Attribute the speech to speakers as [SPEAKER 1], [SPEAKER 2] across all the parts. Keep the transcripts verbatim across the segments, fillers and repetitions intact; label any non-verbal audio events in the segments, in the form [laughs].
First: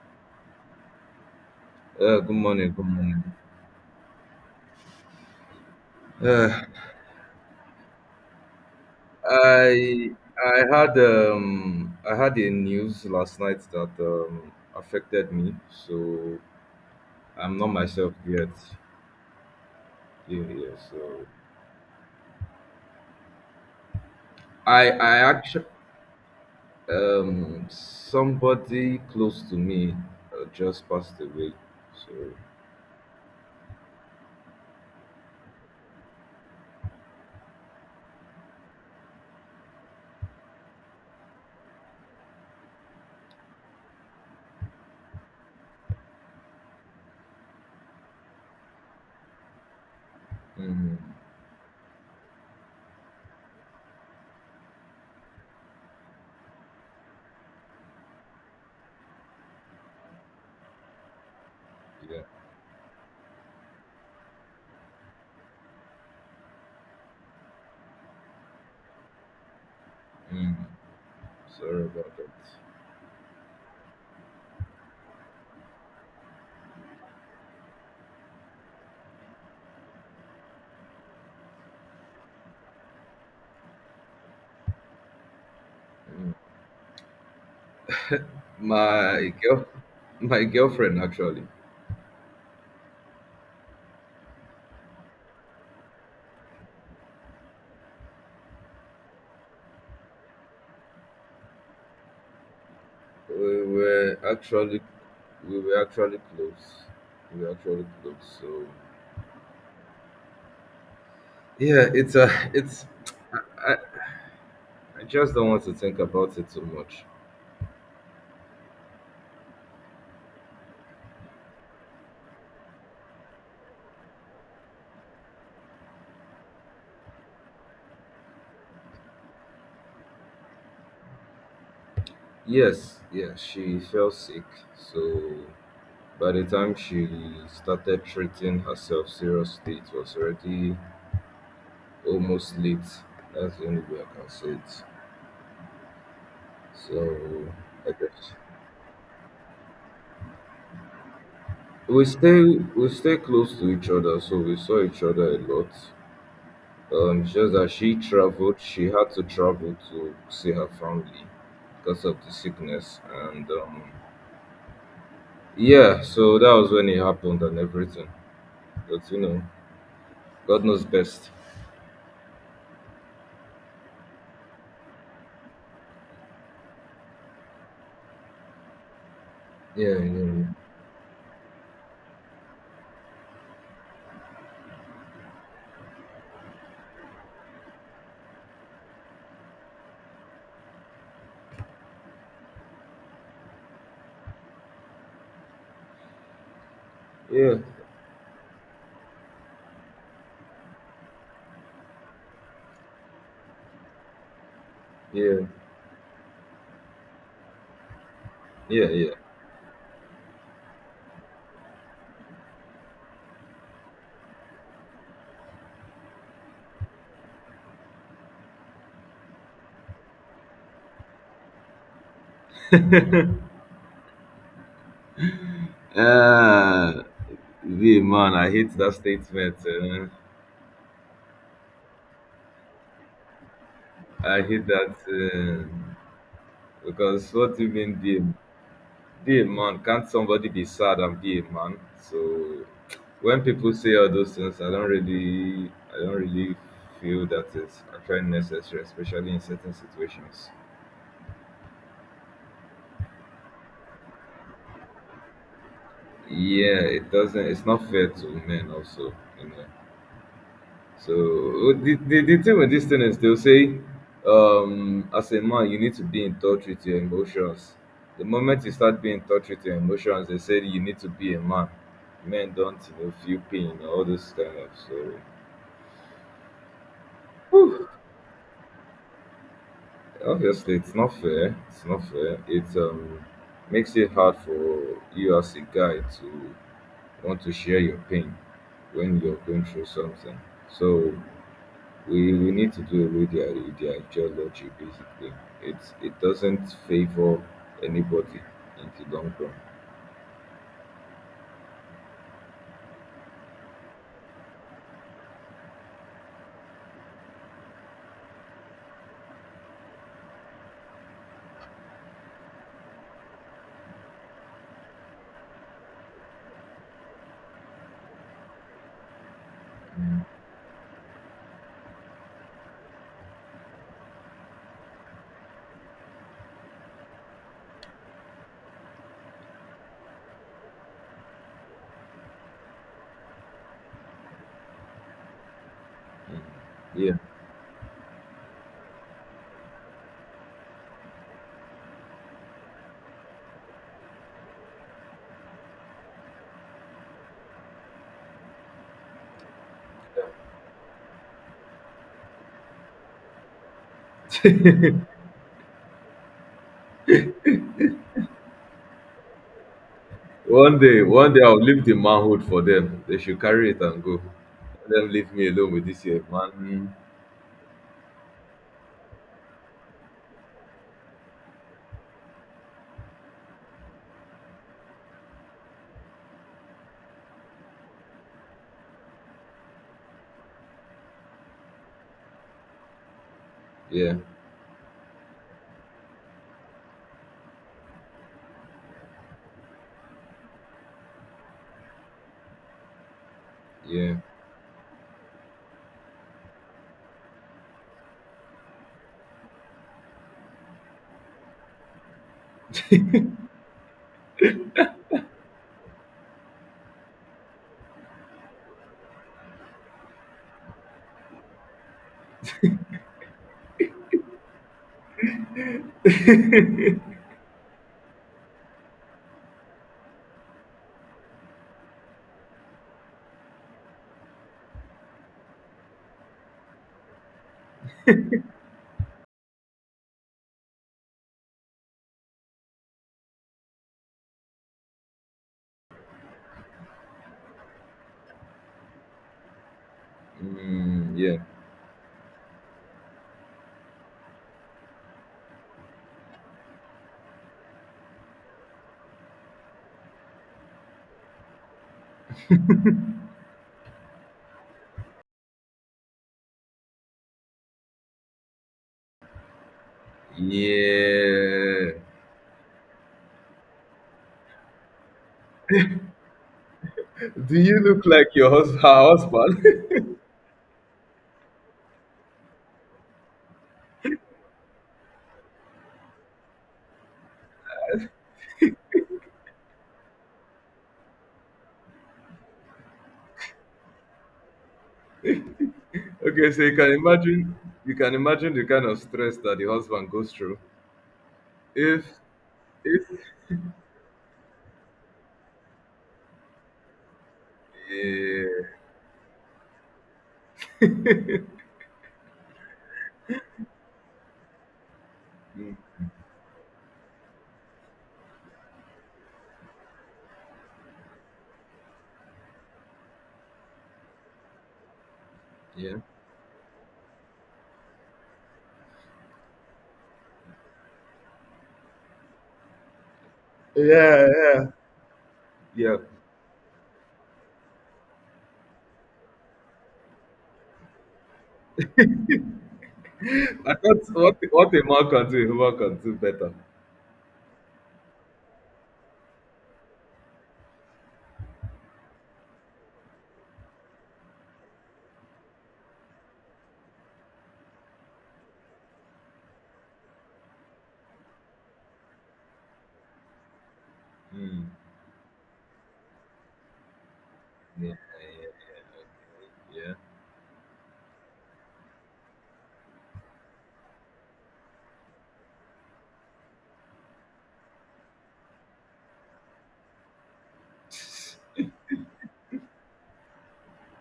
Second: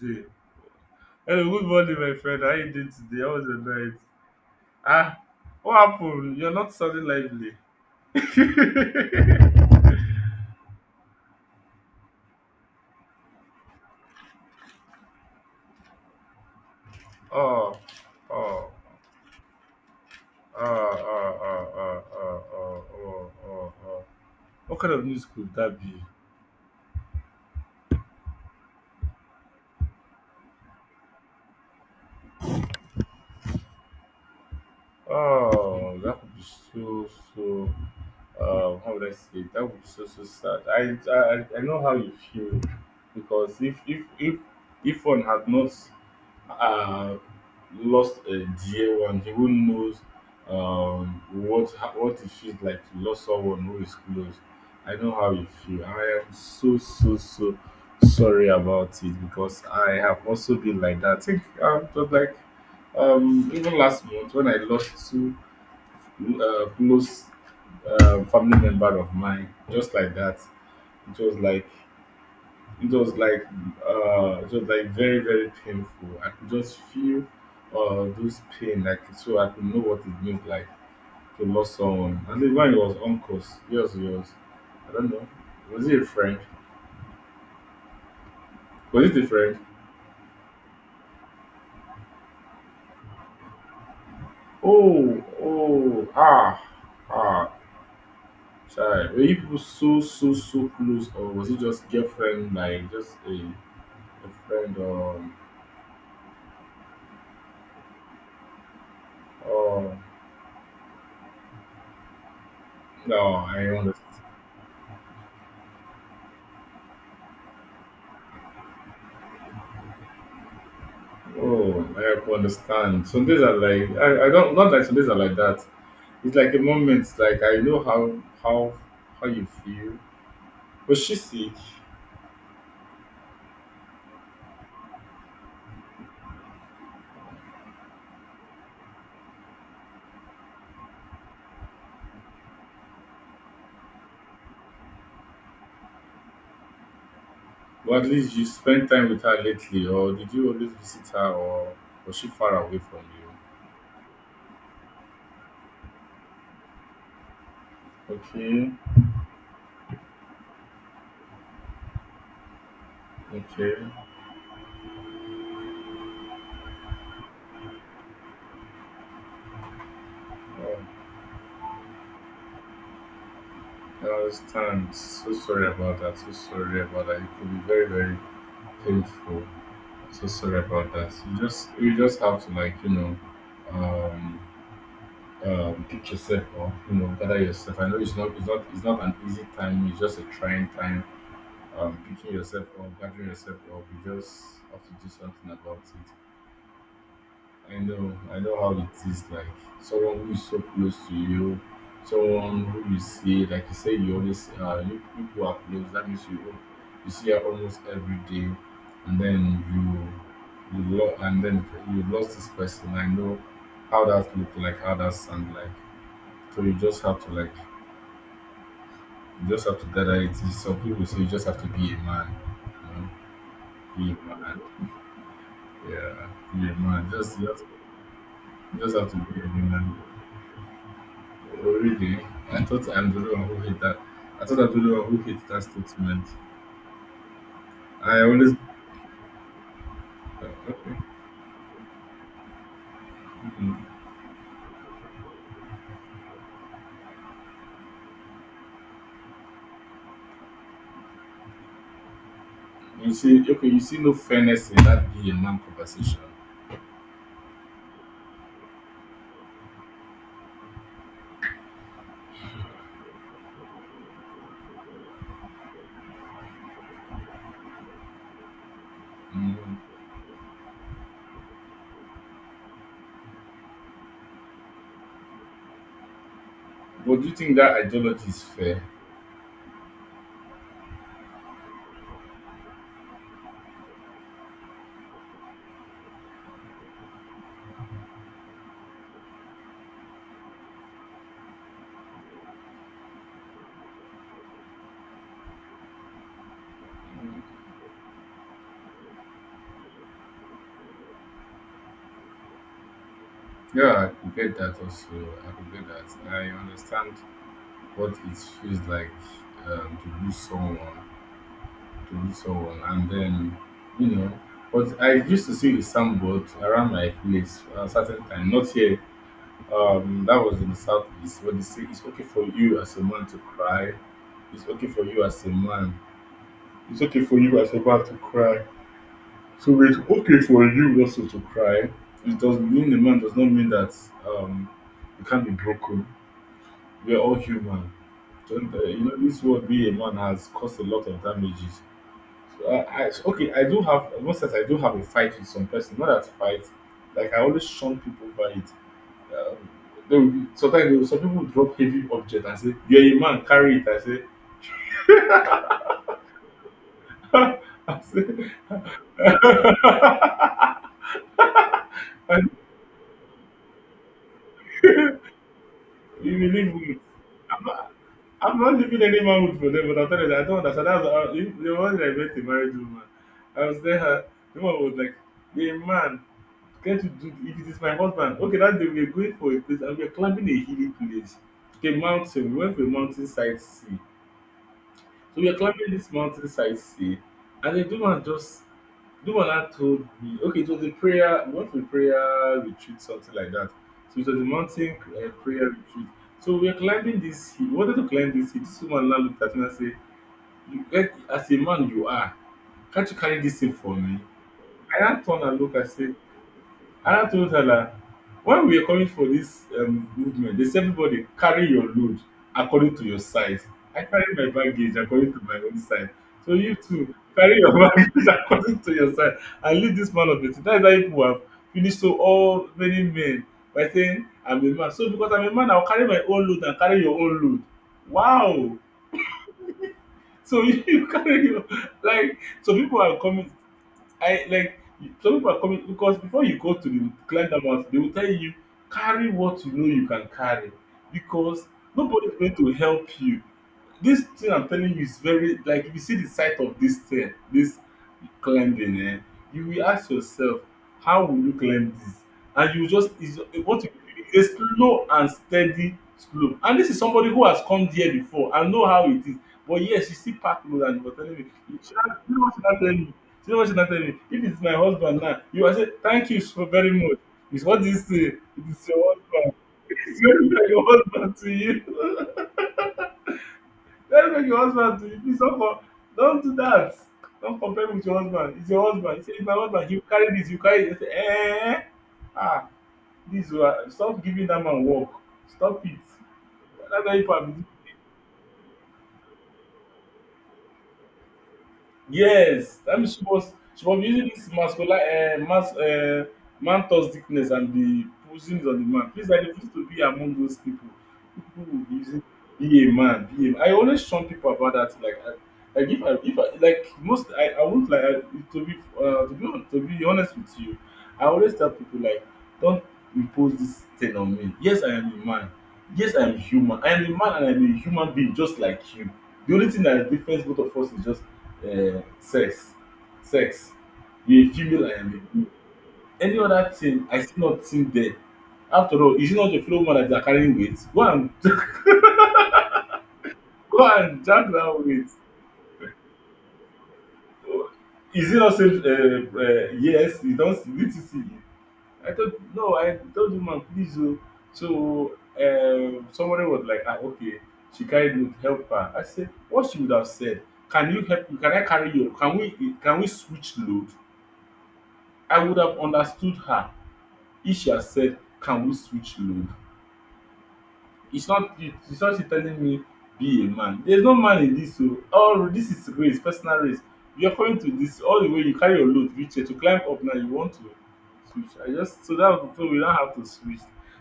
[SPEAKER 1] Today. Hello, good morning, my
[SPEAKER 2] Uh, good
[SPEAKER 1] friend. How you
[SPEAKER 2] morning. Good
[SPEAKER 1] doing
[SPEAKER 2] morning.
[SPEAKER 1] today? How was your night? Ah, what happened?
[SPEAKER 2] Uh,
[SPEAKER 1] You're not sounding lively.
[SPEAKER 2] I I had um I had a news last night that um affected me, so
[SPEAKER 1] [laughs]
[SPEAKER 2] I'm not
[SPEAKER 1] Oh,
[SPEAKER 2] myself
[SPEAKER 1] oh,
[SPEAKER 2] yet.
[SPEAKER 1] oh,
[SPEAKER 2] Yeah,
[SPEAKER 1] oh,
[SPEAKER 2] yeah, so
[SPEAKER 1] oh, oh, oh, oh, oh, oh, oh. What
[SPEAKER 2] I
[SPEAKER 1] kind of
[SPEAKER 2] I
[SPEAKER 1] news could
[SPEAKER 2] actually
[SPEAKER 1] that be?
[SPEAKER 2] um somebody close to me uh, just passed away. So
[SPEAKER 1] Oh, that would be so, so. Um, how would I say? It? That would be so, so sad. I, I, I I know how you feel because if, if, if, if one had not uh, lost a dear one, he who knows
[SPEAKER 2] mm,
[SPEAKER 1] um, what ha- what it feels like to lose someone who is close. I know how you feel. I am so so so sorry about it because I have also been like that. I think um, just
[SPEAKER 2] yeah,
[SPEAKER 1] like um, even last month when I lost two uh, close uh, family member of mine, just like that.
[SPEAKER 2] mm,
[SPEAKER 1] It was like
[SPEAKER 2] sorry about that.
[SPEAKER 1] it was like uh it was like very very painful. I could just feel uh this pain, like, so I could know what it means, like, to lose someone. And then when it was uncles, yours, yours, I don't know. Was it a
[SPEAKER 2] Mm.
[SPEAKER 1] friend? Was it a
[SPEAKER 2] My
[SPEAKER 1] friend?
[SPEAKER 2] girl, [laughs] my girlfriend actually.
[SPEAKER 1] Oh oh ah ah sorry, were you people so so so close, or was it just girlfriend, like just a,
[SPEAKER 2] We were
[SPEAKER 1] a friend,
[SPEAKER 2] actually
[SPEAKER 1] or
[SPEAKER 2] we were actually close. We were actually close. So
[SPEAKER 1] oh
[SPEAKER 2] yeah, it's a it's
[SPEAKER 1] no, I
[SPEAKER 2] I,
[SPEAKER 1] understand.
[SPEAKER 2] I just don't want to think about it too much.
[SPEAKER 1] Oh, I have to understand. Some days are like I, I don't, not like some days are like that. It's like a moment, like I know how how how you feel. Was she sick?
[SPEAKER 2] Yes, yeah, she fell sick. So by the time she started treating herself seriously, it was already almost late. That's the only way I can say it. So I
[SPEAKER 1] Or at
[SPEAKER 2] guess
[SPEAKER 1] least you spent time with her lately, or did you always visit her, or
[SPEAKER 2] we
[SPEAKER 1] was she
[SPEAKER 2] stay
[SPEAKER 1] far away
[SPEAKER 2] we
[SPEAKER 1] from
[SPEAKER 2] stay
[SPEAKER 1] you?
[SPEAKER 2] close to each other, so we saw each other a lot. Um, it's just that she traveled,
[SPEAKER 1] Okay,
[SPEAKER 2] she had to travel to see her family because of the sickness. And
[SPEAKER 1] okay.
[SPEAKER 2] um, Yeah, so that was when it happened and everything. But you know, God
[SPEAKER 1] Oh,
[SPEAKER 2] knows best.
[SPEAKER 1] I understand. So sorry about that. So sorry about that. It could be very very painful.
[SPEAKER 2] Yeah,
[SPEAKER 1] So
[SPEAKER 2] yeah,
[SPEAKER 1] sorry about that. You just you just have to, like, you know, um um pick yourself up, you know, gather yourself. I know it's not it's not it's not an easy time, it's just a trying time. Um picking yourself up, gathering yourself up, you just have to do something about it.
[SPEAKER 2] yeah,
[SPEAKER 1] I know, I know how it is, like someone who is so close to you, someone who you see, like you say, you always uh you
[SPEAKER 2] yeah,
[SPEAKER 1] people are close, that means you you see her almost every day,
[SPEAKER 2] yeah, yeah.
[SPEAKER 1] and then you you lo- and then you lost this person. I know how that look like, how that sound like. So you just have to, like, you just have to gather it. Some people say you just have to be a man. You know, be a man. Yeah, be a
[SPEAKER 2] Ah,
[SPEAKER 1] man. Just, just,
[SPEAKER 2] the man, I hate that
[SPEAKER 1] just have to be a
[SPEAKER 2] statement.
[SPEAKER 1] man.
[SPEAKER 2] Uh,
[SPEAKER 1] Oh, really? I thought I'm the only one who hate that.
[SPEAKER 2] I
[SPEAKER 1] I thought
[SPEAKER 2] hate
[SPEAKER 1] I'm the
[SPEAKER 2] that
[SPEAKER 1] only one who hates that
[SPEAKER 2] uh,
[SPEAKER 1] statement.
[SPEAKER 2] because what do you mean,
[SPEAKER 1] I
[SPEAKER 2] the
[SPEAKER 1] always,
[SPEAKER 2] be a man? Can't somebody be sad and be a man? So when people
[SPEAKER 1] Mhm.
[SPEAKER 2] say all those things, I don't really, I don't really feel that it's actually necessary, especially in certain situations.
[SPEAKER 1] You see, okay, you see no fairness in that be a man conversation.
[SPEAKER 2] Yeah, it doesn't. It's not fair to men also, you know. So the the, the thing with this thing is they'll say, um, as a man, you need to be in touch with your emotions. The moment you start being in touch
[SPEAKER 1] Mm.
[SPEAKER 2] with your emotions, they say you need to be a man. Men don't, you know, feel pain or all this kind of so.
[SPEAKER 1] But do you think that ideology is fair?
[SPEAKER 2] Obviously, it's not fair. It's not fair. It um, makes it hard for you as a guy to want to share your pain when you're going through something. So we, we need to do away their with their ideology basically. It's it doesn't favor anybody in the long run.
[SPEAKER 1] Yeah, I could get that also. I could get that. I understand what it feels like, um, to lose someone, to lose someone, and then, you know. But I used to see the soundboard around my place at a certain time. Not here.
[SPEAKER 2] Mm.
[SPEAKER 1] Um, that was in the southeast, where they say it's okay for you as a man to cry. It's okay for you as a man. It's okay for you as a man to cry. So it's okay for you also to cry. It does, being a man does not mean that um, you can't be broken.
[SPEAKER 2] Mm. Yeah.
[SPEAKER 1] We're all human. And, uh, you know, this world, being a man has caused a lot of damages. So I, I so, okay, I do have, most times I do have a fight with some person. Not that fight, like I always shun people by it. Um, they will, be- sometimes they will, some people will drop heavy object and say, "You're a man, carry it." I say, [laughs] I say,
[SPEAKER 2] One day, one day I'll leave the
[SPEAKER 1] I,
[SPEAKER 2] manhood for them. They should carry it and go. Let them leave me alone with this year,
[SPEAKER 1] "You will
[SPEAKER 2] man.
[SPEAKER 1] leave
[SPEAKER 2] Mm.
[SPEAKER 1] me." I'm not, I'm not leaving any manhood for them, but I'm telling you, I don't understand. That's how, if the one that I met a married woman. I was there. The woman was like, "You're a man. Get to do it, it is my husband." Okay, that day we were going for a place and we were climbing a hilly place. A mountain. We went for a mountainside sea.
[SPEAKER 2] Yeah.
[SPEAKER 1] So we were climbing this mountainside sea. And then the woman just, the woman had told me, okay, it was a prayer, we went for a prayer retreat, something like that.
[SPEAKER 2] Yeah.
[SPEAKER 1] So it was a mountain uh, prayer retreat. So we were climbing this hill. We wanted to climb this hill. This woman now looked at me and said, you get, as a man you are, can't you carry this thing for me? I now turned and looked and said, and I told her that, like, when we were coming for this um, movement, they said everybody carry your load according to your size. I carry my baggage according to my own size. So you too carry your [laughs] baggage according to your size and leave this man of it. That is how people have finished so all many men by saying I'm a man. So because I'm a man, I'll carry my own load and carry your own load. Wow. So [laughs] you carry your, like so people are coming, I like, some people are coming because before you go to the client house, they will tell you carry what you know you can carry
[SPEAKER 2] Mm, yeah.
[SPEAKER 1] because nobody's going to help you. This thing I'm telling you is very, like, if you see the sight of this thing, this climbing, eh, you will ask yourself, how will you climb this? And you just, it's, what you, it's a slow and steady slope. And this is somebody who has come there before and know how it is. But yes, you see Park Road and you were telling me, you
[SPEAKER 2] Yeah.
[SPEAKER 1] should not, you know what you're not telling me. You know what you're not telling me. If it's my husband now, you will say, thank you so very much.
[SPEAKER 2] Do
[SPEAKER 1] It's,
[SPEAKER 2] you
[SPEAKER 1] what do you
[SPEAKER 2] look like
[SPEAKER 1] say?
[SPEAKER 2] your hus-
[SPEAKER 1] It's
[SPEAKER 2] her
[SPEAKER 1] your husband.
[SPEAKER 2] husband?
[SPEAKER 1] [laughs]
[SPEAKER 2] [laughs]
[SPEAKER 1] It's your husband to you. [laughs] Don't make your husband to you. Please don't com don't do that. Don't compare me with your husband. It's your husband. He say it's my husband. You carry this, you carry that. I say um ah, this one, stop giving dat man work. Stop it.
[SPEAKER 2] okay, so you can
[SPEAKER 1] Dat na you have.
[SPEAKER 2] imagine you can imagine the kind of stress that the husband goes through. If
[SPEAKER 1] Yes, I
[SPEAKER 2] if
[SPEAKER 1] mean she was she was using this masculine uh, mas uh, mantos thickness and the pushing it on
[SPEAKER 2] yeah.
[SPEAKER 1] the man. Please, I refuse to be among those people.
[SPEAKER 2] [laughs]
[SPEAKER 1] People will be using be a man, be a man. I always shun people about that. Like, I,
[SPEAKER 2] Mm,
[SPEAKER 1] like if I if I like most, I I won't like I, to be uh, to be hon- to be honest with you. I always tell people, like, don't impose this thing on me. Yes, I am a man.
[SPEAKER 2] yeah.
[SPEAKER 1] Yes, I am human. I am a man and I am a human being just like you. The only thing that difference both of us is just uh, sex sex,
[SPEAKER 2] Yeah,
[SPEAKER 1] you a
[SPEAKER 2] yeah.
[SPEAKER 1] female, I am a male.
[SPEAKER 2] Yeah.
[SPEAKER 1] Any other thing I still not think there. After all, is it not your fellow woman that they are carrying weight, go and [laughs]
[SPEAKER 2] [laughs] I
[SPEAKER 1] go
[SPEAKER 2] thought
[SPEAKER 1] and
[SPEAKER 2] what
[SPEAKER 1] drag
[SPEAKER 2] what a
[SPEAKER 1] that
[SPEAKER 2] man
[SPEAKER 1] weight?
[SPEAKER 2] can do, a woman can do better.
[SPEAKER 1] So, is it not say uh, uh, yes, you don't need to see it. I thought, no, I told the man, please o. So, um, somebody was like, ah, okay, she carried me, help her. I said, what she would have said, can you help me, can I carry you, can we, can we switch load?
[SPEAKER 2] Mm.
[SPEAKER 1] I would have understood her. Isha
[SPEAKER 2] Yeah,
[SPEAKER 1] said, can we switch load?
[SPEAKER 2] yeah,
[SPEAKER 1] It's not it, it's not you telling me be a man. There's no man in this so all this is race, personal race. You're coming to this all the way, you carry your load reach here to climb up, now you want to
[SPEAKER 2] yeah.
[SPEAKER 1] switch. I just, so that, so we don't have to switch.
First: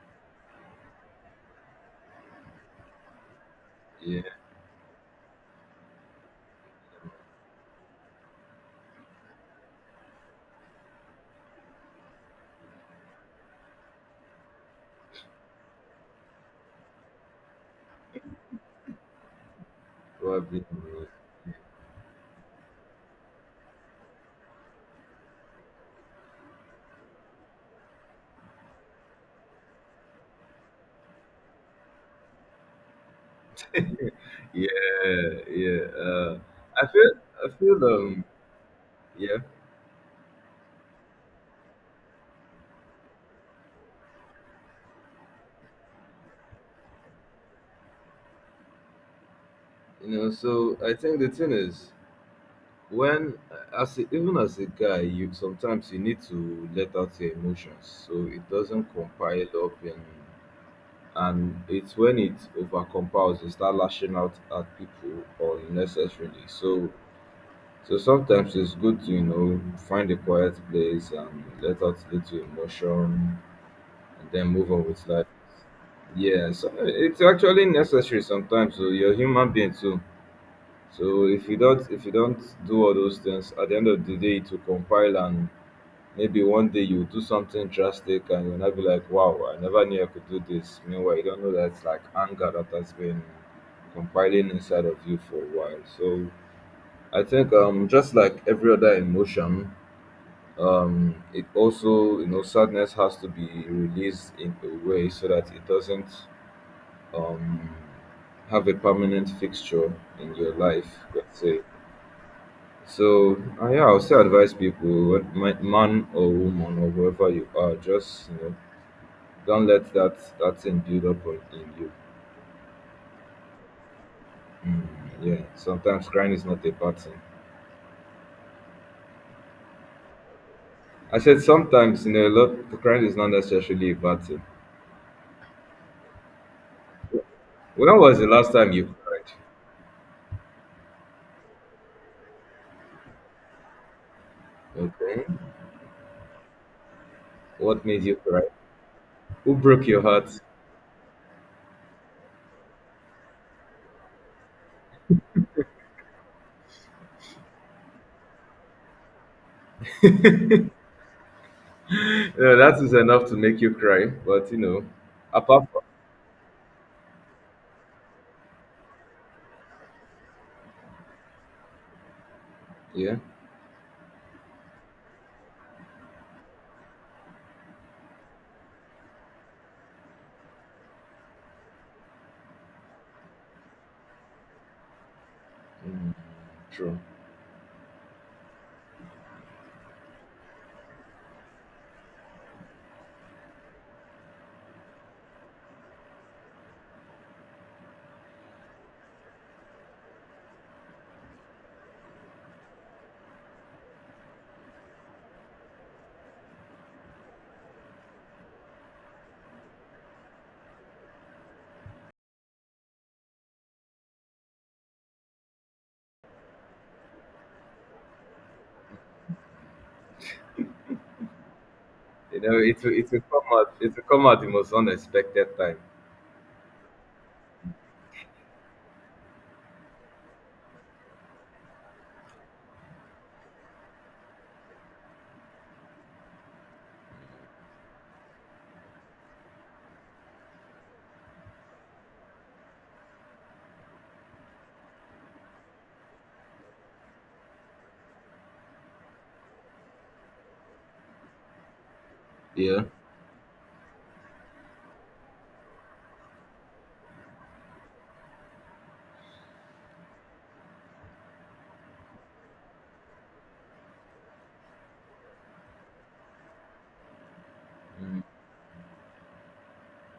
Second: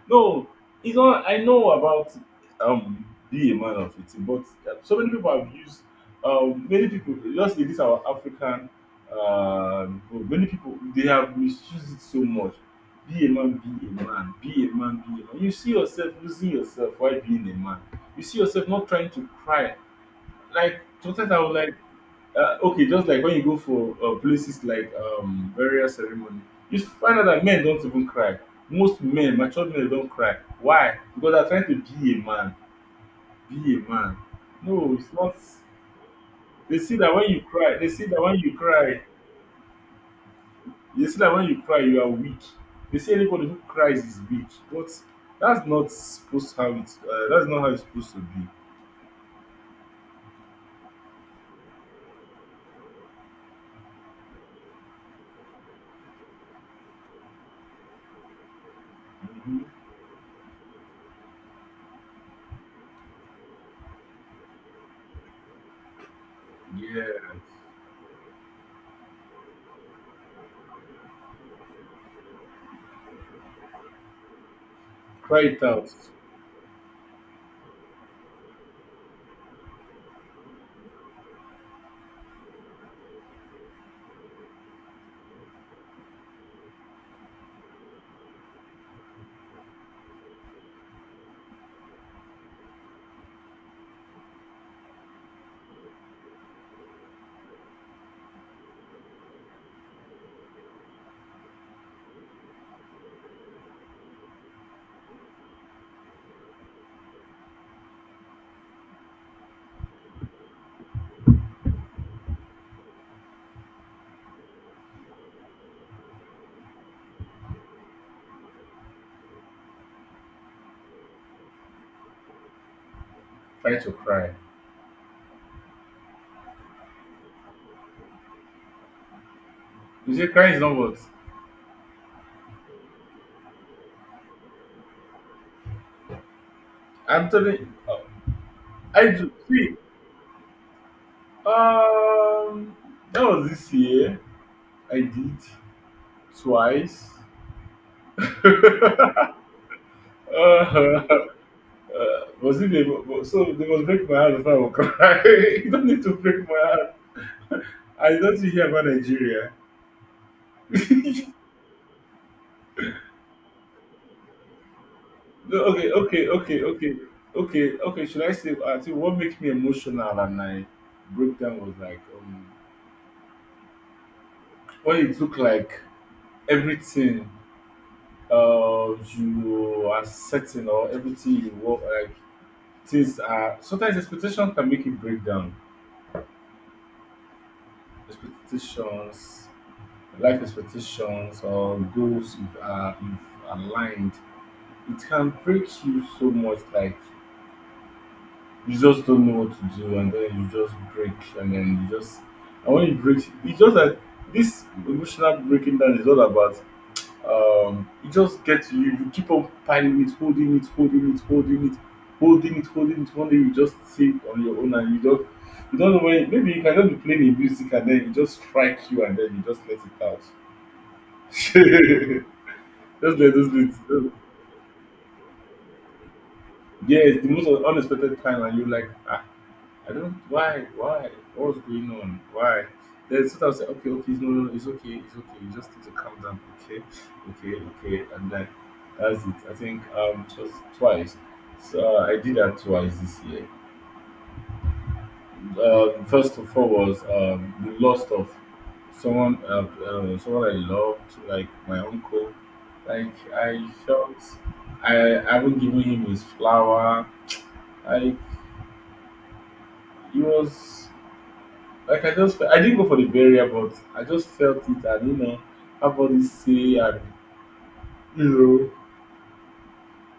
[SPEAKER 1] No, it's not, I know about um be a man of it,
[SPEAKER 2] Yeah.
[SPEAKER 1] but so many people have used um many people just in this our African um group, many people, they have misused it so much. Be a man, be a man, be a man, be a man. You see yourself losing yourself while being a man. You see yourself not trying to cry.
[SPEAKER 2] What a beautiful
[SPEAKER 1] Like
[SPEAKER 2] road.
[SPEAKER 1] sometimes I was like, uh, okay, just like when you go for uh, places like um burial ceremony, you find out that men don't even cry. Most men, mature men, don't cry. Why? Because they're trying to be a man, be a
[SPEAKER 2] [laughs]
[SPEAKER 1] man. No, it's
[SPEAKER 2] Yeah,
[SPEAKER 1] not.
[SPEAKER 2] yeah. Uh,
[SPEAKER 1] They
[SPEAKER 2] I
[SPEAKER 1] see
[SPEAKER 2] feel
[SPEAKER 1] that when you
[SPEAKER 2] I
[SPEAKER 1] cry,
[SPEAKER 2] feel
[SPEAKER 1] they see that
[SPEAKER 2] um
[SPEAKER 1] when you cry,
[SPEAKER 2] yeah.
[SPEAKER 1] they say that when you cry, you are weak. They say anybody who cries is weak, but that's not supposed how it. Uh, that's not how it's supposed to be.
[SPEAKER 2] You know, so I think the thing is, when as a, even as a guy, you sometimes you need to let out your emotions so it doesn't compile
[SPEAKER 1] Mhm.
[SPEAKER 2] up and and it's when it over compiles you start lashing out at people unnecessarily. So
[SPEAKER 1] Yeah,
[SPEAKER 2] so sometimes it's good to, you know, find a quiet place and let out little emotion and then move on with life.
[SPEAKER 1] cry it out.
[SPEAKER 2] Yeah, so it's actually necessary sometimes. So you're a human being too. So if you don't if you don't do all those things, at the end of the day it will compile and maybe one day you will do something drastic and you'll not be like, wow, I never knew I could do this. Meanwhile, you don't know that's like anger that has been compiling inside of you for a while. So I think um just like every other emotion, um it also you know sadness has to be released in a way so that it doesn't um have a permanent fixture in your life, let's say. So uh, yeah, I'll still advise people, wh- ma- man or woman or whoever you are, just you know, don't let that that thing build up on in you.
[SPEAKER 1] Try to cry.
[SPEAKER 2] Yeah, sometimes crying is not a bad thing.
[SPEAKER 1] You say crying is not what?
[SPEAKER 2] I said sometimes you know a lot crying is not necessarily a bad thing.
[SPEAKER 1] I'm telling.
[SPEAKER 2] When was the last time you
[SPEAKER 1] I
[SPEAKER 2] cried?
[SPEAKER 1] do. See, um, that was this year. I
[SPEAKER 2] Okay,
[SPEAKER 1] did twice.
[SPEAKER 2] what made you cry? Who broke your heart? [laughs]
[SPEAKER 1] Uh, [laughs] uh, was it they, so they must break my heart before I will cry. [laughs] You don't need to break my heart. I don't think you hear about Nigeria.
[SPEAKER 2] Yeah, that is enough to make you cry. But you know,
[SPEAKER 1] No,
[SPEAKER 2] apart from
[SPEAKER 1] okay, okay, okay, okay, okay, okay. Should I say? I think what made me emotional and I broke down was like um,
[SPEAKER 2] yeah,
[SPEAKER 1] when it looked like everything uh you are setting or everything you work like things are sometimes expectations can make you break down.
[SPEAKER 2] mm, true.
[SPEAKER 1] Expectations, life expectations or goals if are if aligned, it can break you so much. Like you just don't know what to do and then you just break and then you just and when you break it's just like this emotional breaking down is all about um you just get you you keep on piling it, holding it, holding it, holding it, holding it, holding it, one day you just sit on your own and you don't you don't know when maybe you can just be playing a music and then it just strike you and then you just let it out.
[SPEAKER 2] You know, it will,
[SPEAKER 1] [laughs]
[SPEAKER 2] it
[SPEAKER 1] Just
[SPEAKER 2] will
[SPEAKER 1] let
[SPEAKER 2] come
[SPEAKER 1] those
[SPEAKER 2] out
[SPEAKER 1] things,
[SPEAKER 2] it will come out the most unexpected time.
[SPEAKER 1] yes, the most unexpected time and you like I don't why why what's going on why, then so I was like okay, okay, no, no, no, it's okay, it's okay, you just need to calm down, okay, okay, okay, and then that's it. I think um just twice. So uh, I did that twice this year. Um first of all was um the loss of someone uh, uh, someone I loved like my uncle.
[SPEAKER 2] Yeah.
[SPEAKER 1] Like I felt I, I haven't given him his flower, like he was. Like I just, I didn't go for the burial, but I just felt it, and you know, everybody say, and
[SPEAKER 2] Mm,
[SPEAKER 1] you know,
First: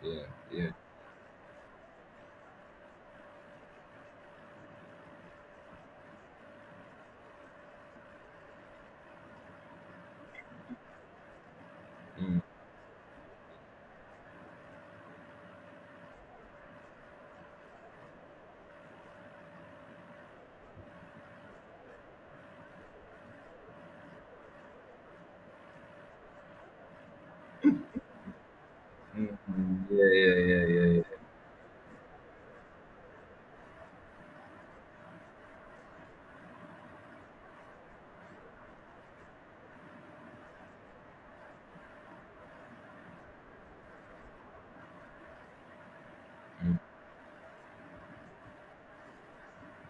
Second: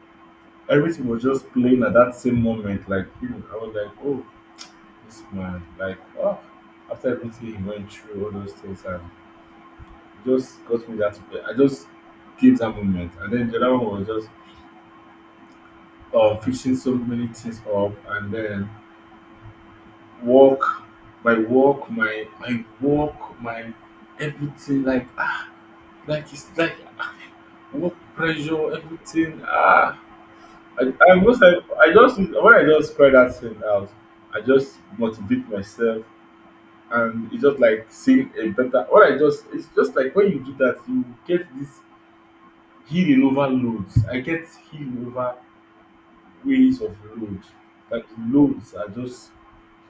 [SPEAKER 2] yeah, yeah.
[SPEAKER 1] everything was just playing at that same moment. Like you know, I was like, oh, this man, like, oh, after everything he went through, all those things, and it just got me that. I just
[SPEAKER 2] Mm,
[SPEAKER 1] gave that moment, and then the other one was just uh, fixing so many things up, and then work, my work, my my work, my everything, like ah, like it's like work pressure,
[SPEAKER 2] mm,
[SPEAKER 1] everything.
[SPEAKER 2] mm,
[SPEAKER 1] Ah,
[SPEAKER 2] yeah, yeah, yeah,
[SPEAKER 1] I,
[SPEAKER 2] yeah,
[SPEAKER 1] I most like I just when I just cry that thing out, I just motivate myself, and it's just like seeing a better. When I just, it's just like when you do that, you get this healing over loads. I get healing over
[SPEAKER 2] yeah. Mm,
[SPEAKER 1] ways of load. Like loads are just.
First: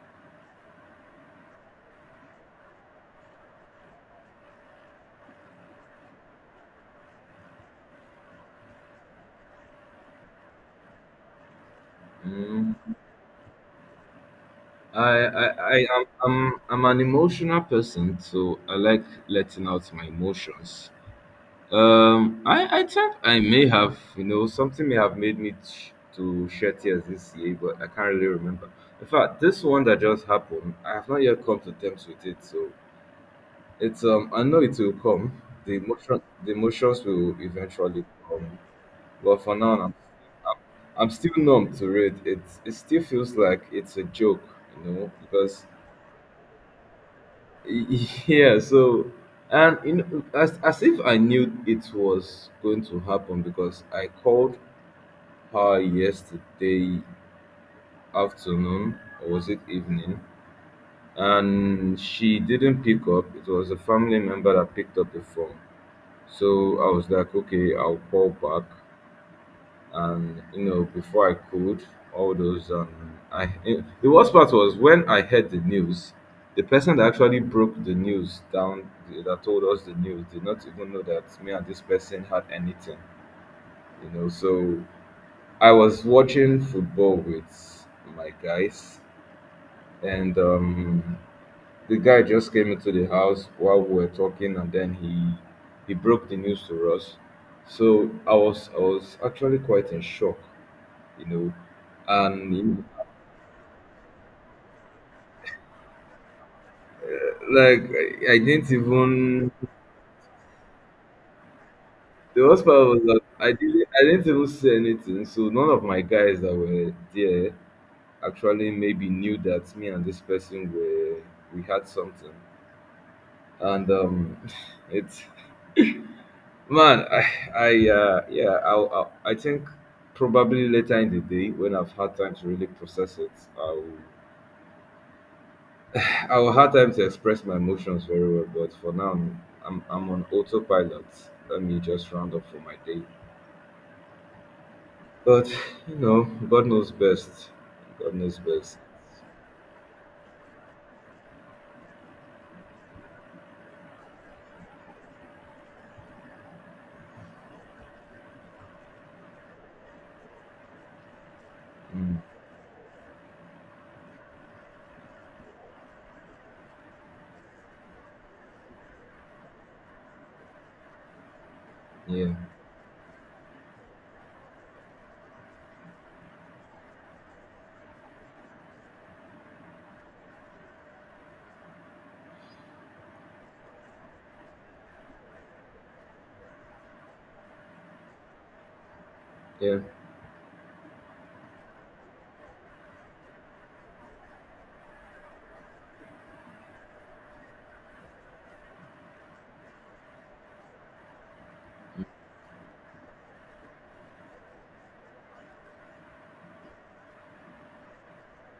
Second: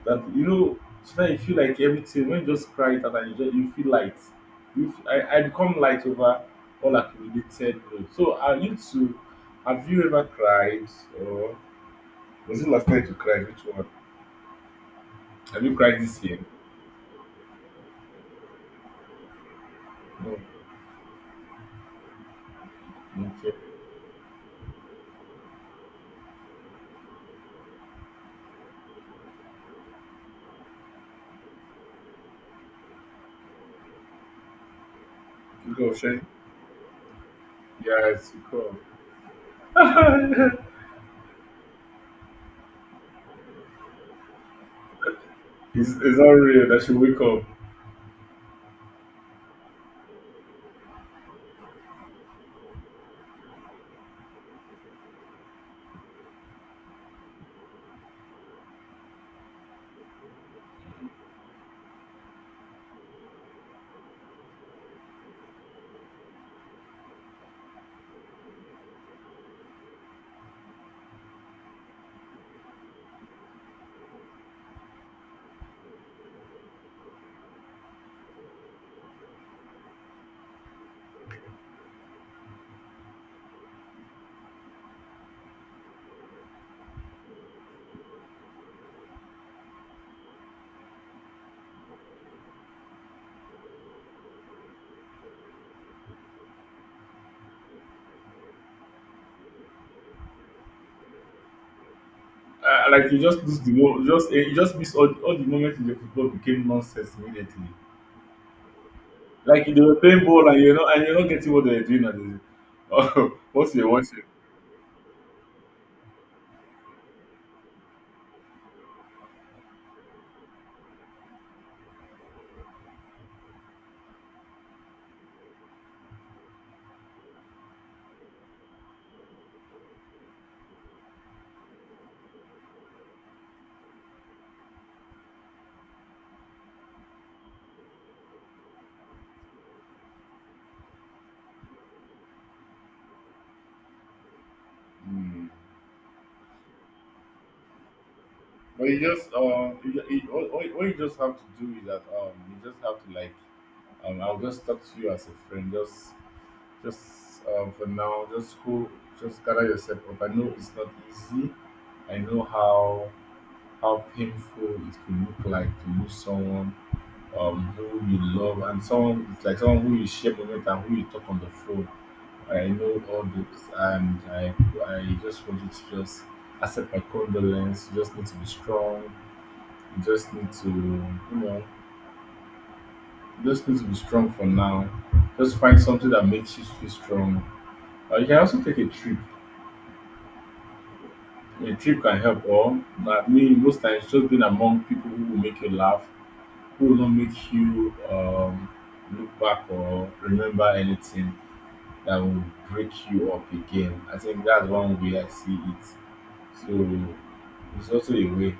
[SPEAKER 1] That you know, sometimes you feel like everything when you just cry it out and you just you feel light. You f- I, I become light over all accumulated load. So are you too, have you ever cried, or was it last
[SPEAKER 2] mm.
[SPEAKER 1] night you cried? Which one?
[SPEAKER 2] I, I,
[SPEAKER 1] Have you
[SPEAKER 2] I
[SPEAKER 1] cried
[SPEAKER 2] am,
[SPEAKER 1] this year?
[SPEAKER 2] I'm, I'm an emotional person, so I like letting out my
[SPEAKER 1] No.
[SPEAKER 2] emotions. Um, I, I think I
[SPEAKER 1] Okay.
[SPEAKER 2] may have, you know, something may have made me ch- to shed tears this year, but I can't really remember. In fact, this one that just happened, I have not yet come to terms with it, so it's um, I know it will come. The
[SPEAKER 1] You go
[SPEAKER 2] emotion,
[SPEAKER 1] Shane.
[SPEAKER 2] the emotions will eventually
[SPEAKER 1] Yes,
[SPEAKER 2] come,
[SPEAKER 1] you
[SPEAKER 2] but for now, I'm
[SPEAKER 1] come. [laughs]
[SPEAKER 2] I'm still numb to it. It it still feels like it's a joke, you know, because
[SPEAKER 1] it's, it's not real that she wake up.
[SPEAKER 2] y- [laughs] yeah. So and you know, as as if I knew it was going to happen because I called her yesterday afternoon or was it evening, and she didn't pick up. It was a family member that picked up the phone. So I was like, okay, I'll call back. And you know before I could all those um i the worst part was when I heard the news. The person that actually broke the news down, that told us the news, did not even know that me and this person had anything, you know. So I was watching football with my guys. And um The guy just came into the house while we were talking and then he he broke the news to us. So i was i was actually quite in shock, you know, and you know,
[SPEAKER 1] Uh, like you just lose the whole, just eh, you just miss all, all the moments in the football became nonsense immediately.
[SPEAKER 2] like I, I didn't even
[SPEAKER 1] Like they were playing ball and you're not, and you're not getting what they're doing at
[SPEAKER 2] the worst part was that
[SPEAKER 1] the
[SPEAKER 2] I
[SPEAKER 1] [laughs] once
[SPEAKER 2] didn't
[SPEAKER 1] you're
[SPEAKER 2] I
[SPEAKER 1] watching.
[SPEAKER 2] didn't even say anything. So none of my guys that were there actually maybe knew that me and this person were we had something. And um [laughs] it's man, I I uh yeah, I I, I think probably later in the day when I've had time to really process it, I'll I will have time to express my emotions very well, but for now, I'm, I'm, I'm on autopilot. Let me just round up for my day.
[SPEAKER 1] Mm.
[SPEAKER 2] But, you know, God knows best. God knows best.
[SPEAKER 1] But you just um you, ju- you, all, all all you just have to do is that um you just have to like um I'll just talk to you as a friend. Just just um for now, just go just gather yourself up. I know it's not easy.
[SPEAKER 2] Mm,
[SPEAKER 1] I know how how painful it could look like to lose someone um who you love, and someone it's like someone who you share moment and who you talk on the phone.
[SPEAKER 2] yeah,
[SPEAKER 1] I know all this, and I, I just want you to just accept my condolence. You just need to be strong. You just need to, you know, you just need to be strong for now. Just find something that makes you feel strong. Or you can also take a trip.
[SPEAKER 2] yeah,
[SPEAKER 1] A trip can help. Or I mean, most times just being among people who will make you laugh, who will not make you um, look back or remember anything that will break you up again. I think that's one way I see it. So it's also a way.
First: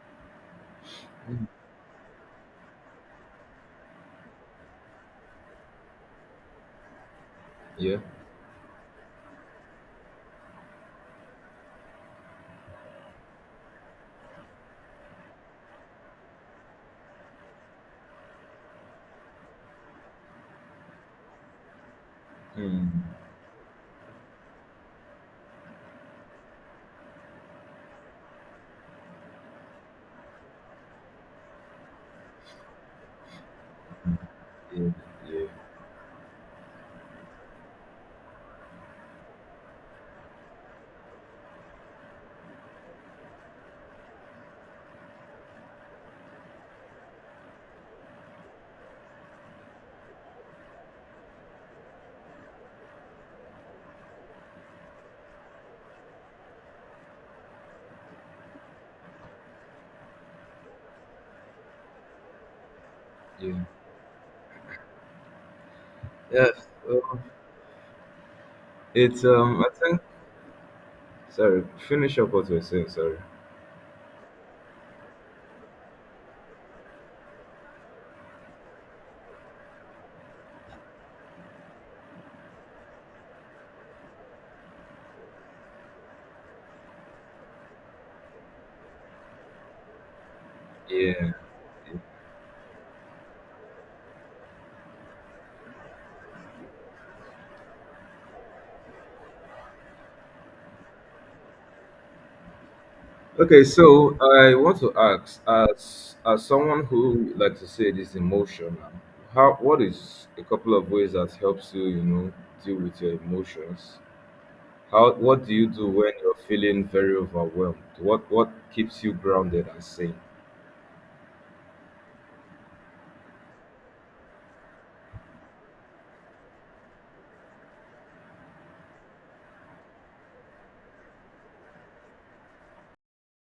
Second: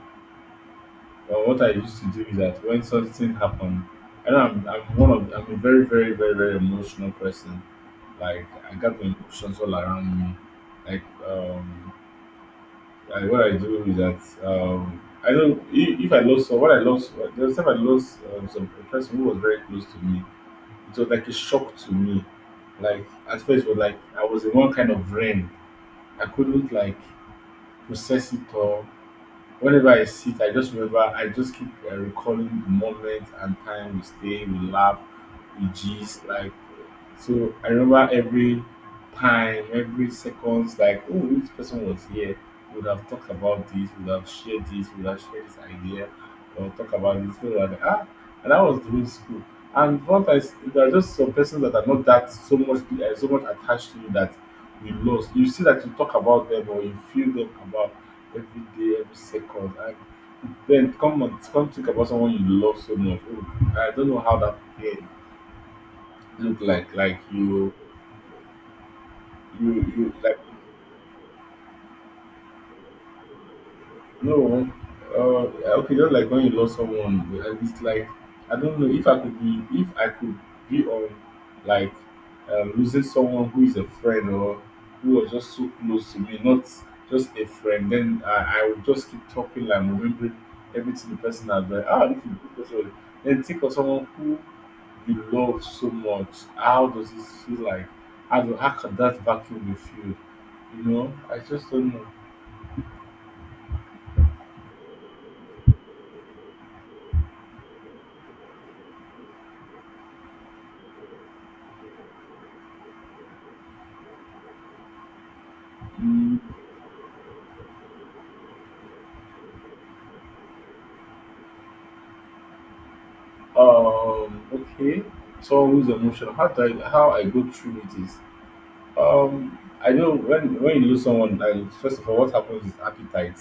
[SPEAKER 1] But what I used to do is that when something happened, and I'm I'm one of I'm a very, very, very, very emotional person.
[SPEAKER 2] yeah.
[SPEAKER 1] Like I got my emotions all around me. Like um, like what I do is that um, I don't if, if I lost someone, what I lost the time I lost um, some a person who was very close to me. It was like a shock to me.
[SPEAKER 2] Mm,
[SPEAKER 1] Like at first, it was like I was in one kind of rain. I couldn't like process it all. Whenever I sit, I just remember, I just keep uh, recalling the moment and time we stay, we
[SPEAKER 2] yeah,
[SPEAKER 1] laugh,
[SPEAKER 2] yeah,
[SPEAKER 1] we gist. Like, so I remember every time, every seconds, like, oh, this person was here, would have talked about this, would have shared this, would have shared this idea, or talk about this. So like, ah, and that was during school. And what I, s- there are just some persons that are not that so much, uh, so much attached to you that you lost. You see that you talk about them or you feel them about every day, every second. And then come on, come think about someone you love so much.
[SPEAKER 2] yeah.
[SPEAKER 1] Oh, I don't know how that pain look
[SPEAKER 2] Yes.
[SPEAKER 1] like. Like
[SPEAKER 2] Well,
[SPEAKER 1] you,
[SPEAKER 2] it's, um, I
[SPEAKER 1] you,
[SPEAKER 2] think,
[SPEAKER 1] you like.
[SPEAKER 2] sorry, finish up what you're saying, sorry.
[SPEAKER 1] No, uh, okay, just like when you lost someone, uh, it's like I don't know if I could be if I could be on like um, losing someone who is a friend or who was just so close to me, not just a friend. Then I, I would just keep talking like remembering everything
[SPEAKER 2] Yeah,
[SPEAKER 1] the person has done.
[SPEAKER 2] yeah.
[SPEAKER 1] Ah, this is the person. Then think of someone who you love so much. How does it feel like? How do how can that vacuum be filled? You know, I just don't know.
[SPEAKER 2] Okay, so I want to ask, as as someone who like to say this emotion, how what is a couple of ways that helps you, you know, deal with your emotions? How what do you do when you're
[SPEAKER 1] Mm.
[SPEAKER 2] feeling very overwhelmed? What what keeps you grounded and sane?
[SPEAKER 1] Um, okay. Someone who's emotional. How do I how I go through it is um I know when when you lose someone, and first of all what happens is appetite.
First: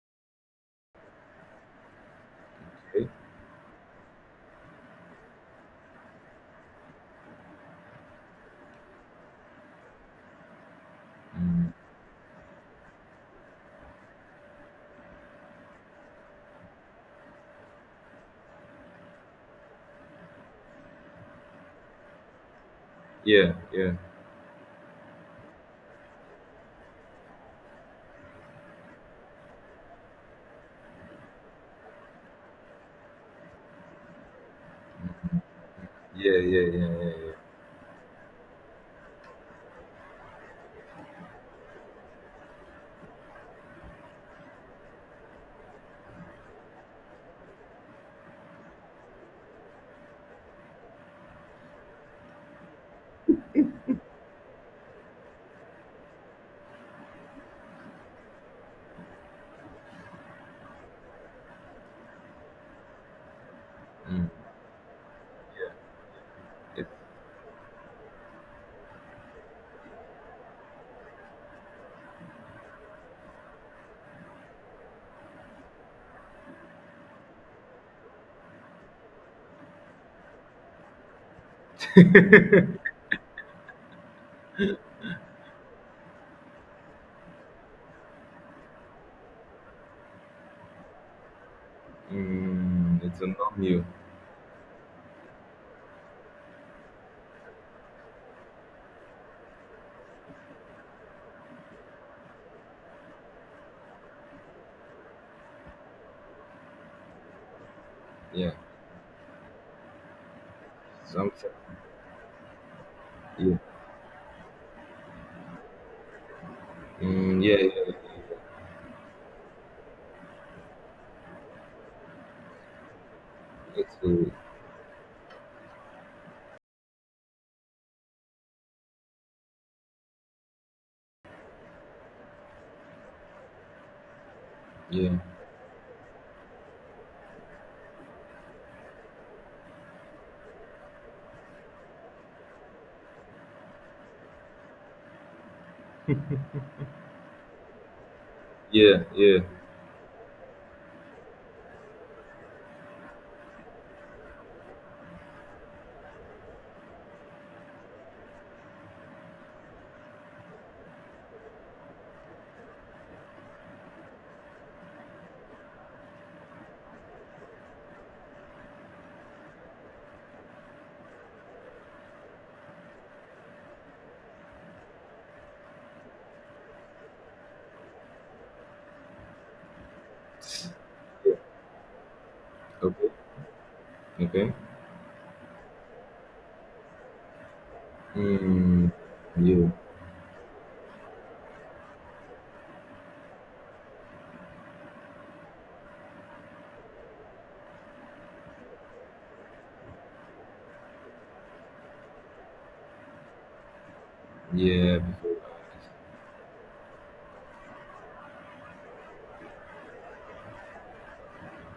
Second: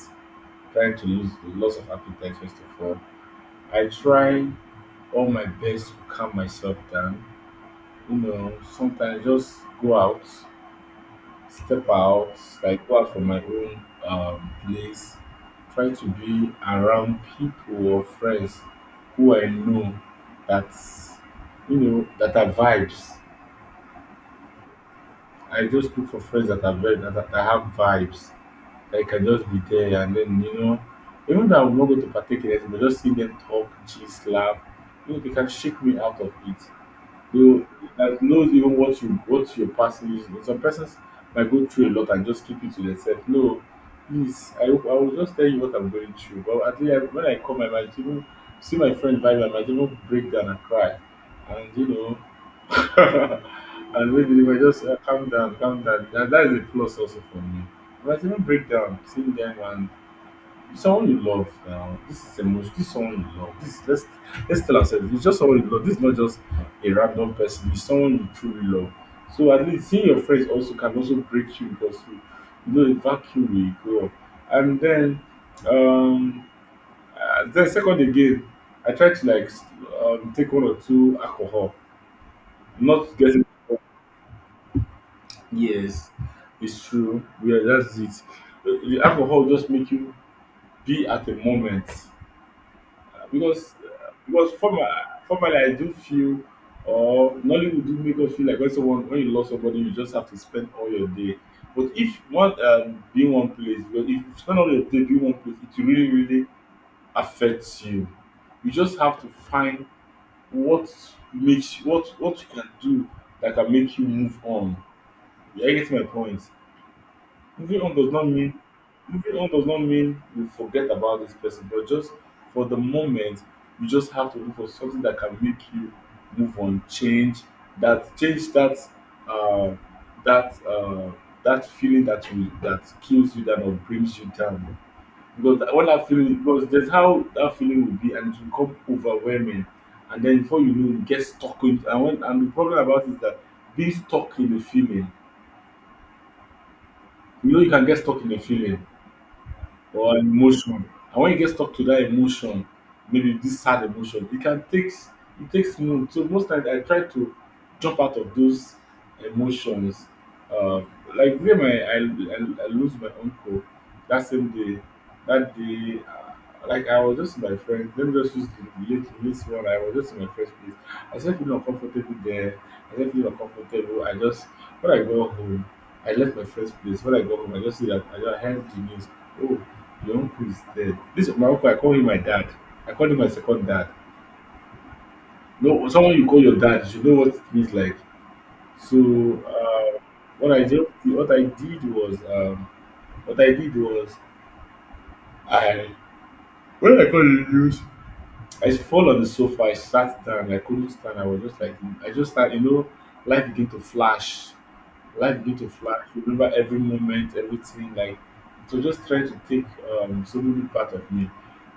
[SPEAKER 1] Trying to lose the loss of appetite first of all.
[SPEAKER 2] Okay.
[SPEAKER 1] I try all my best to calm myself down. You know, sometimes just go out,
[SPEAKER 2] Mm.
[SPEAKER 1] step out, like go out from my own um, place, try to be around people or friends who I know that you know that are vibes.
[SPEAKER 2] Yeah, yeah,
[SPEAKER 1] I just look for friends that are very that, that have vibes. That I can just be there, and then you know, even though I'm not going to partake in it, but just see them talk, gist, laugh. You know, they can shake me out of
[SPEAKER 2] yeah,
[SPEAKER 1] it.
[SPEAKER 2] yeah, yeah, yeah, yeah.
[SPEAKER 1] You like knows even what you what your person is. Some persons might go through a lot and just keep it to themselves. No, please, I, I will just tell you what I'm going through. But at least I, when I come, I might even see my friend vibe. I might even break down and cry, and you know, [laughs] and maybe they might just uh, calm down, calm down. That, that is a plus also for me. I might even break down, seeing them. Someone you love now. This is emotion. This is someone you love. This let's
[SPEAKER 2] Mm,
[SPEAKER 1] let's tell ourselves. It's just someone you
[SPEAKER 2] yeah.
[SPEAKER 1] love. This is not just
[SPEAKER 2] It,
[SPEAKER 1] a random person. It's someone you truly love. So at least seeing your friends also can also break you because you, you know the vacuum will grow up. And then um uh, then second again, I try to like s- um, take one or two alcohol. Not getting yes, it's true. Yeah, that's it. Uh, The alcohol just make you be at the moment.
[SPEAKER 2] mm, it's a numb
[SPEAKER 1] Because
[SPEAKER 2] you.
[SPEAKER 1] because former formerly I do feel or Nollywood do make us feel like when someone when you lost somebody you just have to spend all your day. But if one um being one place, but if you spend all your day being one place, it really really affects you.
[SPEAKER 2] Yeah,
[SPEAKER 1] You just have to find what
[SPEAKER 2] something.
[SPEAKER 1] makes what what you can do
[SPEAKER 2] Yeah,
[SPEAKER 1] that can make you move on. You get my point?
[SPEAKER 2] mm,
[SPEAKER 1] Moving
[SPEAKER 2] yeah,
[SPEAKER 1] on does not mean moving on does not mean you forget about this person, but just for the moment,
[SPEAKER 2] yeah.
[SPEAKER 1] you
[SPEAKER 2] It's
[SPEAKER 1] just
[SPEAKER 2] a,
[SPEAKER 1] have to look for something that can make you move on, change that, change that uh, that uh, that feeling that you that kills you that or brings you down.
[SPEAKER 2] yeah,
[SPEAKER 1] Because that- when that feeling, because there's how that feeling will be and it will become overwhelming, and then before you know you get stuck in. And when and the problem about it is that being stuck in the feeling, you know, you can get stuck in the feeling
[SPEAKER 2] yeah, yeah.
[SPEAKER 1] or emotion. And when you get stuck to that emotion, maybe this sad emotion, it can take, it takes mood. So most times I try to jump out of those emotions. uh, like when my, I, I I lose my uncle that same day, that day, uh, like I was just with my friend. Let me just use the late this one. I was just in my first place. I started feeling uncomfortable there I started feeling uncomfortable. I just, when I go home, I left my friend's place. When I got home, I just see that I, just, heard the news. Oh, your uncle is dead. This
[SPEAKER 2] Yeah.
[SPEAKER 1] my uncle, I call him my dad. I
[SPEAKER 2] Okay.
[SPEAKER 1] call him my second dad.
[SPEAKER 2] Okay.
[SPEAKER 1] No, someone you call your dad, you should know what it means, like.
[SPEAKER 2] Mm,
[SPEAKER 1] So
[SPEAKER 2] yeah.
[SPEAKER 1] uh, what I did, what I did was, um, what I did was, I when I got the news, I fall on the sofa. I sat down. I couldn't stand. I was just like, I just started, you know, life began to flash.
[SPEAKER 2] Yeah. Before.
[SPEAKER 1] Life go to flash remember every moment, everything, like. So just try to take, um so many part of me.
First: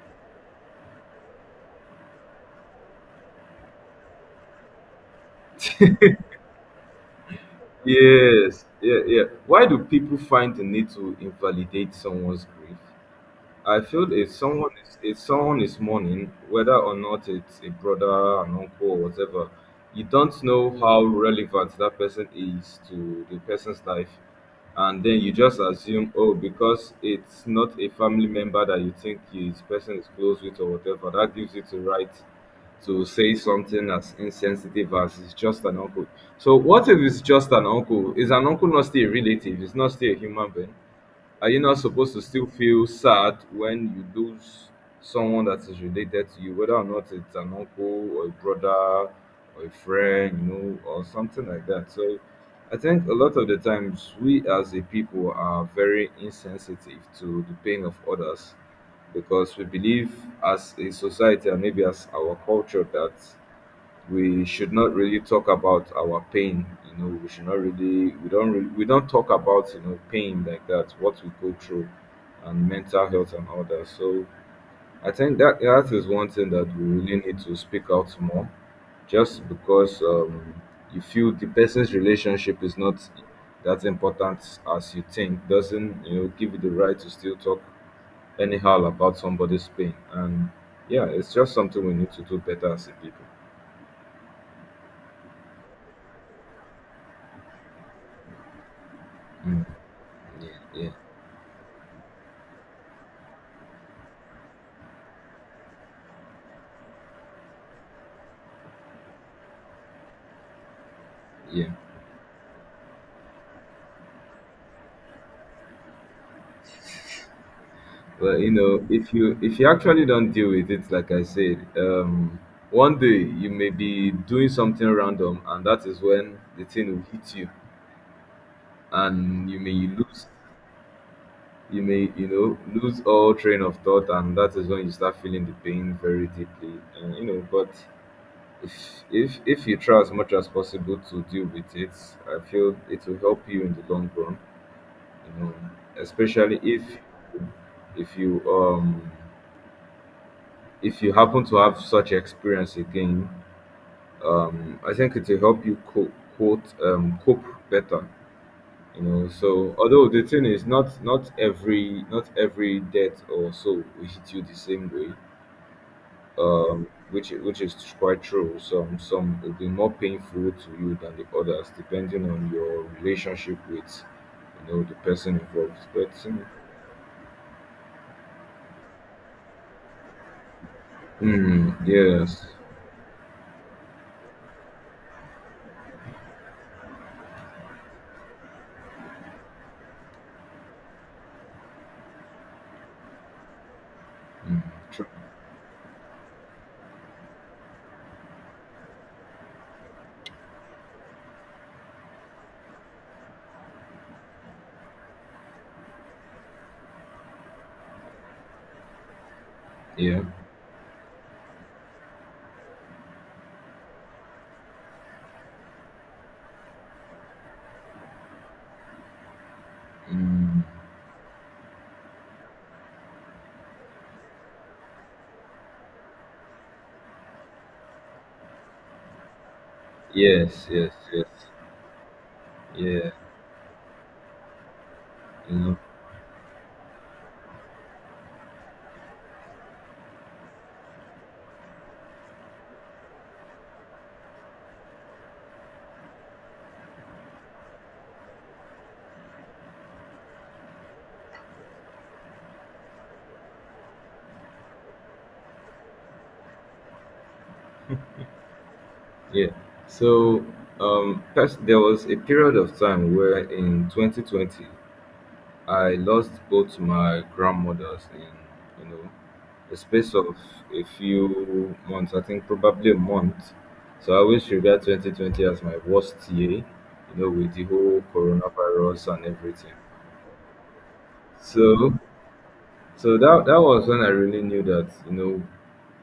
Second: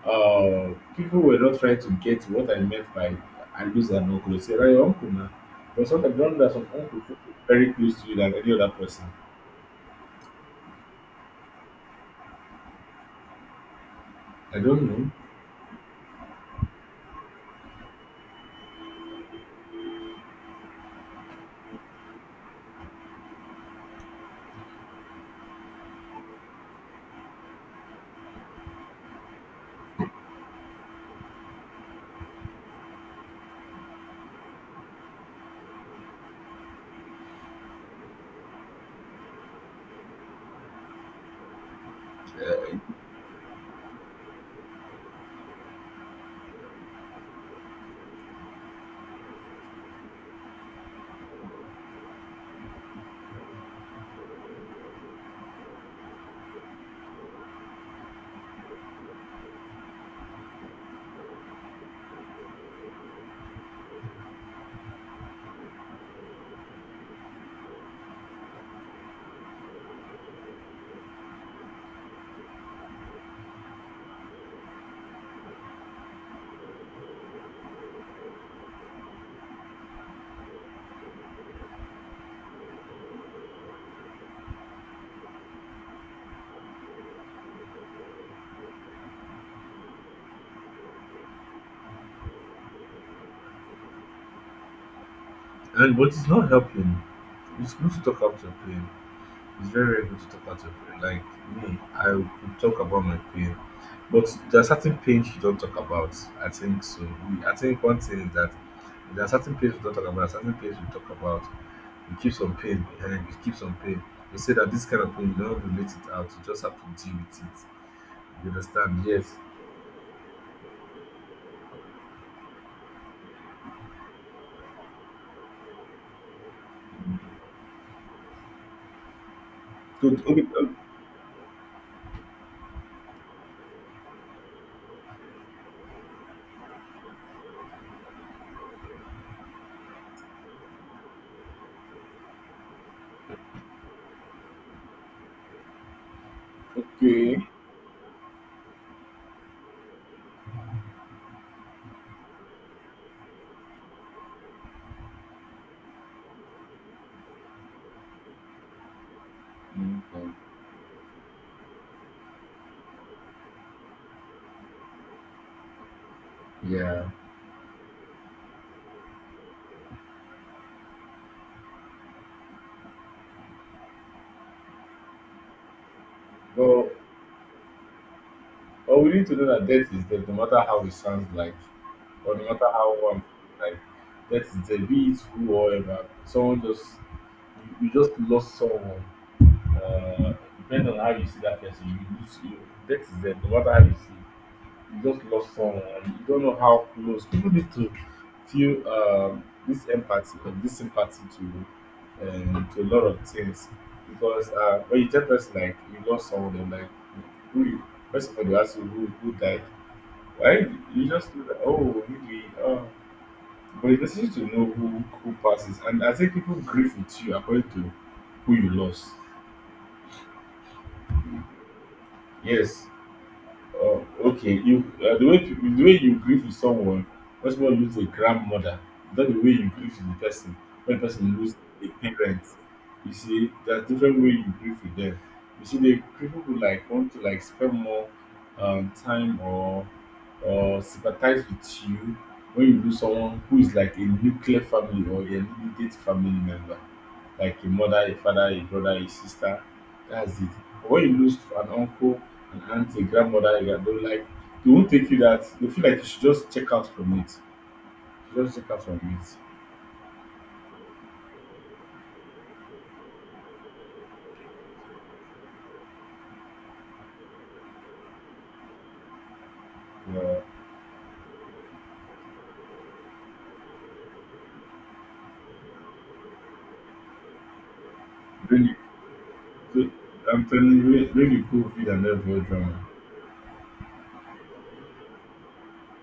[SPEAKER 1] uh People were not trying to get what I meant by I lose an uncle. They say, right, your uncle now. But sometimes don't that some uncle feel very close to you than any
[SPEAKER 2] Yes,
[SPEAKER 1] other
[SPEAKER 2] yeah,
[SPEAKER 1] person?
[SPEAKER 2] yeah. Why do people find the need to invalidate someone's grief? I feel if
[SPEAKER 1] I
[SPEAKER 2] someone
[SPEAKER 1] don't
[SPEAKER 2] is
[SPEAKER 1] know.
[SPEAKER 2] if someone is mourning, whether or not it's a brother, an uncle, or whatever, you don't know how relevant that person is to the person's life, and then you just assume, oh, because it's not a family member that you think this person is close with or whatever, that gives you the right to say something as insensitive as it's just an uncle. So what if it's just an uncle? Is an uncle not still a relative? It's not still a human being? Are you not supposed to still feel sad when you lose someone that is related to you, whether or not it's an uncle or a brother or a friend, you know, or something like that? So I think a lot of the times we as a people are very insensitive to the pain of others because we believe as a society and maybe as our culture that we should not really talk about our pain, you know, we should not really we don't really, we don't talk about, you know, pain like that, what we go through, and mental health and all that. So I think that that is one thing that we really need to speak out more. Just because um you feel the person's relationship is not that important as you think doesn't, you know, give you the right to still talk anyhow about somebody's pain. And yeah, it's just something we need to do better as a people.
[SPEAKER 1] And but it's not helping. It's good to talk out your pain.
[SPEAKER 2] Mm.
[SPEAKER 1] It's very, very good to talk
[SPEAKER 2] Yeah,
[SPEAKER 1] out your
[SPEAKER 2] yeah.
[SPEAKER 1] pain. Like me, I could talk about my pain, but there are certain pains you don't talk about. I think so. We, I think one thing is that there are certain pains we don't talk about, certain pains we talk about.
[SPEAKER 2] Yeah.
[SPEAKER 1] We keep some pain behind, we keep some pain. We say that this kind of pain, you don't relate it out, you just have to deal with it.
[SPEAKER 2] Well, you
[SPEAKER 1] You
[SPEAKER 2] know,
[SPEAKER 1] understand?
[SPEAKER 2] if
[SPEAKER 1] Yes.
[SPEAKER 2] you if you actually don't deal with it, like I said, um, one day you may be doing something random, and that is when the thing will hit you, and you may
[SPEAKER 1] Good.
[SPEAKER 2] lose,
[SPEAKER 1] Okay.
[SPEAKER 2] you may you know lose all train of thought, and that is when you start feeling the pain very deeply, and you know. But if if if you try as much as possible to deal with it, I feel it will help you in the long run, you know, especially if
[SPEAKER 1] Okay.
[SPEAKER 2] if you um if you happen to have such experience again. um, I think it will help you cope, quote, um, cope better. You know, so
[SPEAKER 1] Mm.
[SPEAKER 2] although the thing is not not every not every death or so will hit you the same way,
[SPEAKER 1] Yeah.
[SPEAKER 2] which which is quite true. Some some will be more painful to you than the others, depending on your relationship with you know the person involved. But mm,
[SPEAKER 1] Well, but we need to know that death is death, no matter how it sounds like,
[SPEAKER 2] mm,
[SPEAKER 1] or no
[SPEAKER 2] yes,
[SPEAKER 1] matter how one, like, death is death. Be it who or ever, someone just, you, you just lost someone. Uh, depending on how you see that person, you lose you. Death is death, no matter how you see it.
[SPEAKER 2] mm, true,
[SPEAKER 1] You just lost someone, and you don't know how close. People need to feel um, this empathy or this sympathy to um, to a lot of things. Because uh, when you tell person like you lost someone, they're like, who you? First of all, they ask you who, who died,
[SPEAKER 2] yeah,
[SPEAKER 1] why. You just feel like, oh, maybe uh, but it's necessary to know who who passes. And I think people grieve with you according to who you lost.
[SPEAKER 2] mm,
[SPEAKER 1] Yes. Oh, okay. You, uh, the way peop- the way you grieve with someone once more lose a grandmother, not the way you grieve with the person.
[SPEAKER 2] yes, yes,
[SPEAKER 1] When
[SPEAKER 2] yes,
[SPEAKER 1] person lose a parent,
[SPEAKER 2] yeah.
[SPEAKER 1] you see there's different way you grieve with them.
[SPEAKER 2] You
[SPEAKER 1] You
[SPEAKER 2] know,
[SPEAKER 1] see, the people who like want to like spend more um, time or or sympathize with you when you lose someone who is like a nuclear family or a immediate family member, like a mother, a father, a brother, a sister. That's it. But when you lose an uncle, an aunt, a grandmother, you don't like, they won't take you that. They feel like you should just check out from it. You just check out from it.
[SPEAKER 2] yeah. So um, pers- there was a period of time where in twenty twenty I lost both my grandmothers in you know a space of
[SPEAKER 1] Yeah.
[SPEAKER 2] a few months. I think probably a month. So I always regard twenty twenty as my worst year. You know, with the whole
[SPEAKER 1] When
[SPEAKER 2] coronavirus and everything.
[SPEAKER 1] you, I'm telling you, when when you go
[SPEAKER 2] So
[SPEAKER 1] feel an level drama.
[SPEAKER 2] so that that was when I really knew that you know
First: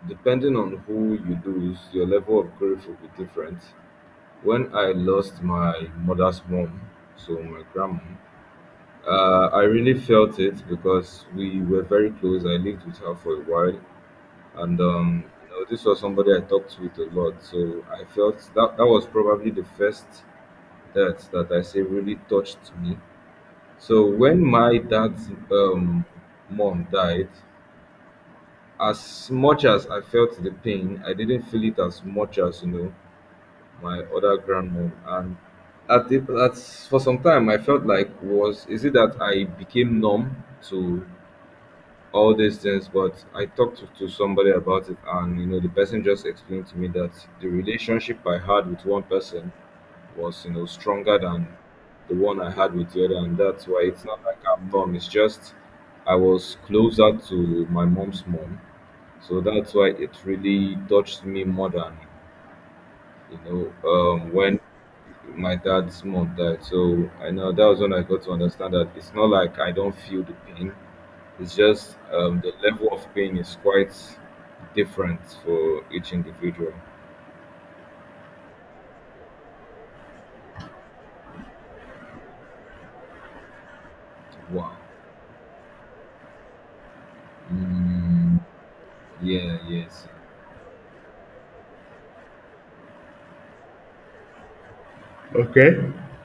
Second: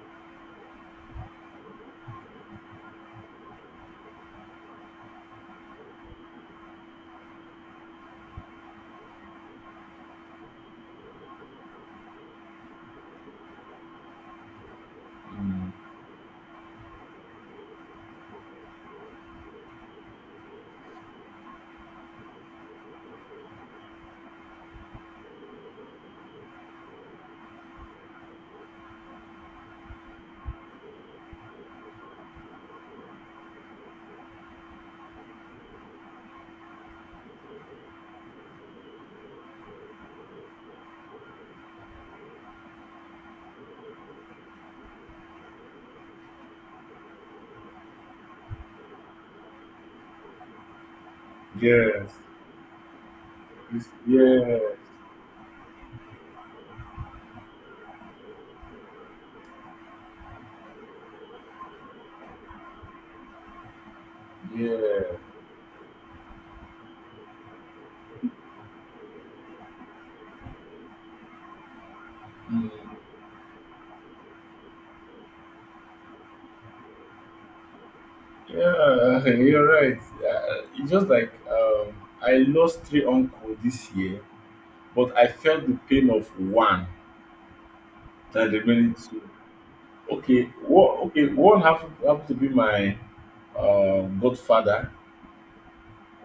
[SPEAKER 2] depending on who you lose, your level of grief will be different. When I lost my mother's mom, so my grandma, uh, I really felt it because we were very close. I lived with her for a while, and um, you know,
[SPEAKER 1] Mm.
[SPEAKER 2] this was somebody I talked with a lot. So I felt that that was probably the first death that I say really touched me. So when my dad's um, mom died, as much as I felt the pain, I didn't feel it as much as you know my other grandmom, and at the at for some time I felt like was, is it that I became numb to all these things? But I talked to, to somebody about it, and you know the person just explained to me that the relationship I had with one person was you know stronger than
[SPEAKER 1] Yes.
[SPEAKER 2] the one I had with the other, and that's why
[SPEAKER 1] It's-
[SPEAKER 2] it's not like I'm
[SPEAKER 1] Yeah.
[SPEAKER 2] numb, it's just I was closer to my mom's mom, so that's why it really touched me more than you know, um, when
[SPEAKER 1] Yeah.
[SPEAKER 2] my dad's mom died. So I know that was when I got to understand that it's not like I don't feel the pain. It's just um, the
[SPEAKER 1] Mm.
[SPEAKER 2] level of pain is quite different for each individual.
[SPEAKER 1] Yeah. [laughs] You're right. Uh, it's just like um, I lost three uncle this year,
[SPEAKER 2] Wow.
[SPEAKER 1] but I felt the pain of one.
[SPEAKER 2] Mm,
[SPEAKER 1] That remaining two.
[SPEAKER 2] yeah. Yes.
[SPEAKER 1] Okay, what okay, one happened happened to be my um godfather,
[SPEAKER 2] Okay.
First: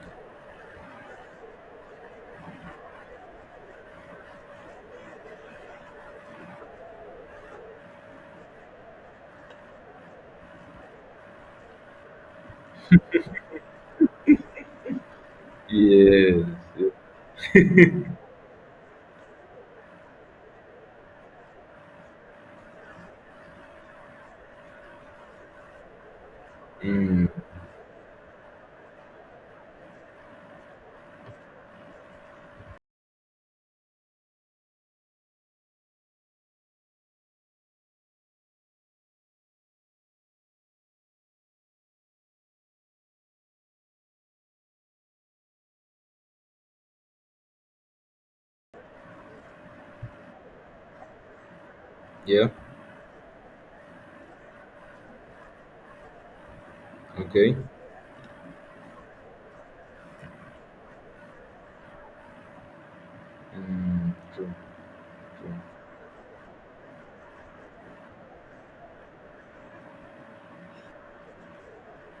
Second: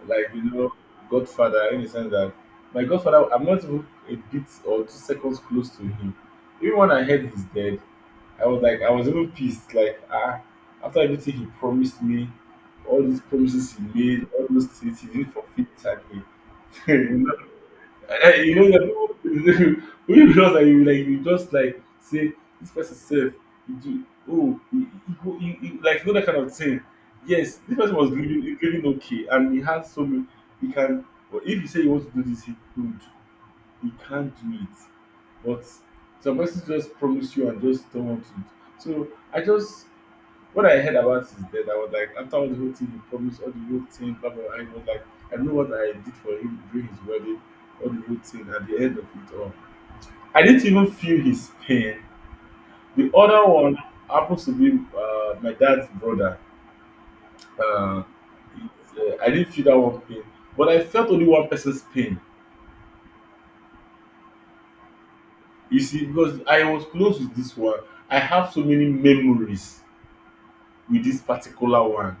[SPEAKER 1] like, you know, godfather in the sense that my godfather, I'm not even a bit or two seconds close to him. Even when I heard he's dead, I was like, I was even pissed, like, ah, after everything he promised me, all these promises he made, all those things he did for fit. [laughs] Exactly.
[SPEAKER 2] Yes. Yeah.
[SPEAKER 1] Eh, eh, you know that, [laughs] when you just that you like, you just like say this person said you do, oh you, you, you, you, like, you know, that kind of thing.
[SPEAKER 2] Mm,
[SPEAKER 1] Yes, this person was living, living okay, and he has so many, he can, but if you say you want to do this, he could, he can't do it. But some person just promise you and just don't want to. So I just what I heard about his death, I was like, after all the whole thing he promised, all the whole thing, blah blah, blah, I was like, I know what I did for him during his wedding, all the whole thing. At the end of it all, I didn't even feel his pain.
[SPEAKER 2] yeah.
[SPEAKER 1] The other one happens to be uh, my dad's brother.
[SPEAKER 2] Okay.
[SPEAKER 1] Uh, it's, uh, I didn't feel that one pain, but I felt only one person's pain.
[SPEAKER 2] Mm, true. True.
[SPEAKER 1] You see, because I was close with this one, I have so many memories with this particular one.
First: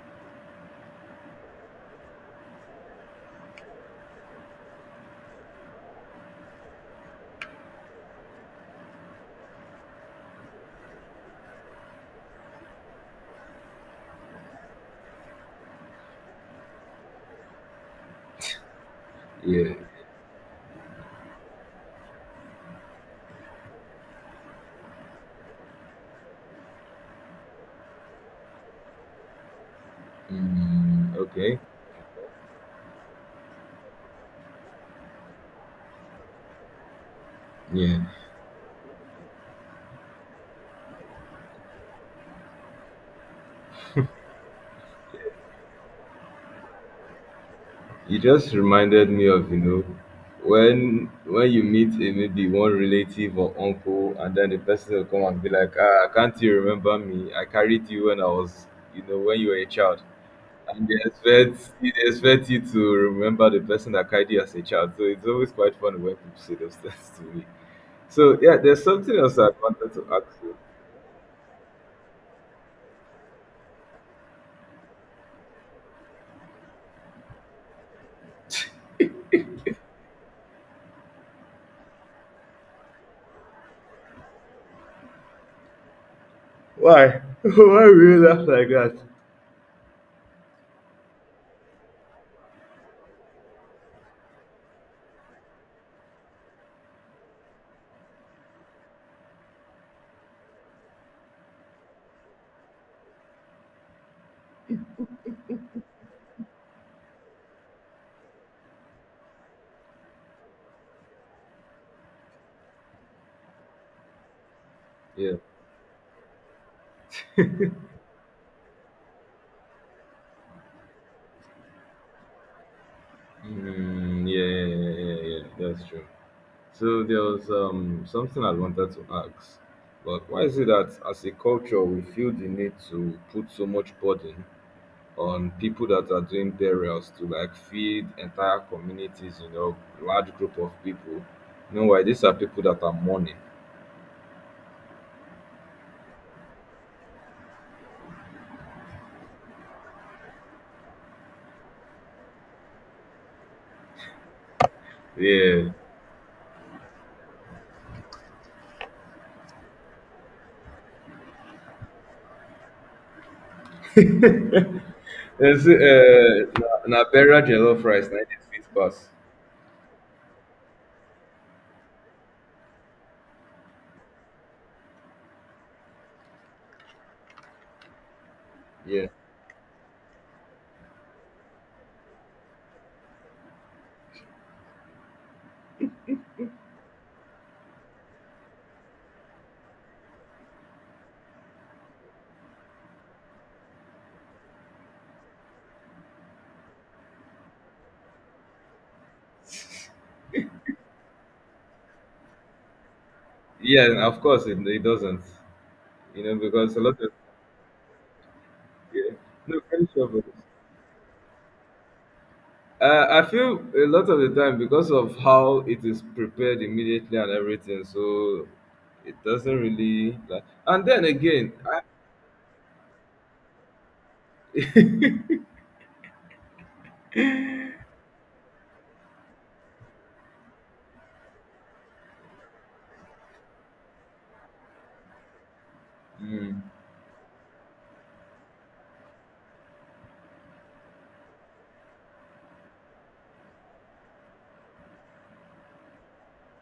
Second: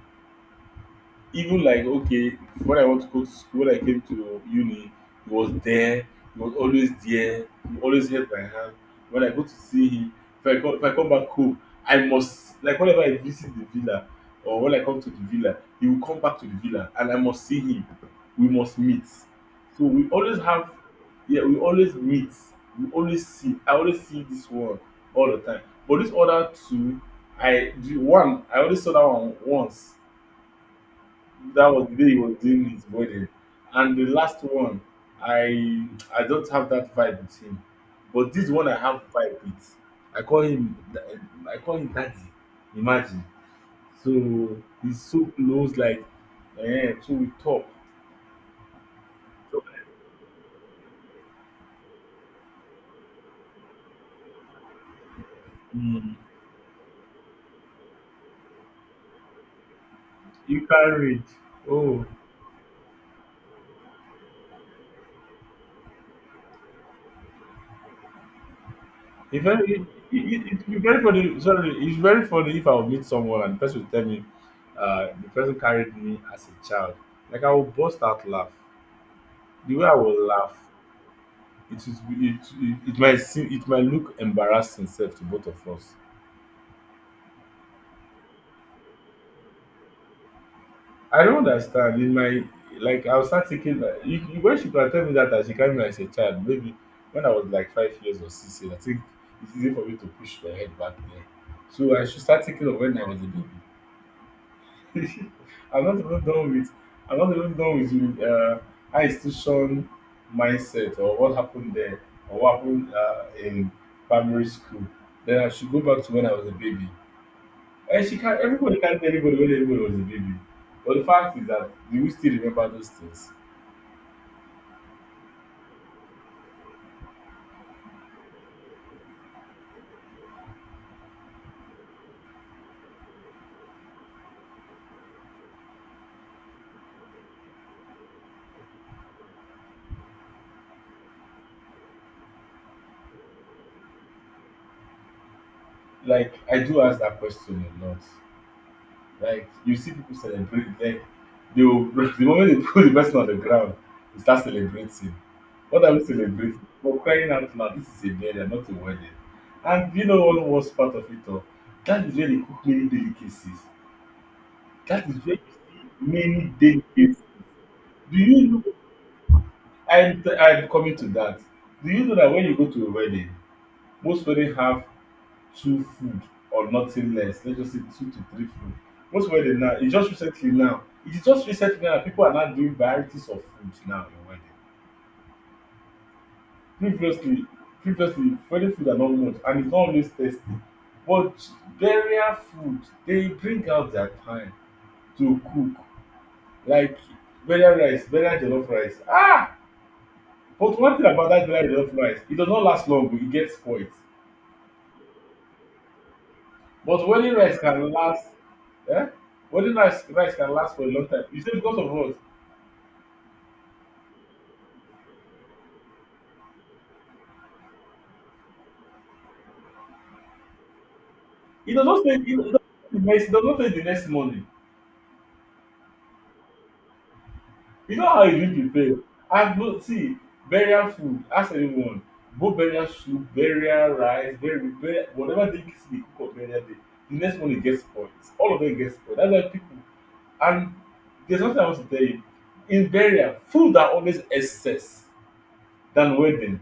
[SPEAKER 1] Even like, okay, when I want to go to school, when I came to uni, he was there. He was always there. He always held my hand. When I go to see him, if i come if I come back home, I must, like whenever I visit the villa or when I come to the villa, he will come back to the villa and I must see him. We must meet.
[SPEAKER 2] Yeah.
[SPEAKER 1] So we always have, yeah, we always meet, we always see, I always see this one all the time. But this other two, I, the one I already saw that one once,
[SPEAKER 2] Mm, okay.
[SPEAKER 1] that was the day he was doing his wedding. And the last one, i I don't have that vibe with him.
[SPEAKER 2] Yeah.
[SPEAKER 1] But this one I have vibe with. i call him I call him daddy. Imagine. So he's so close, like, eh, so we talk.
[SPEAKER 2] You just reminded me of, you
[SPEAKER 1] So
[SPEAKER 2] know, when when you meet a, maybe one relative or uncle, and then the person will come and be like, ah,
[SPEAKER 1] um
[SPEAKER 2] can't you remember me? I carried you when I was, you know, when you were a child.
[SPEAKER 1] you can
[SPEAKER 2] And they
[SPEAKER 1] read.
[SPEAKER 2] expect they
[SPEAKER 1] Oh,
[SPEAKER 2] expect you to remember the person that carried you as a child. So it's always quite funny when people say those things to me. So yeah, there's something else
[SPEAKER 1] he
[SPEAKER 2] I
[SPEAKER 1] very he
[SPEAKER 2] wanted to
[SPEAKER 1] he
[SPEAKER 2] ask you.
[SPEAKER 1] he he very funny. Sorry, it's very funny if I will meet someone and the person will tell me uh the person carried me as a child. Like, I will burst out laugh. The way I will laugh, it is it it it might seem, it might look embarrassing sef to both of us.
[SPEAKER 2] Why? [laughs] Why will you laugh like that?
[SPEAKER 1] I don't understand. In my, like, I will start thinking like, you you when she can tell me that, that she carry me as a child, maybe when I was like five years or six years, I think. It's easy for me to push my head back there. So I should start thinking of when I was a baby. [laughs] I'm not even done with I'm not even done with you, uh high institution mindset or what happened there, or what happened uh, in primary school.
[SPEAKER 2] Yeah.
[SPEAKER 1] Then I should go back to when I was a baby. And she can't, everybody can't tell anybody when everybody was a baby. But the fact is that, do we still remember those things?
[SPEAKER 2] Mm, yeah, yeah, yeah, yeah, yeah, yeah. That's true. So there was um, something I wanted to ask, but why is it that as a culture we feel the need to put so much burden on people that are doing burials to like feed entire communities, you know, large group of people? You know why? These are people that are mourning.
[SPEAKER 1] Like, I do ask that question a lot. Like, you see people celebrate, like they will, [laughs] the moment they [laughs] put the person on the ground, they start celebrating.
[SPEAKER 2] Yeah.
[SPEAKER 1] What are we celebrating? For crying out loud, this is a burial, not a wedding. And you know one worst part of it all? That is where they cook many delicacies. That is where
[SPEAKER 2] Yes, uh,
[SPEAKER 1] you see many
[SPEAKER 2] na, na
[SPEAKER 1] delicacies.
[SPEAKER 2] burial jollof rice, na
[SPEAKER 1] Do
[SPEAKER 2] it
[SPEAKER 1] you know?
[SPEAKER 2] fit pass.
[SPEAKER 1] I'm, I'm coming to that. Do you know that when you go to a wedding, most weddings have two food or nothing less? Let's just say two to three food.
[SPEAKER 2] Yeah.
[SPEAKER 1] Most wedding now, it's just recently now, it is just recently now that people are now doing varieties of food now in wedding. Previously, Previously wedding food are not much and it's not always tasty. But burial food, they bring out their time to cook. Like burial rice, burial jollof rice. Ah! But one thing about that burial jollof rice, it does not last long, but it gets
[SPEAKER 2] Yeah,
[SPEAKER 1] spoiled.
[SPEAKER 2] and of course it, it doesn't. You know, because a lot
[SPEAKER 1] But
[SPEAKER 2] of
[SPEAKER 1] wedding rice can last. Eh?
[SPEAKER 2] yeah. No,
[SPEAKER 1] Wedding
[SPEAKER 2] finish
[SPEAKER 1] rice,
[SPEAKER 2] up.
[SPEAKER 1] rice can last for a long time. You say because of what?
[SPEAKER 2] Uh, I feel a lot of the time because of how it is prepared immediately and everything, so it doesn't really like. And then again,
[SPEAKER 1] It
[SPEAKER 2] I,
[SPEAKER 1] does not take. It does not take the next. It does not take the next morning. You know how you do prepare. And but see, burial food. Ask anyone. Both burial soup, burial rice, burial, burial whatever they kiss the cook of
[SPEAKER 2] mm,
[SPEAKER 1] burial day. The next morning gets spoiled. All of them gets spoiled. That's why people. And there's nothing I want to tell you. In burial, food are always excess than wedding.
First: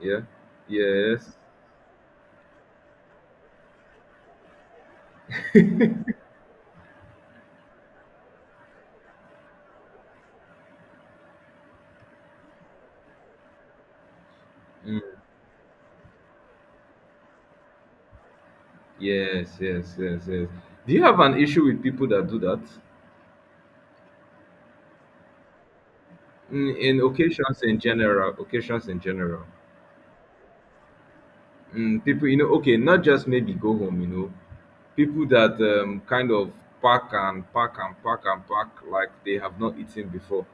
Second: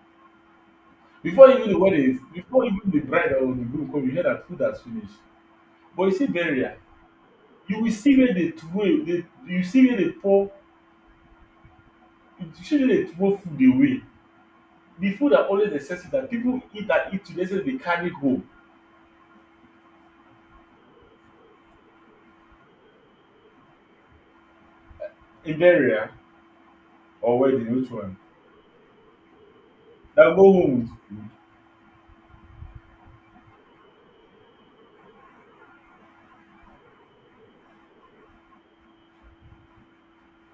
[SPEAKER 2] yeah, yes,
[SPEAKER 1] Before even the wedding, before even the bride or the groom come, you hear dat food has finish. But you see burial, you will see where dey troway dey, you see where dey pour, you see where dey throw food away. The
[SPEAKER 2] mm,
[SPEAKER 1] food are always excessive dat pipu eat and eat to the ex ten t dey carry go.
[SPEAKER 2] yes, yes, yes, yes. Do you have an issue with people that do that?
[SPEAKER 1] In burial
[SPEAKER 2] Mm, in
[SPEAKER 1] or
[SPEAKER 2] occasions
[SPEAKER 1] wedding,
[SPEAKER 2] in
[SPEAKER 1] which one?
[SPEAKER 2] general, occasions in general,
[SPEAKER 1] Na go home with food.
[SPEAKER 2] mm, people, you know, okay, not just maybe go home, you know, people that um, kind of pack and pack and pack and pack like they have not eaten before.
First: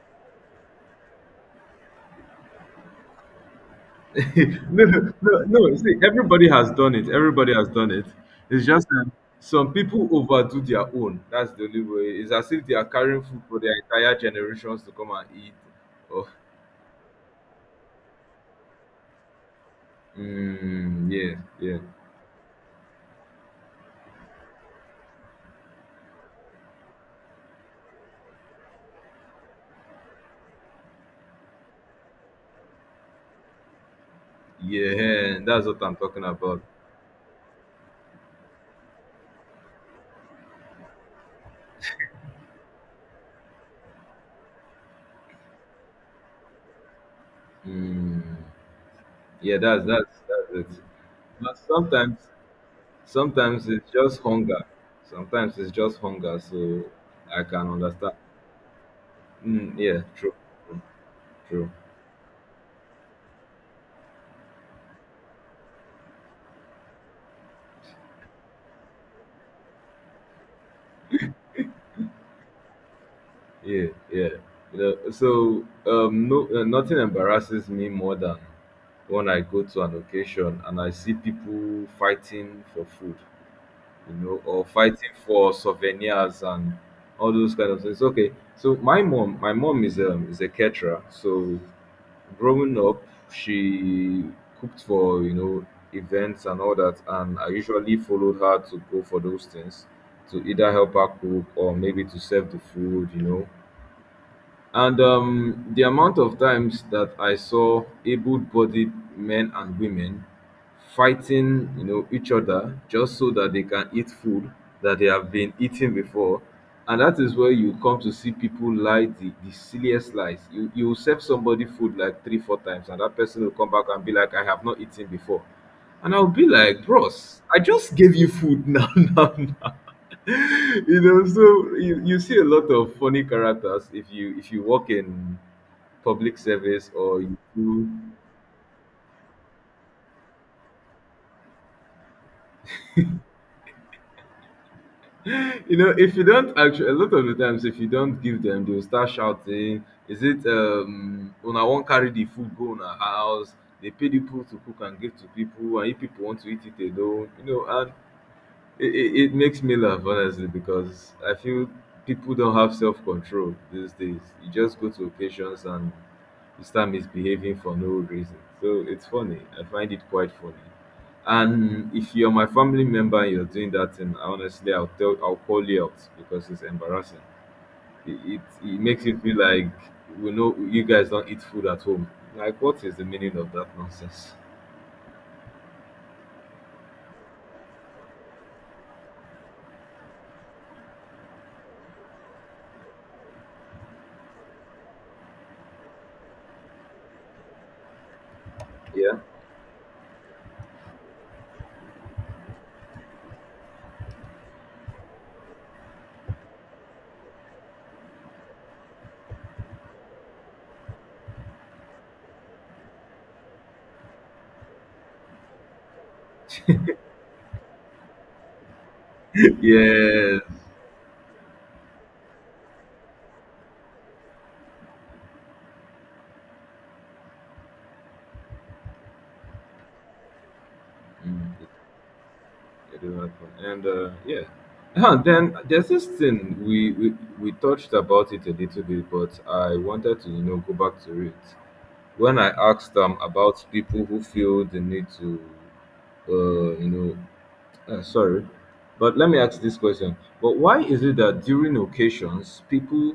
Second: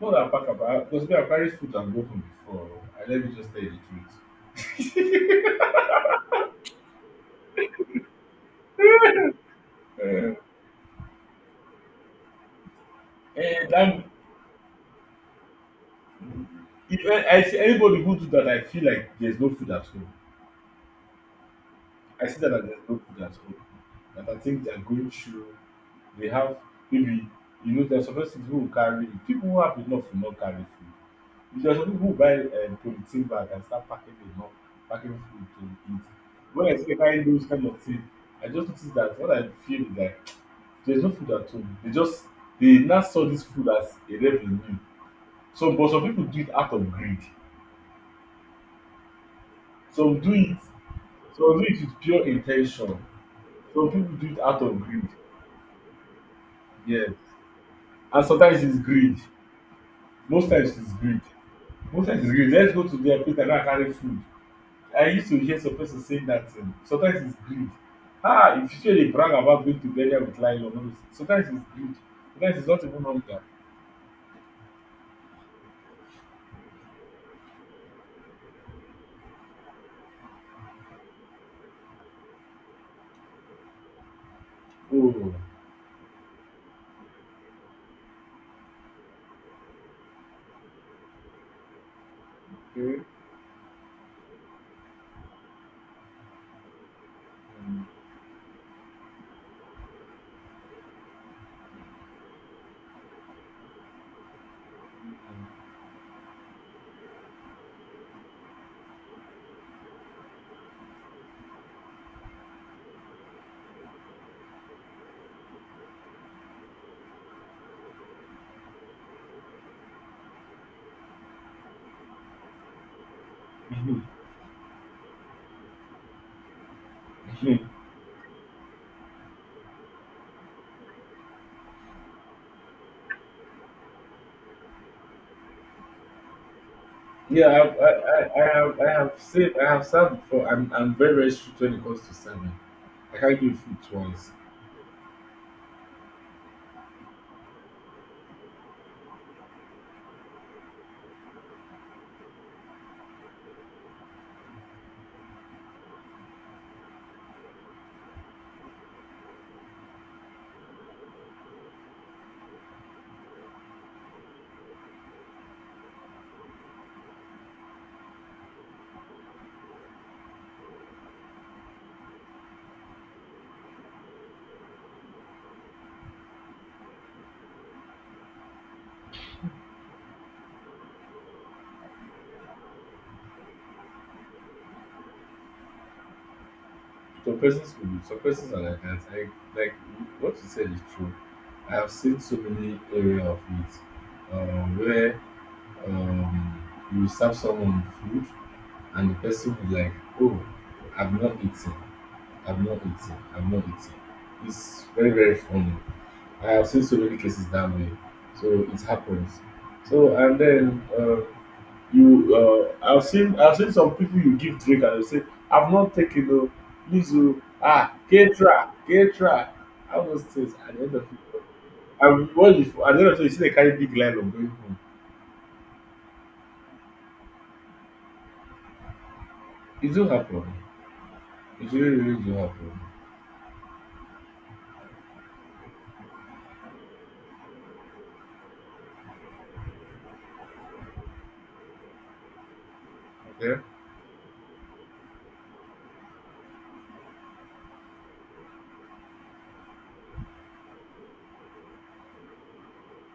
[SPEAKER 1] No na pack am, I cos me I carry food and go home before oo. And let me just tell you the
[SPEAKER 2] [laughs] No, no, no,
[SPEAKER 1] truth. [laughs]
[SPEAKER 2] no. See, everybody has done it. Everybody has done it. It's just um, some people
[SPEAKER 1] um
[SPEAKER 2] overdo their own. That's the only way. It's as if they are carrying food for their
[SPEAKER 1] dat
[SPEAKER 2] entire generations to come and eat. Oh,
[SPEAKER 1] if I, I see anybody who do dat, I feel like there is no food at home.
[SPEAKER 2] mm, yeah, yeah,
[SPEAKER 1] I see them as a group that's hope. That I think they're going through, they have maybe, you know, there's some persons who will carry, people who have enough will not carry food. There's some people who buy um, polythene bag and start packing them up, packing
[SPEAKER 2] yeah.
[SPEAKER 1] food
[SPEAKER 2] That's what
[SPEAKER 1] to
[SPEAKER 2] I'm
[SPEAKER 1] eat.
[SPEAKER 2] talking about.
[SPEAKER 1] When I see them carrying those kind of things, I just notice that what I feel is that there's no food at home. They just, they now saw this food as a revenue. So, but some people do it out of greed.
[SPEAKER 2] Mm, yeah, that's that's
[SPEAKER 1] Some do
[SPEAKER 2] that's
[SPEAKER 1] it,
[SPEAKER 2] it. But
[SPEAKER 1] some do it with
[SPEAKER 2] sometimes,
[SPEAKER 1] pure intention.
[SPEAKER 2] sometimes it's
[SPEAKER 1] Some people
[SPEAKER 2] just
[SPEAKER 1] do it
[SPEAKER 2] hunger.
[SPEAKER 1] out of greed.
[SPEAKER 2] Sometimes it's just hunger. So
[SPEAKER 1] Yes.
[SPEAKER 2] I can understand.
[SPEAKER 1] And sometimes it's greed,
[SPEAKER 2] Mm, yeah, true.
[SPEAKER 1] most times it's greed
[SPEAKER 2] True.
[SPEAKER 1] Most times it's greed, let's go to their place and go and carry food. I used to hear some person saying that, um, sometimes it's greed. Ah, if you say they brag about going to burial with lion, no, no. Sometimes it's greed, sometimes it's not even hunger.
[SPEAKER 2] Yeah, yeah. You know, so um, no, uh, nothing embarrasses me more than when I go to an occasion and I see people fighting for food, you know, or fighting
[SPEAKER 1] Oh,
[SPEAKER 2] for souvenirs and all those kind of things. Okay, so my mom, my mom is um is a caterer. So growing up,
[SPEAKER 1] okay.
[SPEAKER 2] she cooked for you know events and all that, and I
[SPEAKER 1] um,
[SPEAKER 2] usually followed her to go for those things to either help her cook or maybe to serve the food, you know, and um, the amount of times that I saw able-bodied men and women fighting, you know, each other just so that they can eat food that they have been eating before. And that is where you come to see people lie the, the silliest lies. You you will serve somebody food like three, four times, and that person will come back and be like, I have not eaten before. And I'll be like, bros, I just gave you food [laughs] now, now, now. [laughs] You know, so you, you see a lot of funny characters if you if you work in public service or you
[SPEAKER 1] yeah, I,
[SPEAKER 2] do
[SPEAKER 1] I I I have I have saved I have served before. I'm i'm very very strict when it comes to serving. I can't give food twice.
[SPEAKER 2] [laughs] you know if you don't actually a lot of the times if you don't give them they'll start shouting is it um when I will carry the food go on a house, they pay the people to cook and give to people, and if people want to eat it they don't, you know. And It, it, it makes me laugh, honestly, because I feel people don't have self control these days. You just go to occasions and you start misbehaving for no reason. So it's funny. I find it quite funny. And if you're my family member and you're doing that thing, honestly, I'll tell, I'll call you out because it's embarrassing. It, it, it makes you feel like we know you guys don't eat food at home. Like, what is the meaning of that nonsense?
[SPEAKER 1] Some persons will. Be, some persons are like that. I Like what you said is true. I have seen so many area of it, um, where um, you serve someone food and
[SPEAKER 2] Yeah.
[SPEAKER 1] the person will like, oh, I've not eaten, I've not eaten, I've not eaten. It's very very funny. I have seen so many cases that way, so it happens. So and then, uh, you, uh, i've seen i've seen some people, you give drink and they say, I've not taken o, please oh. Ah, caterer, caterer,
[SPEAKER 2] [laughs]
[SPEAKER 1] all those
[SPEAKER 2] Yes.
[SPEAKER 1] things at the end of it. And what if at the end of it, you still dey carry big line of going home. It do happen,
[SPEAKER 2] Mm.
[SPEAKER 1] e really really do happen.
[SPEAKER 2] Yeah, they were fun. And uh, yeah. Huh, then there's this thing we, we we touched about it a little bit, but I wanted to you know go back to it when I asked them
[SPEAKER 1] Okay.
[SPEAKER 2] about people who feel the need to uh, you know uh, sorry, but let me ask this question. But why is it that during occasions, people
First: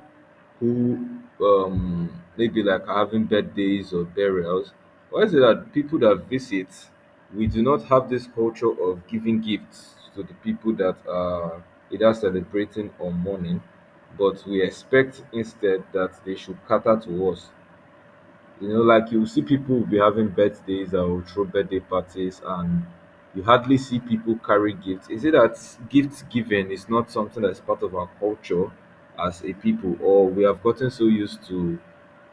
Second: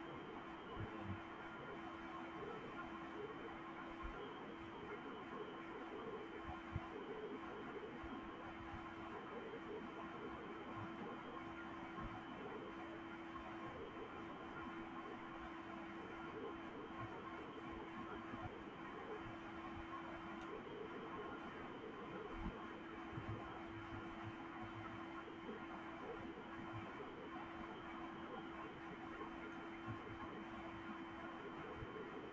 [SPEAKER 2] who um, maybe like are having birthdays or burials, why is it that people that visit, we do not have this culture of giving gifts to the people that are either celebrating or mourning, but we expect instead that they should cater to us, you know, like you see people will be having birthdays or will throw birthday parties, and you hardly see people carry gifts. Is it that gift giving is not something that's part of our culture as a people, or we have gotten so used to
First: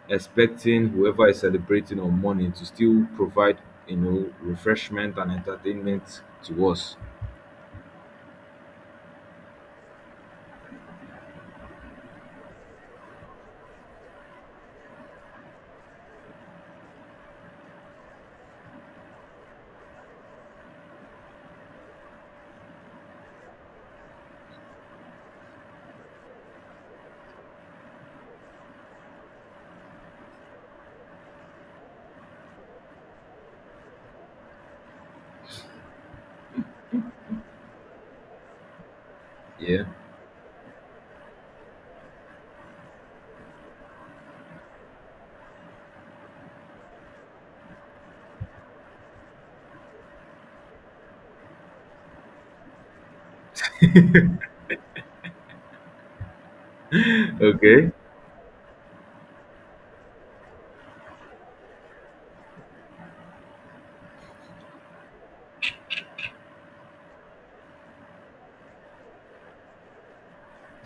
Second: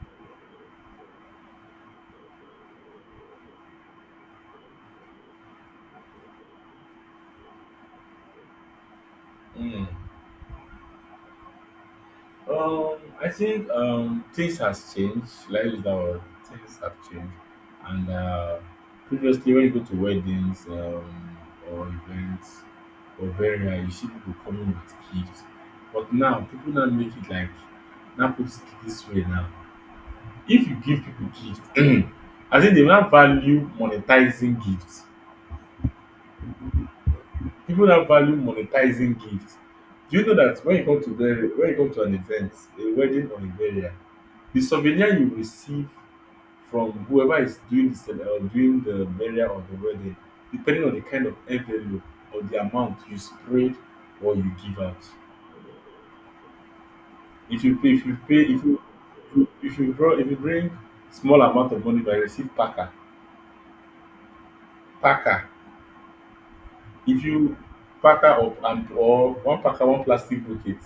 [SPEAKER 2] expecting whoever is celebrating on morning to still provide, you know, refreshment and entertainment to us?
[SPEAKER 1] Mm. Um, I think, um, things has changed. Should I use that word? Things have changed. And, uh, previously, when you go to weddings, um, or events, or very rare, you see people coming with gifts. But now, people now make it like, now put it this way now. If you give people gifts, [clears throat] I think they now value monetizing gifts. People now value monetizing gifts.
[SPEAKER 2] Yeah. [laughs]
[SPEAKER 1] Do you know that when you come to very, when you come to an event, a wedding or a burial, the souvenir you receive from whoever is doing the cele- or doing the burial or the wedding, depending on the kind of envelope or the amount you spread or you give out. If you
[SPEAKER 2] Okay.
[SPEAKER 1] pay, if you pay if you if you bro if you bring small amount of money but you receive packer, packer. If you packer up and or one packer, one plastic bucket.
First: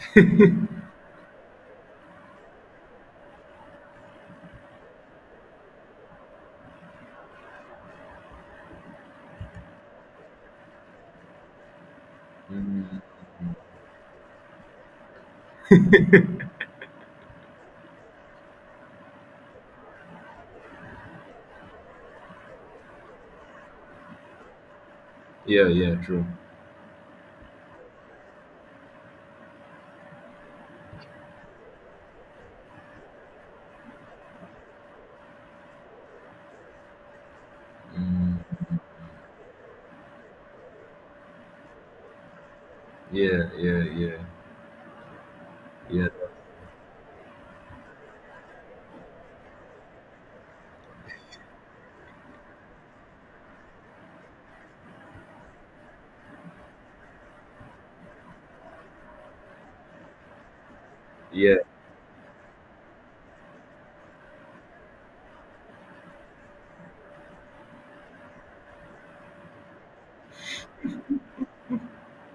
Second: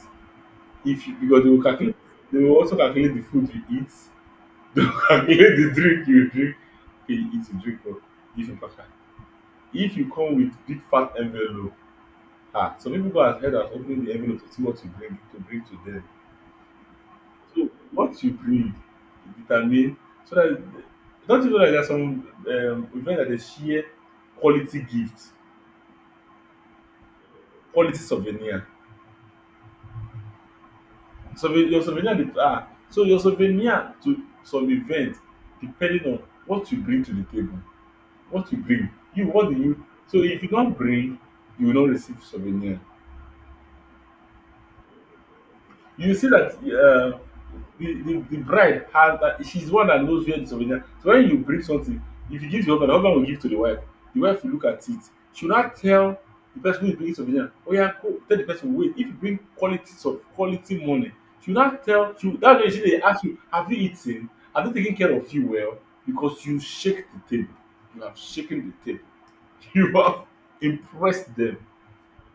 [SPEAKER 1] If you, because they will calculate, they will also calculate the food you eat. [laughs] They will calculate the drink you drink. Okay, you eat, you drink oh. If you packer, if you come with big fat envelope, ah, some people go ahead and open the envelope to see what you bring to bring to them. So what you bring determine, so that, don't you know that there some um, events that they share quality gifts,
[SPEAKER 2] Yeah. Yeah. True.
[SPEAKER 1] quality souvenir. So your souvenir dey, ah, so your souvenir to some event depending on what you bring to the table,
[SPEAKER 2] Mm,
[SPEAKER 1] what you bring, you what do you, so if you don bring, you will not receive souvenir.
[SPEAKER 2] yeah. Yeah. Yeah. Yeah.
[SPEAKER 1] You see that, uh, the, the the bride has that, she's the one that knows where the souvenir. So when you bring something, if you give the husband, the husband will give to the wife. The wife will look at it. She will not tell the person who is bringing souvenir. Oh yeah, go tell the person wait. If you bring quality of quality money, she
[SPEAKER 2] Yeah.
[SPEAKER 1] will not tell. She will, that's why she, they ask you, have you eaten? Have they taken care of you well? Because you shake the table. You have shaken the table. [laughs] You have impressed them.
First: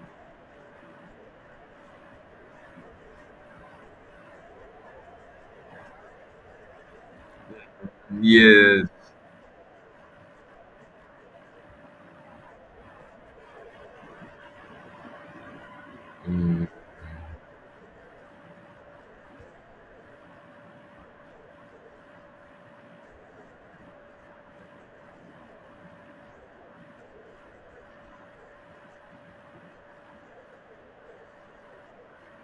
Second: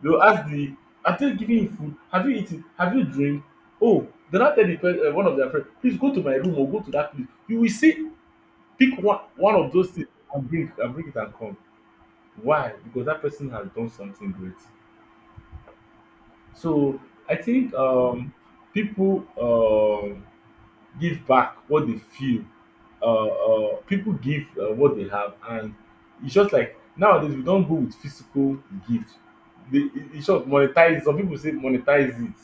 [SPEAKER 1] They will ask, the after giving you food, have you eaten? Have you drink? Oh, they now tell the pe- um one of their friend, please go to my room or go to that place. You will see,
[SPEAKER 2] Yes.
[SPEAKER 1] pick one one of those things and bring and bring it and come. Why? Because that person has done something great.
[SPEAKER 2] Mm.
[SPEAKER 1] So I think, um people, um give back what they feel. Uh, uh people give, uh, what they have. And it's just like nowadays we don't go with physical gift. They, it- it's just monetize. Some people say monetize it,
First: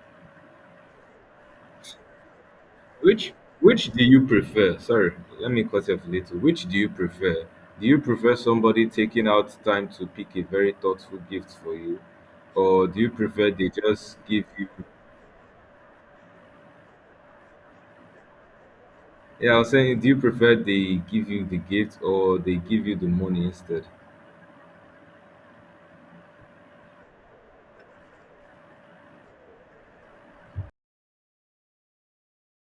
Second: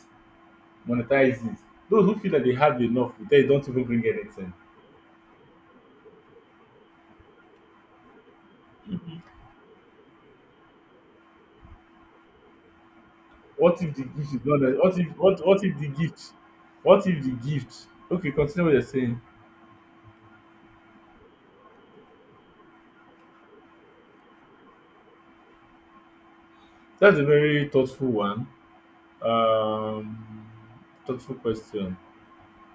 [SPEAKER 1] monetize it. Those who feel that they have enough, but
[SPEAKER 2] Which
[SPEAKER 1] they don't even
[SPEAKER 2] which do
[SPEAKER 1] bring
[SPEAKER 2] you
[SPEAKER 1] anything.
[SPEAKER 2] prefer? Sorry, let me cut off a little. Which do you prefer? Do you prefer somebody taking out time to pick a very thoughtful gift for you? Or do you prefer they
[SPEAKER 1] What if the gift
[SPEAKER 2] just
[SPEAKER 1] is
[SPEAKER 2] give
[SPEAKER 1] not?
[SPEAKER 2] you.
[SPEAKER 1] That- What if what what if the gift? What if the gift? Okay, continue what you're saying.
[SPEAKER 2] Yeah, I was saying do you prefer they give you the gift or they give you the money instead?
[SPEAKER 1] That's a very thoughtful one. Um, Thoughtful question.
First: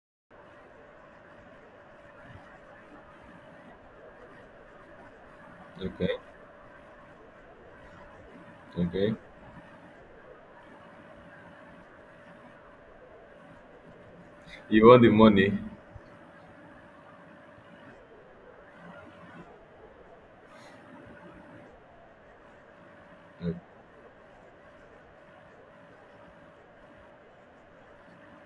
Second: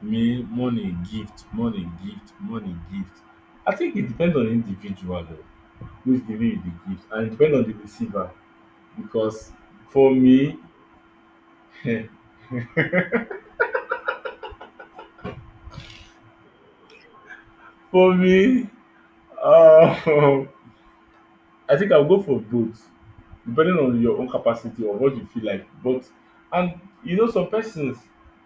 [SPEAKER 1] Me, money, gift, money, gift, money, gift. I think it depends on the individual though,
[SPEAKER 2] Okay,
[SPEAKER 1] who's giving you the gift, and it depends on the receiver.
[SPEAKER 2] okay.
[SPEAKER 1] Because for me,
[SPEAKER 2] You want the money?
[SPEAKER 1] for me, uh, [laughs] I think I'll go for both.
[SPEAKER 2] Uh,
[SPEAKER 1] Depending on your own capacity or what you feel like. But and you know some persons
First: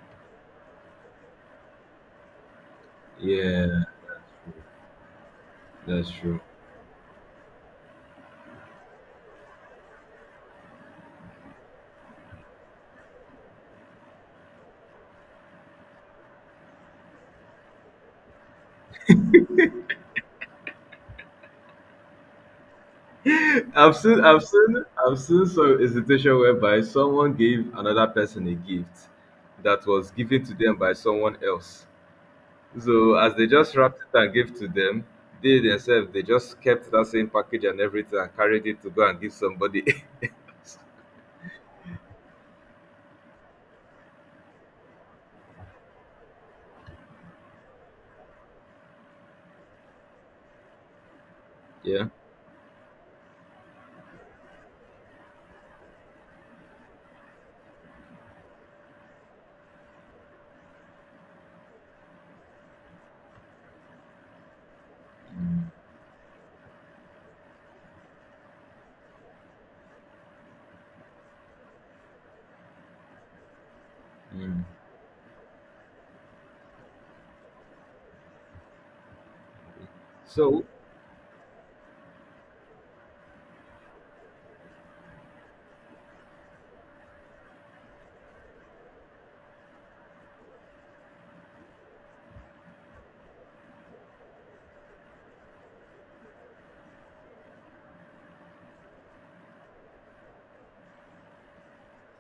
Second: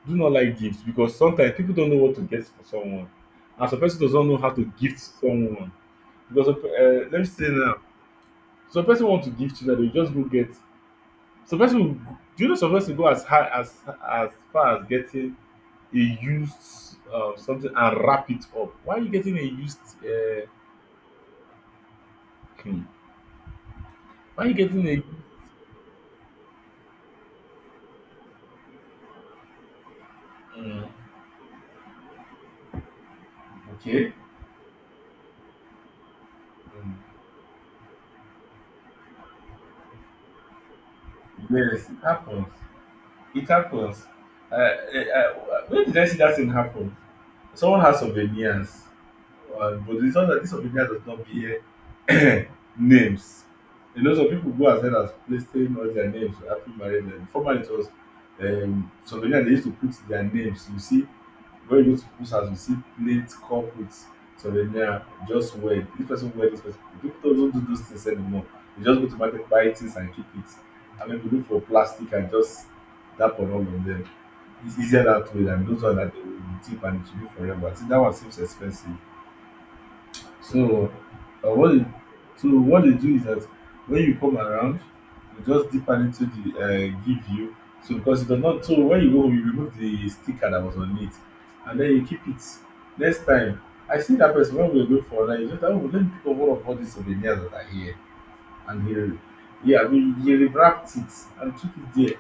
[SPEAKER 1] do not like gifts because sometimes people don't know what to get for someone, and some
[SPEAKER 2] Yeah,
[SPEAKER 1] person doesn't know how to gift someone
[SPEAKER 2] that's true.
[SPEAKER 1] because of, uh, let me say now, some person want to gift you that they just go get. Some person will, do you know some person go as high as as far as getting a used, uh, something and wrap it up. Why are you getting a used? Uh, hmm,
[SPEAKER 2] I've seen, I've
[SPEAKER 1] why are you
[SPEAKER 2] seen,
[SPEAKER 1] getting a?
[SPEAKER 2] I've seen some a situation whereby someone gave another person a gift that was given to them
[SPEAKER 1] Mm,
[SPEAKER 2] by someone else. So as they just wrapped
[SPEAKER 1] okay.
[SPEAKER 2] it and gave to them, they themselves they just kept
[SPEAKER 1] Mm,
[SPEAKER 2] that same package and everything and carried it to go and give somebody. [laughs]
[SPEAKER 1] yes, it happens. It happens. I, I, where did I see that thing happen? Someone has souvenirs, uh, but it's not that this souvenir does not
[SPEAKER 2] Yeah.
[SPEAKER 1] bear [clears throat] names. You know, some people go as well as placing all their names after marriage. And formerly, it was, um, souvenir they used to put their names. You see, when you go to people's house, you see plate, cup with souvenir, just
[SPEAKER 2] Mm.
[SPEAKER 1] wear. This person wear this person. People don't do those things anymore. They just go to market, buy things, and keep it. I mean, we look for plastic and just dump on all of them.
[SPEAKER 2] Mm.
[SPEAKER 1] It's easier that way than those ones that they will tip and it should be forever. I think that one seems expensive.
[SPEAKER 2] So
[SPEAKER 1] So, uh, what they, so what they do is that when you come around, you just dip hand into the, uh, give you. So because it does not, so when you go home, you remove the sticker that was on it and then you keep it. Next time I see that person when we were going for online, you just, oh let me pick up one of all these souvenirs that are here. And he yeah we He rewrapped it and took it there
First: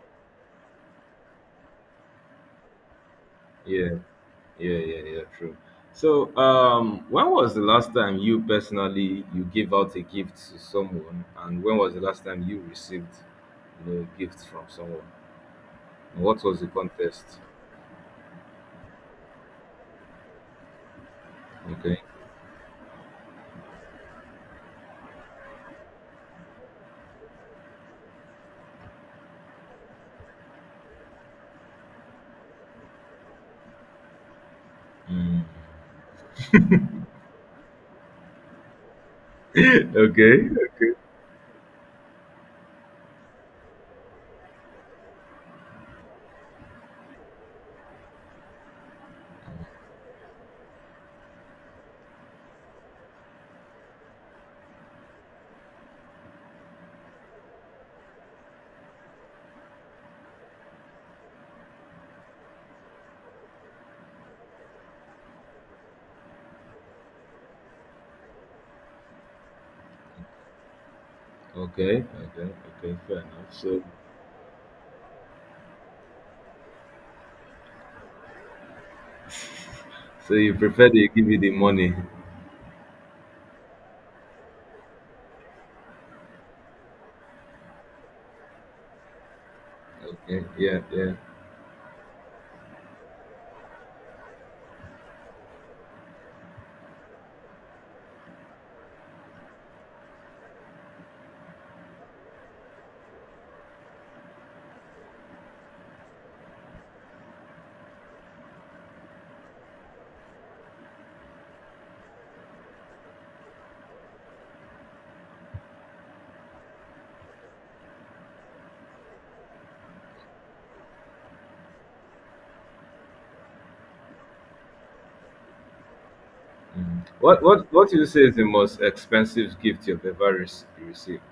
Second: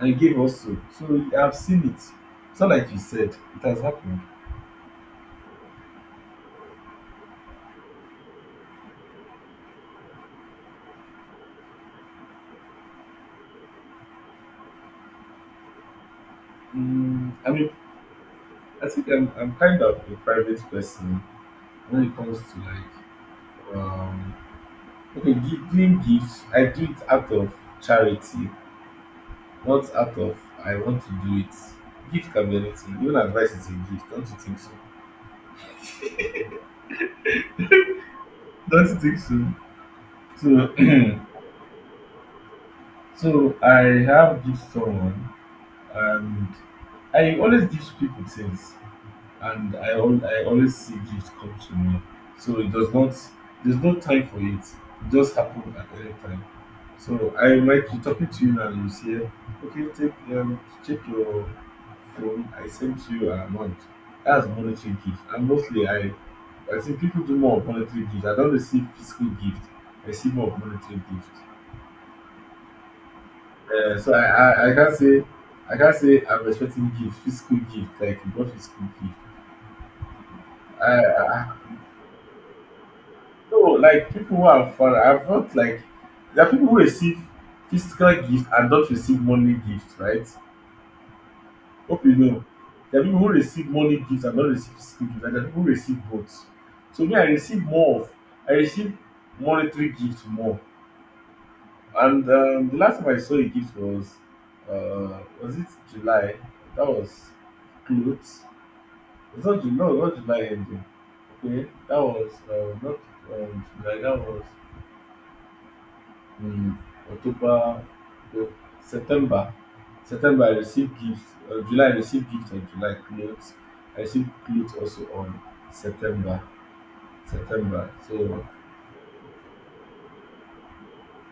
[SPEAKER 1] and gave us. So so I've seen it. It's not like you said, it has
[SPEAKER 2] yeah.
[SPEAKER 1] happened.
[SPEAKER 2] Yeah, yeah, yeah, true. So, um, when was the last time you personally you gave out a gift to someone, and when was the last time you received, you know, a gift from someone? And what was the
[SPEAKER 1] Mm,
[SPEAKER 2] context?
[SPEAKER 1] I mean, I think I'm I'm kind of a private person
[SPEAKER 2] Okay.
[SPEAKER 1] when it comes to like, um okay, gi- giving gifts. I do it out of charity, not out of, I want to do it. Gift can be anything. Even advice is a gift. Don't you think so?
[SPEAKER 2] Mm.
[SPEAKER 1] Don't you think so?
[SPEAKER 2] [laughs] Okay.
[SPEAKER 1] So [clears throat] so I have gift someone. And I always give people things, and I al- I always see gifts come to me. So it does not there's no time for it. It just happens at any time. So I might be talking to you now, and you say, okay, take, um check your phone. I sent you an amount. That's monetary gift, and mostly I I think people do more of monetary gifts. I don't receive physical gift. I see more of monetary gift.
[SPEAKER 2] Okay. Okay. Okay. Fair enough. So,
[SPEAKER 1] Eh, So, I, I, I can't say, I can't say I'm expecting gift, physical gift, like you got physical gift.
[SPEAKER 2] so you prefer
[SPEAKER 1] I,
[SPEAKER 2] they give you the
[SPEAKER 1] I
[SPEAKER 2] money?
[SPEAKER 1] No like people who are far, I've not like, there are people who receive physical gift and don't receive money gift, right?
[SPEAKER 2] Okay. Yeah. Yeah.
[SPEAKER 1] Hope you know. There are people who receive money gift and don't receive physical gift, and there are people who receive both. So me I receive more of I receive monetary gift more. And um, the last time I saw a gift was uh was it July? That was clothes. It's not July. No, not July ending. Okay, that was uh, not um, July. That was um, October, no, September. September I received gifts. Uh, July I received gifts and July clothes. I received clothes also on September.
[SPEAKER 2] Mm. What What What
[SPEAKER 1] September.
[SPEAKER 2] do you say is the
[SPEAKER 1] So
[SPEAKER 2] most expensive gift you've ever re- received?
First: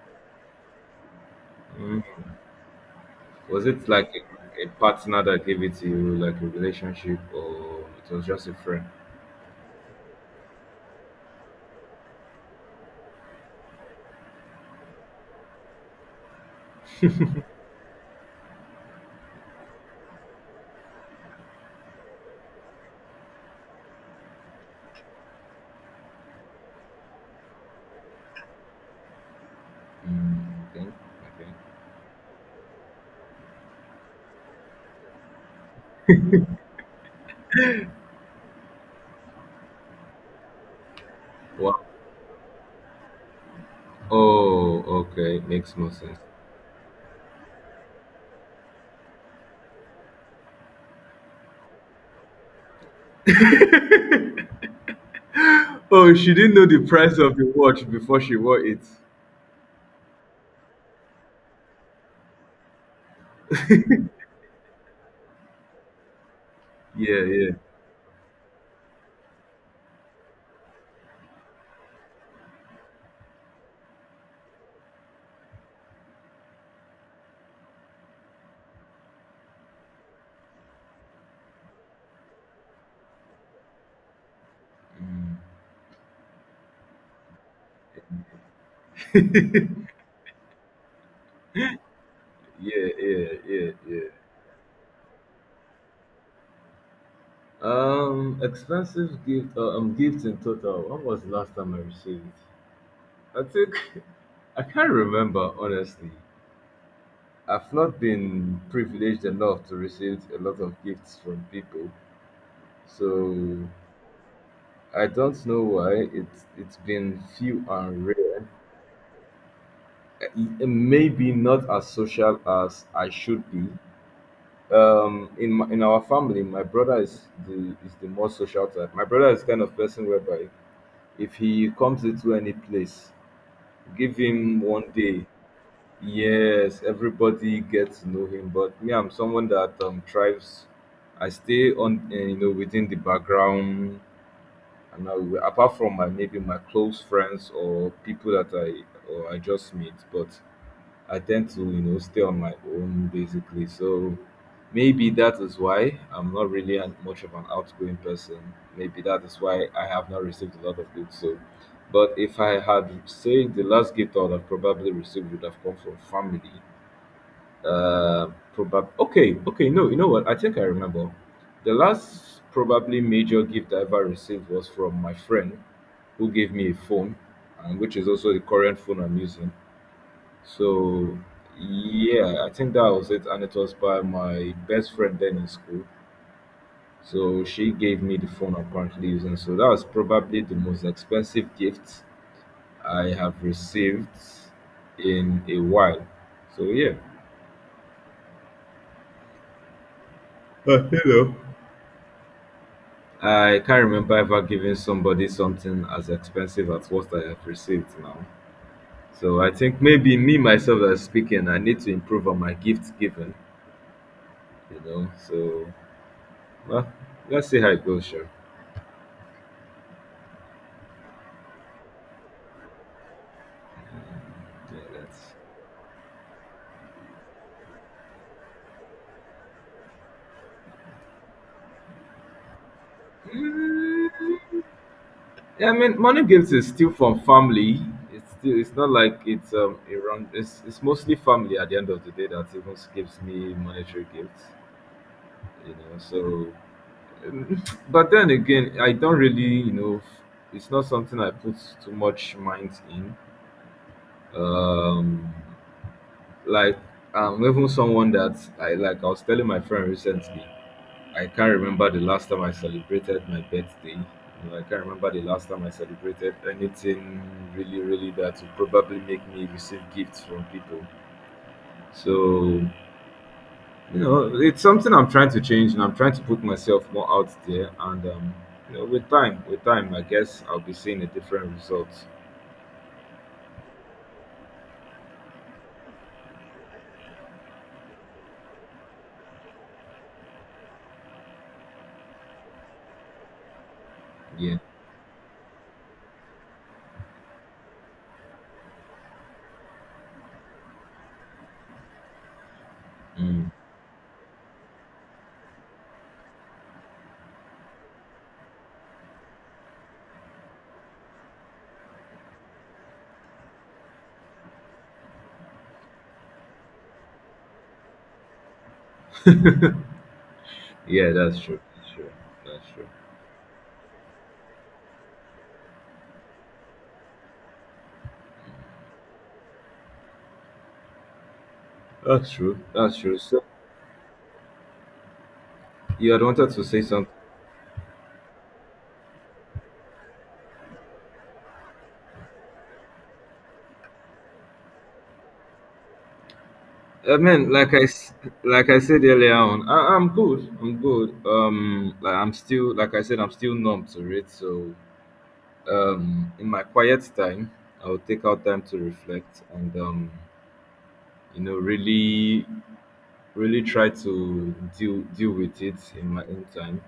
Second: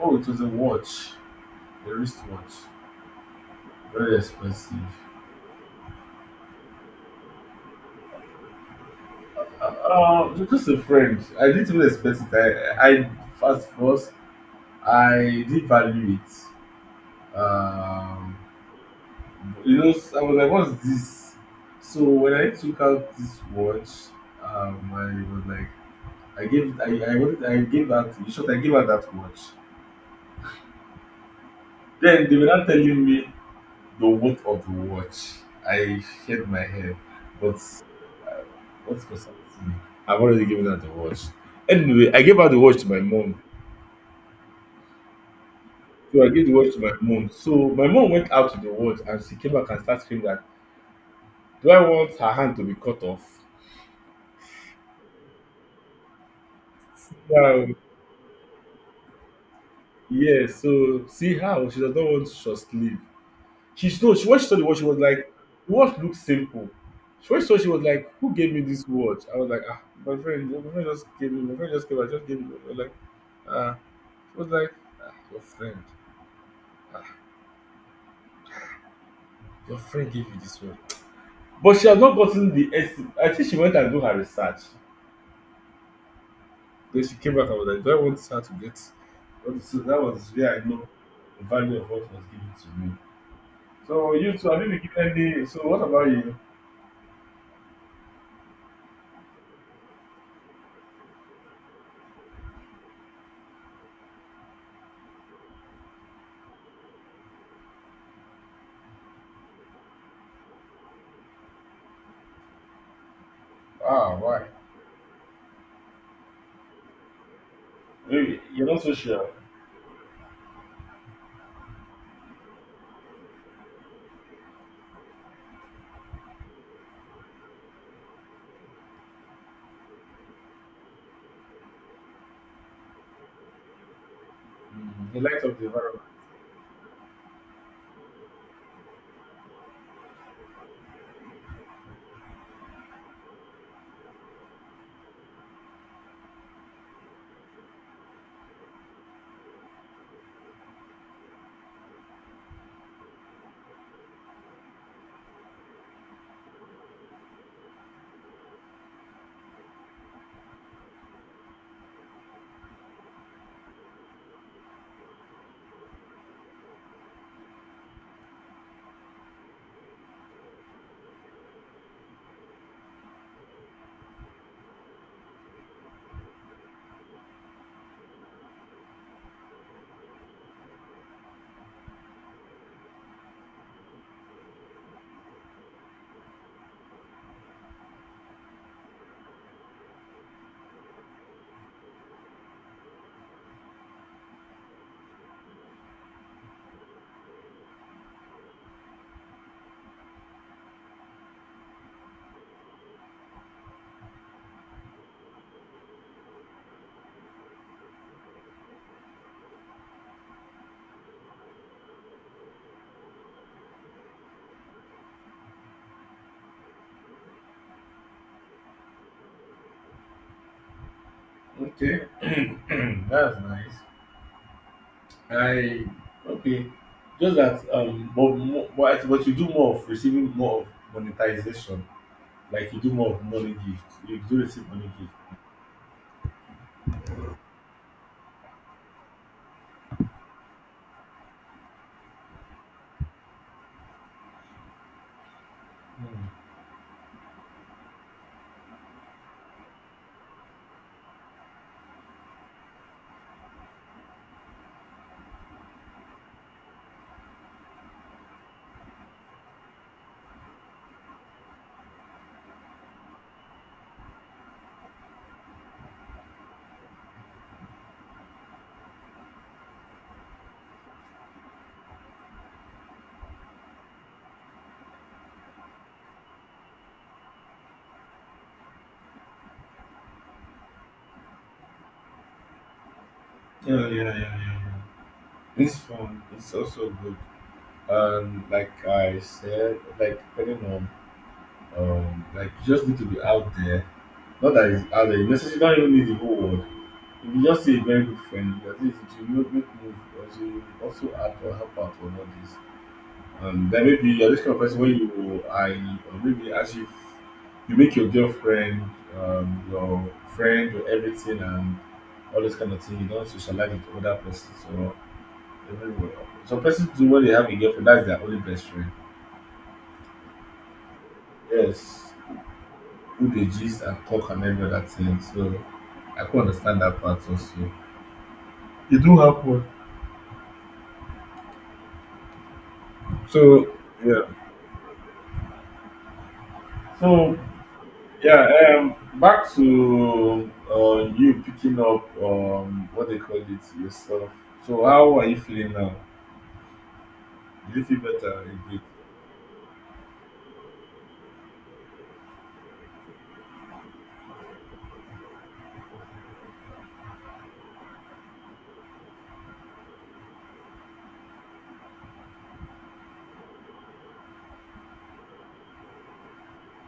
[SPEAKER 1] oh, it was a watch, a
[SPEAKER 2] Mm.
[SPEAKER 1] wristwatch,
[SPEAKER 2] Was it like
[SPEAKER 1] very
[SPEAKER 2] a, a
[SPEAKER 1] expensive.
[SPEAKER 2] partner that gave it to you, like a relationship, or it was just a friend?
[SPEAKER 1] Uh, uh, just a friend. I didn't even expect it. I, I first first I did value it. Um, You know, I was like, what's this? So when I took out this watch, um, I was like, I gave, I, I wanted, I gave that, in short, I gave her that watch.
[SPEAKER 2] Mm, okay, okay.
[SPEAKER 1] Then they were not telling me the worth of the watch. I shed my head, but what's concerning me? I've already given her the watch.
[SPEAKER 2] Wow.
[SPEAKER 1] Anyway, I gave her the watch to my mom.
[SPEAKER 2] Oh, okay. Makes more sense.
[SPEAKER 1] So I gave the watch to my mom. So my mom went out to the watch and she came back and started screaming that, do I want her hand to be cut off?
[SPEAKER 2] Oh, she didn't know the price of the
[SPEAKER 1] Yeah,
[SPEAKER 2] watch before she wore it.
[SPEAKER 1] yeah, so see how she does not want to just leave. She no, she when she saw the watch, she was like, the watch looks simple.
[SPEAKER 2] Yeah,
[SPEAKER 1] She when she
[SPEAKER 2] yeah.
[SPEAKER 1] saw it, she was like, who gave me this watch? I was like, ah, my friend, my friend just gave me, my friend just gave, I just gave me. I was like, ah, she was like, ah, your friend, your friend gave you this watch. But she has not gotten the essence. I think she went and do her research.
[SPEAKER 2] Mm.
[SPEAKER 1] Then she came back and was like, do I want her to get?
[SPEAKER 2] [laughs]
[SPEAKER 1] So that was where I know the value of what was given to
[SPEAKER 2] Yeah,
[SPEAKER 1] me.
[SPEAKER 2] yeah, yeah, yeah.
[SPEAKER 1] So you too, have you been given any? So what about you?
[SPEAKER 2] Um, expensive gift. Uh, um, gifts in total. When was the last time I received? I think [laughs] I can't remember honestly. I've not been privileged enough to receive a lot of gifts from people, so
[SPEAKER 1] Ah, why?
[SPEAKER 2] I don't know why it's it's been few and
[SPEAKER 1] Maybe
[SPEAKER 2] rare.
[SPEAKER 1] you're not so sure.
[SPEAKER 2] Uh, Maybe not as social as I should be. Um, in my, in our family, my brother is the is the more social type. My brother is kind of person whereby if he comes into any place, give him one
[SPEAKER 1] Mhm. The
[SPEAKER 2] day.
[SPEAKER 1] light of the environment.
[SPEAKER 2] Yes, everybody gets to know him, but me, I'm someone that um thrives. I stay on, uh, you know, within the background, and now apart from my maybe my close friends or people that I or I just meet, but I tend to you know stay on my own basically. So maybe that is why I'm not really an, much of an outgoing person. Maybe that is why I have not received a lot of gifts. So, but if I had say the last gift I would have probably received would have come from family. Uh, probab okay, okay. No, you know what? I think I remember. The last probably major gift I ever received was from my friend who gave me a phone, and which is also the current phone I'm using. So yeah, I think that was it, and it was by my best friend then in school. So she gave me the phone I'm currently using. So that was probably the most expensive gift I have received in a while. So yeah. Uh, hello. I can't remember ever giving somebody something as expensive as what I have received now. So I think maybe me myself as speaking, I need to improve on my gift giving, you know. So, well, let's see how it goes, sure.
[SPEAKER 1] Okay, [clears throat] that's nice.
[SPEAKER 2] Yeah, that's.
[SPEAKER 1] I okay. Just that, um, but, mo- but, but you do more of receiving more of monetization. Like you do more of money gift. You do
[SPEAKER 2] Mm,
[SPEAKER 1] receive money gift.
[SPEAKER 2] I mean money gifts is still from family. It's still it's not like it's um around it's it's mostly family at the end of the day that even gives me monetary gifts. You know, so,
[SPEAKER 1] Hmm.
[SPEAKER 2] but then again, I don't really, you know, it's not something I put too much mind in. Um, like, I'm even someone that I like. I was telling my friend recently, I can't remember the last time I celebrated my birthday. You know, I can't remember the last time I celebrated anything really, really that would probably make me receive gifts from people. So, you know, it's something I'm trying to change, and I'm trying to put myself more out there. And um, you know, with time, with time, I guess I'll be seeing a different result.
[SPEAKER 1] Yeah, yeah, yeah, yeah, yeah. This phone is also good. And like I said, like depending on um, like you just need to be out there. Not
[SPEAKER 2] Yeah,
[SPEAKER 1] that it's out there. You necessarily don't even need the whole world. If you just see a very good friend, at least it will make make move also you also add or help out on all this.
[SPEAKER 2] mm,
[SPEAKER 1] And then maybe you're this kind of person where you I or maybe as you you make your girlfriend, um, your friend, your everything and all this kind of thing, you don't socialize with other persons or everywhere. Some persons do when they have a girlfriend, that's their only best friend.
[SPEAKER 2] yeah, that's true. That's true.
[SPEAKER 1] Yes.
[SPEAKER 2] That's true.
[SPEAKER 1] Who they gist and talk and every other thing. So I can understand that part also. It do happen.
[SPEAKER 2] That's true. That's true. So,
[SPEAKER 1] So yeah,
[SPEAKER 2] you had wanted to say something.
[SPEAKER 1] so yeah, um, back to uh, you picking up um, what they call it yourself. So how are you feeling now?
[SPEAKER 2] I mean, like
[SPEAKER 1] Do
[SPEAKER 2] I
[SPEAKER 1] you feel
[SPEAKER 2] s-
[SPEAKER 1] better?
[SPEAKER 2] like
[SPEAKER 1] Is
[SPEAKER 2] I
[SPEAKER 1] it-
[SPEAKER 2] said earlier on, I, I'm good. I'm good. Um, like I'm still, like I said, I'm still numb to it. So, um, in my quiet time, I'll take out time to reflect and um, you know, really really try to deal deal with it in my own time.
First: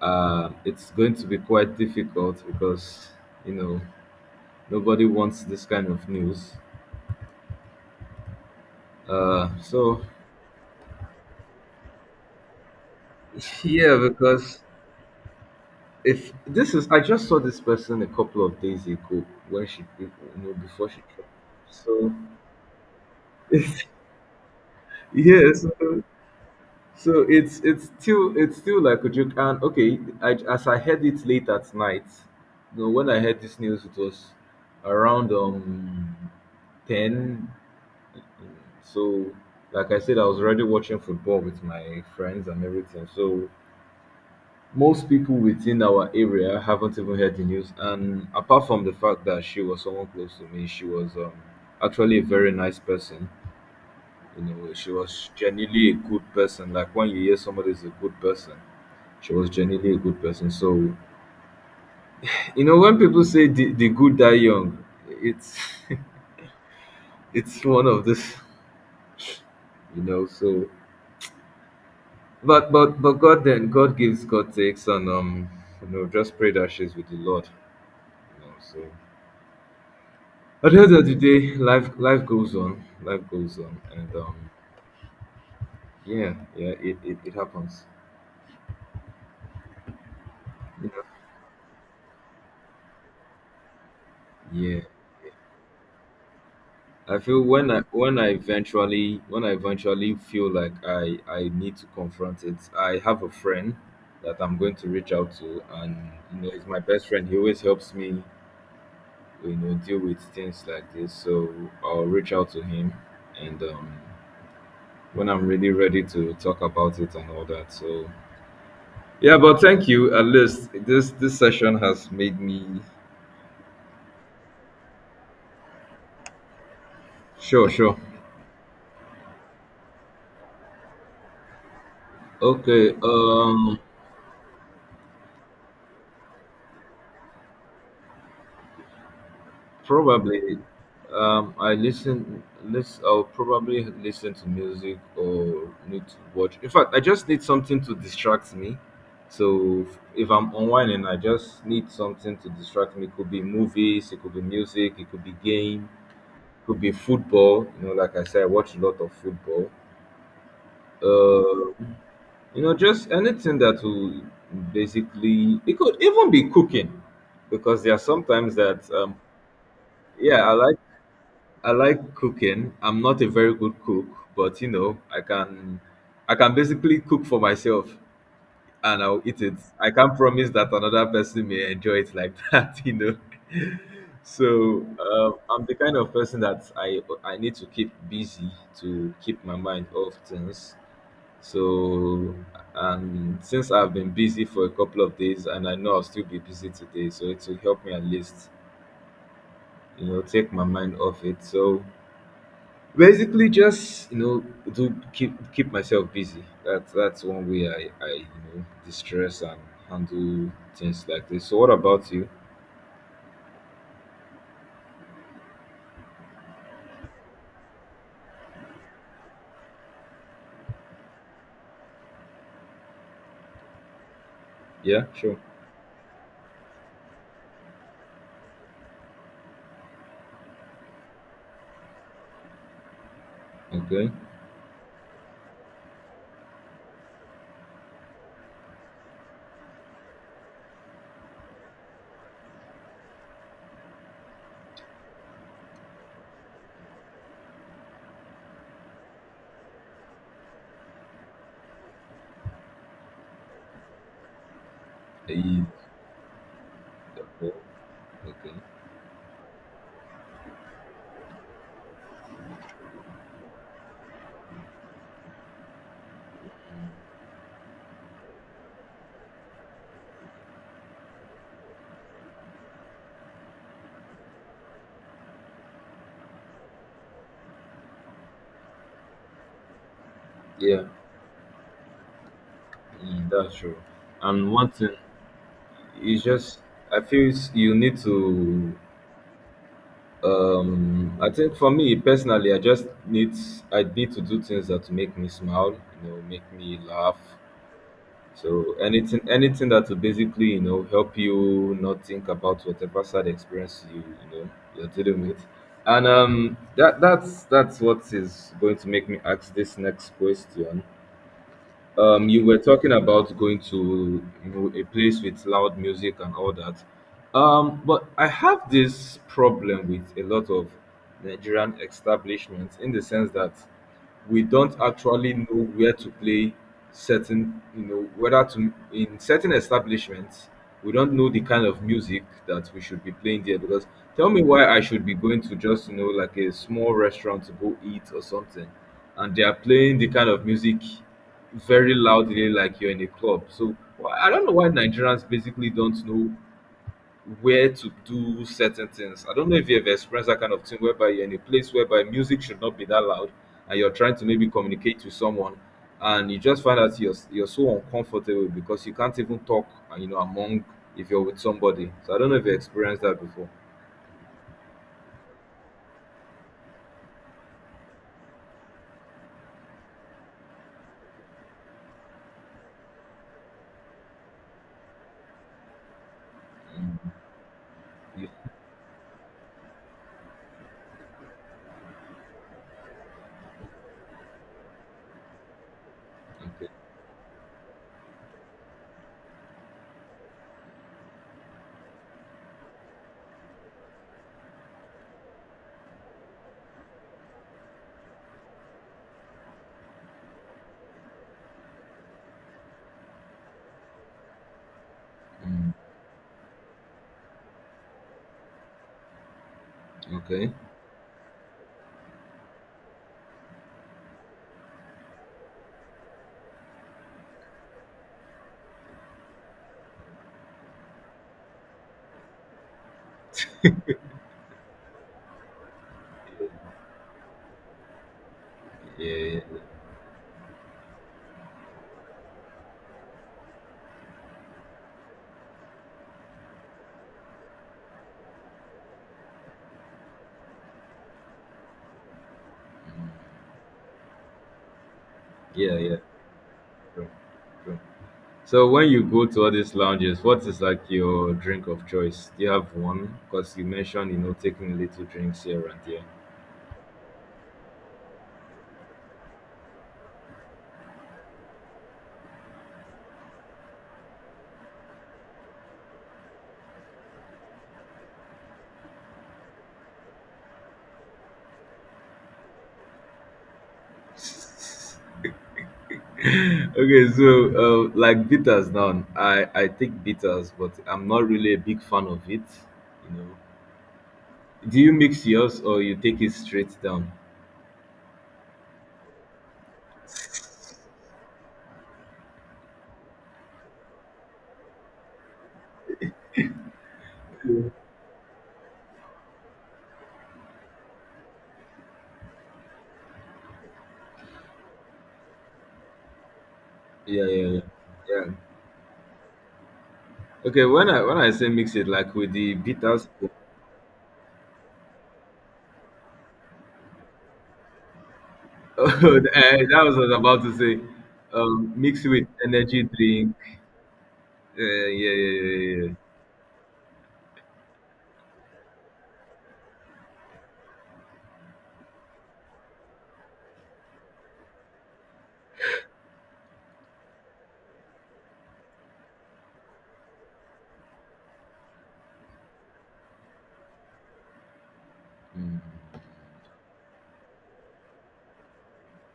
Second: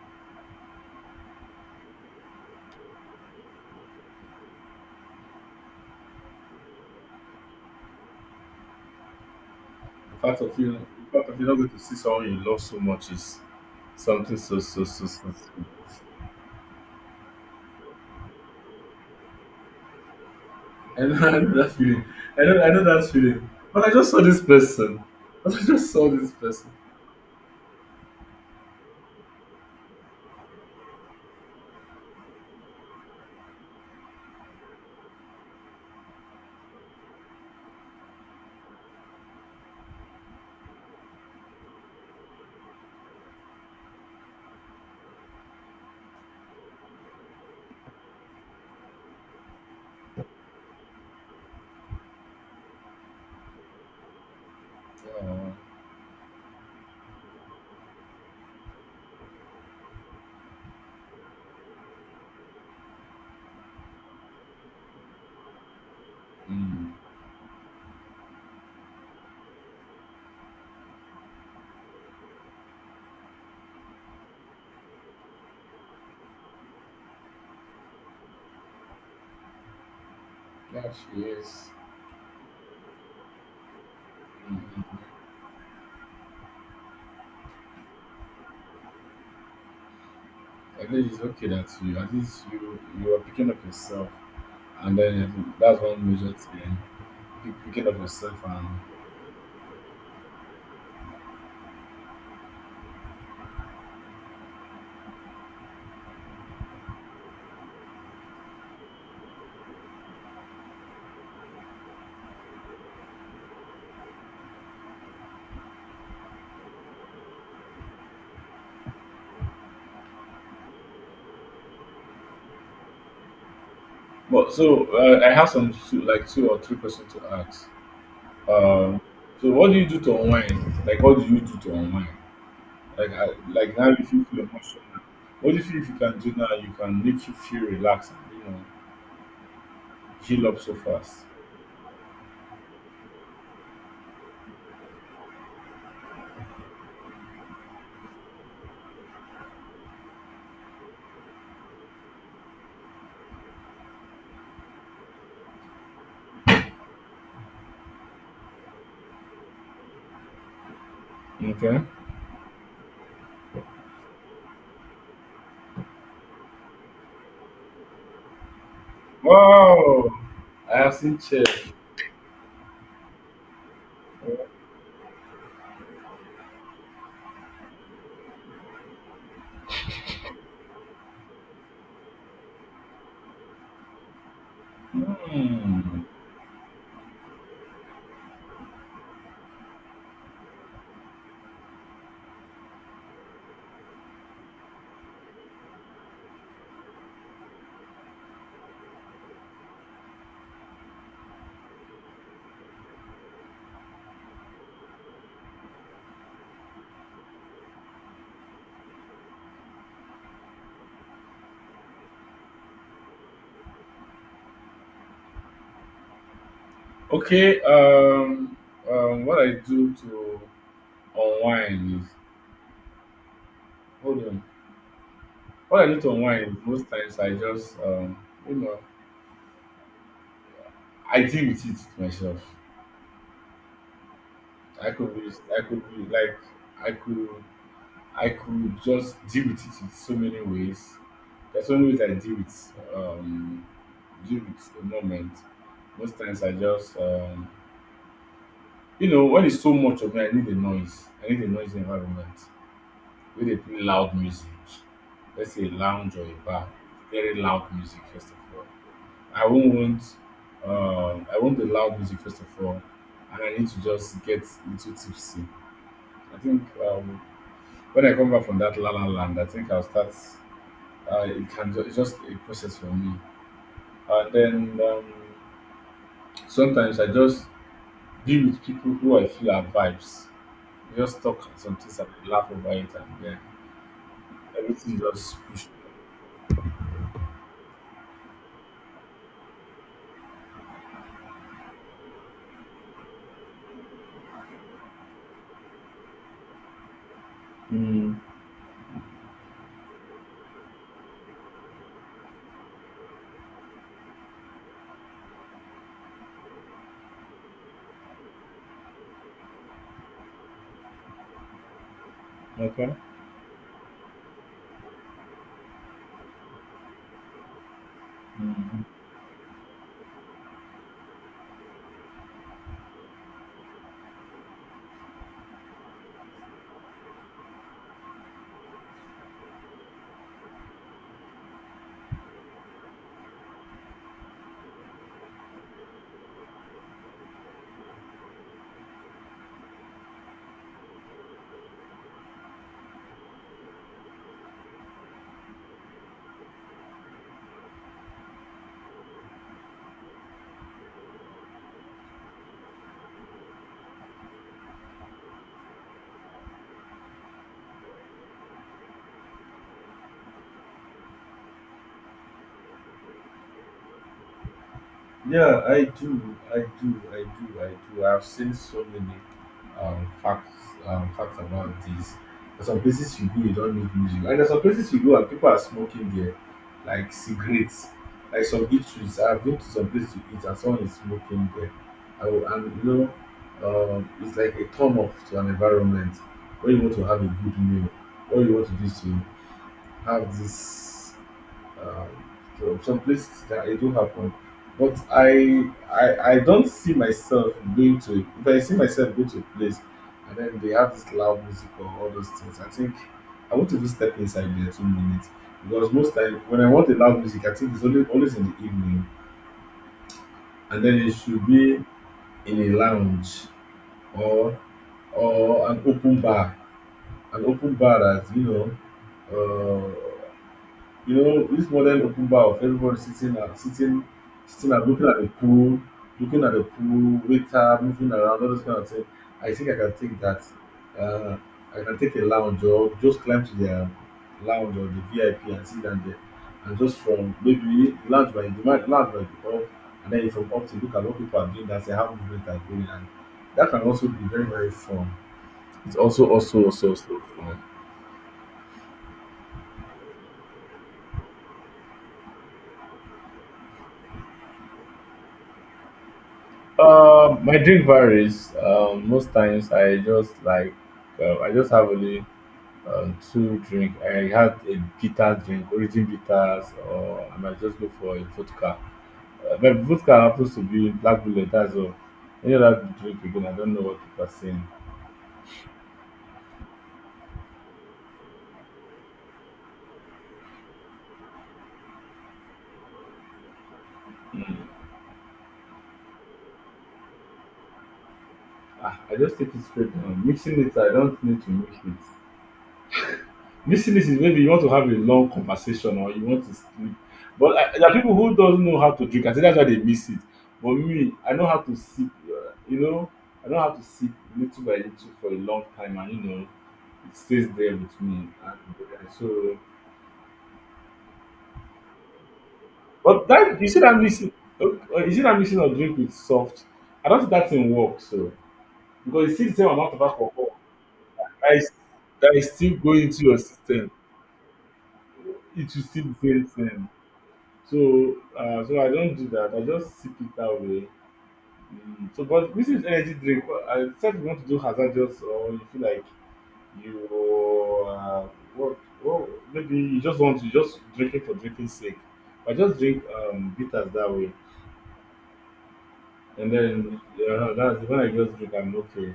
[SPEAKER 2] Uh, it's going to be quite difficult because you know nobody wants this kind of news. Uh, so
[SPEAKER 1] The fact of you, the fact of you not going to see someone you love so much is
[SPEAKER 2] yeah,
[SPEAKER 1] something so
[SPEAKER 2] because
[SPEAKER 1] so so so so.
[SPEAKER 2] if this is, I just saw this person a couple of days ago when she, you know, before she,
[SPEAKER 1] I know, [laughs] I know that feeling.
[SPEAKER 2] so
[SPEAKER 1] I know, I know that feeling.
[SPEAKER 2] [laughs]
[SPEAKER 1] But I just saw this person. [laughs] I
[SPEAKER 2] yes.
[SPEAKER 1] just saw this person.
[SPEAKER 2] So it's it's still, it's still like a joke. And okay, I, as I heard it late at night, you know, when I heard this news, it was around um ten. So like I said, I was already watching football with my friends and everything. So most people within our area haven't even heard the news. And apart from the fact that she was someone close to me, she was um actually a very nice person. You know, she was
[SPEAKER 1] uh,
[SPEAKER 2] genuinely a good person. Like when you hear somebody is a good person. She was genuinely a good person. So, you know, when people say the, the good die young, it's
[SPEAKER 1] mm,
[SPEAKER 2] [laughs] it's one of this, you know. So, but but but God then God gives, God takes, and um, you know, just pray that she's with the Lord. You know, so at the
[SPEAKER 1] yeah,
[SPEAKER 2] end of the
[SPEAKER 1] she
[SPEAKER 2] day,
[SPEAKER 1] is.
[SPEAKER 2] life life goes on, life goes on, and um, yeah, yeah, it it, it happens. You
[SPEAKER 1] At
[SPEAKER 2] know,
[SPEAKER 1] least it's okay that you at least you you are picking up yourself,
[SPEAKER 2] yeah.
[SPEAKER 1] and then um, that's one major thing,
[SPEAKER 2] I feel
[SPEAKER 1] pick-
[SPEAKER 2] when I
[SPEAKER 1] picking up
[SPEAKER 2] when I
[SPEAKER 1] yourself. And
[SPEAKER 2] eventually when I eventually feel like I I need to confront it, I have a friend that I'm going to reach out to, and you know he's my best friend. He always helps me, you know, deal with things like this. So I'll reach out to him, and um, when I'm really ready to talk about it and all that. So yeah, but thank you. At least this this session has made me
[SPEAKER 1] but so uh, I have some two, like two or three questions to ask.
[SPEAKER 2] sure, sure.
[SPEAKER 1] Um, so what do you do to unwind? Like what do you do to unwind?
[SPEAKER 2] Okay.
[SPEAKER 1] Like I, like
[SPEAKER 2] Um.
[SPEAKER 1] now if you feel emotional, what do you feel if you can do now? You can make you feel relaxed, and, you know, heal
[SPEAKER 2] Probably,
[SPEAKER 1] up so fast.
[SPEAKER 2] um, I listen. List, I'll probably listen to music or need to watch. In fact, I just need something to distract me. So if I'm unwinding, I just need something to distract me. It could be movies, it could be music, it could be game, it could be football. You know, like I said, I watch a lot of football. Uh,
[SPEAKER 1] Okay.
[SPEAKER 2] you know, just anything that will basically. It could even be cooking, because there are sometimes that um,
[SPEAKER 1] Wow,
[SPEAKER 2] yeah, I like
[SPEAKER 1] I have seen chess.
[SPEAKER 2] I like cooking. I'm not a very good cook, but you know, I can I can basically cook for myself and I'll eat it. I can't promise that another person may enjoy it like [laughs] that, you know. So um, I'm the kind
[SPEAKER 1] Hmm.
[SPEAKER 2] of person that I I need to keep busy to keep my mind off things. So, and since I've been busy for a couple of days and I know I'll still be busy today, so it will help me at least, you know, take my mind off it. So basically, just you know, to keep keep myself busy. That's that's one way I I you know distress and handle things like this. So, what about you?
[SPEAKER 1] Okay, um, um, what I do to unwind is hold on.
[SPEAKER 2] Yeah, sure.
[SPEAKER 1] What I do to unwind is most times I just um, you know, I deal with it myself.
[SPEAKER 2] Okay.
[SPEAKER 1] I could be, I could be like, I could, I could just deal with it in so many ways. There's so many ways I deal with, um, deal with a moment. Most times I just, um, you know, when it's so much of me, I need a noise. I need a noisy environment. Wey dey play loud music. Let's
[SPEAKER 2] Eat.
[SPEAKER 1] say a lounge or a bar, very
[SPEAKER 2] Okay.
[SPEAKER 1] loud music first of
[SPEAKER 2] Okay.
[SPEAKER 1] all. I won't want um I want the loud music first of all and I need to just get little tipsy. I think um when I come back from that la la land, I think I'll start uh, it can ju- it's just a process for me. And then um sometimes I just be with people who I feel are vibes.
[SPEAKER 2] Yeah,
[SPEAKER 1] We just talk some things and we laugh over it and
[SPEAKER 2] mm,
[SPEAKER 1] then
[SPEAKER 2] that's true. And one thing
[SPEAKER 1] everything just push.
[SPEAKER 2] is just I feel it's- you need to. Um, I think for me personally, I just need I need to do things that make me smile. You know, make me laugh.
[SPEAKER 1] Mm.
[SPEAKER 2] So anything anything that will basically, you know, help you not think about whatever sad experience you you know you're dealing with. And um that that's that's what is going to make me ask this next question. Um, you were talking
[SPEAKER 1] Okay.
[SPEAKER 2] about going to you know a place with loud music and all that. Um, but I have
[SPEAKER 1] Mm.
[SPEAKER 2] this problem with a lot of Nigerian establishments in the sense that we don't actually know where to play certain you know whether to in certain establishments we don't know the kind of music that we should be playing there because tell me why i should be going to just you know like a small restaurant to go eat or something and they are playing the kind of music very loudly like you're in a club. So wh- I don't know why Nigerians basically don't know where to do certain things. I don't know if you've experienced that kind of thing whereby you're in a place whereby music should not be that loud and you're trying to maybe communicate to someone and you just find out you're, you're so uncomfortable because you can't even talk, uh, you know, among if you're with somebody. So I don't know if you experienced that before.
[SPEAKER 1] Yeah, I do. I do. I do. I do. I've seen so many um, facts um, facts about this. There's some places you go, you don't need music. And there's some places you go and people are smoking there, like cigarettes,
[SPEAKER 2] You-
[SPEAKER 1] like some eateries. I've been to some places to eat and someone is smoking there. I will, and you know, um, it's like a turn off to an environment
[SPEAKER 2] Okay.
[SPEAKER 1] where you want to have a good meal, where you want to do is to have this. Um, so some places that it do happen, but I I I don't see myself going to. If I see myself go to a place and then they have this loud music or all those things, I think I want to just step inside there two minutes because most time when I want the loud music, I think it's only always in the evening,
[SPEAKER 2] Okay.
[SPEAKER 1] and then it should be in a lounge or or an open bar, an open bar that you know. Uh, You know, this modern open bar of everybody sitting and sitting, sitting and looking at the pool, looking at the pool, waiter moving around, all those kind of thing.
[SPEAKER 2] Yeah.
[SPEAKER 1] I think I can take that. Uh, I can take a lounge or just climb to their lounge or the V I P and sit down there. And just from maybe lounge by the lounge by the up, and then from up to look at what people are doing, that's how movement are going. And that can also be very, very fun.
[SPEAKER 2] Yeah. Yeah, yeah.
[SPEAKER 1] It's also also also
[SPEAKER 2] True.
[SPEAKER 1] also fun.
[SPEAKER 2] True. So when you go to all these lounges, what is like your drink of choice? Do you have one? Because you mentioned you know taking little drinks here and there.
[SPEAKER 1] Uh, my drink varies. Um, most times I just like um, I just have only um, two drink. I had a bitter drink, origin bitters, or I might just go for a vodka. Uh, but vodka happens to be black bullet as well. Any other drink again, I don't know what people are saying.
[SPEAKER 2] [laughs] Okay, so uh, like bitters now, I I take bitters, but I'm not really a big fan of it. You know, do you mix yours or you take it straight down?
[SPEAKER 1] Ah, I just take it straight. Um, mixing it, I don't need to mix it. This is maybe you want to have a long conversation or you want to sleep. But I, there are people who don't know how to drink. I think that's why they miss it. But me, I know how to sip. Uh, you know, I know how to sip little by little for a long time, and you know, it
[SPEAKER 2] Yeah, yeah,
[SPEAKER 1] stays
[SPEAKER 2] yeah,
[SPEAKER 1] there with
[SPEAKER 2] yeah.
[SPEAKER 1] me. And, uh, so,
[SPEAKER 2] Okay, when I when I say mix it like with the bitters, [laughs]
[SPEAKER 1] but that you see that missing, uh, uh, you see that missing of drink with soft. I don't think that thing works. So
[SPEAKER 2] oh,
[SPEAKER 1] because you see the same
[SPEAKER 2] that
[SPEAKER 1] amount
[SPEAKER 2] was
[SPEAKER 1] of
[SPEAKER 2] what I was about
[SPEAKER 1] alcohol,
[SPEAKER 2] to say.
[SPEAKER 1] that is,
[SPEAKER 2] Um, mix with
[SPEAKER 1] that is still
[SPEAKER 2] energy
[SPEAKER 1] going into
[SPEAKER 2] drink.
[SPEAKER 1] your system.
[SPEAKER 2] Uh, Yeah, yeah, yeah,
[SPEAKER 1] It
[SPEAKER 2] yeah,
[SPEAKER 1] will
[SPEAKER 2] yeah.
[SPEAKER 1] still the same thing. So uh, so I don't do that. I just sip it that way. Mm, so, but this is energy drink. Well, I said you want to do hazardous, or you feel like you uh, what? Well, maybe you just want to just drink it for drinking's sake. I just drink um, bitters that way,
[SPEAKER 2] Mm.
[SPEAKER 1] and then uh, that's when I just drink. I'm okay.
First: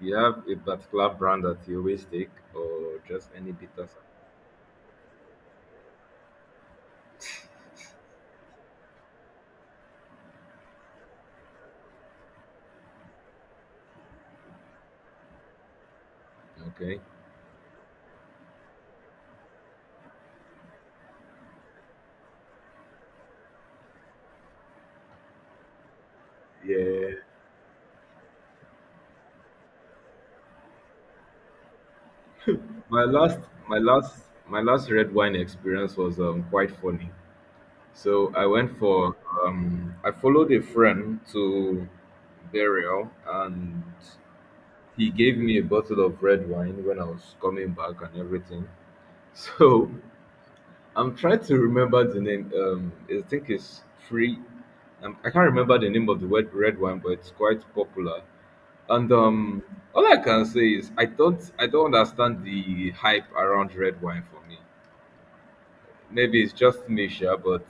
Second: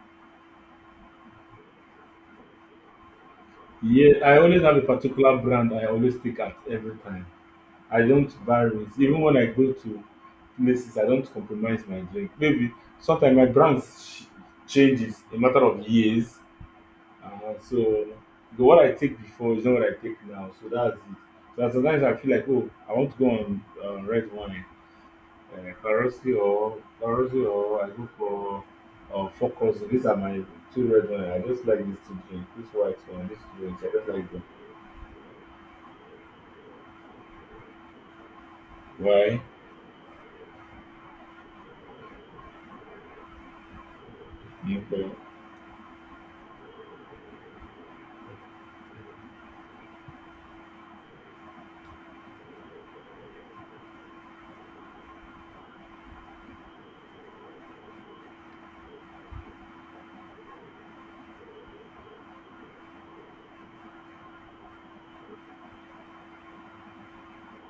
[SPEAKER 2] You have a particular brand that you always take, or just any bitters?
[SPEAKER 1] Yeah, I always have a particular brand I always stick at every time. I don't vary. Even when I go to places, I don't compromise my drink. Maybe sometimes my brand sh- changes in matter of years.
[SPEAKER 2] Okay.
[SPEAKER 1] Uh, so the what I take before is not what I take now. So that's it. So sometimes I feel like, oh, I want to go on uh, red wine, uh, Karosi or
[SPEAKER 2] Yeah.
[SPEAKER 1] Karosi or I go for uh, Focus. These are my two red wine. I just like these two drinks. This white
[SPEAKER 2] My
[SPEAKER 1] one, this
[SPEAKER 2] last,
[SPEAKER 1] drink.
[SPEAKER 2] my
[SPEAKER 1] I just
[SPEAKER 2] last,
[SPEAKER 1] like them.
[SPEAKER 2] my last red wine experience was um, quite funny. So I went for,
[SPEAKER 1] Why?
[SPEAKER 2] um, I followed a friend to burial, and he
[SPEAKER 1] Okay.
[SPEAKER 2] gave me a bottle of red wine when I was coming back and everything. [laughs] So I'm trying to remember the name. Um, I think it's free. Um, I can't remember the name of the red red wine, but it's quite popular. And um, all I can say is I don't I don't understand the hype around red wine for me. Maybe it's just me, sure, but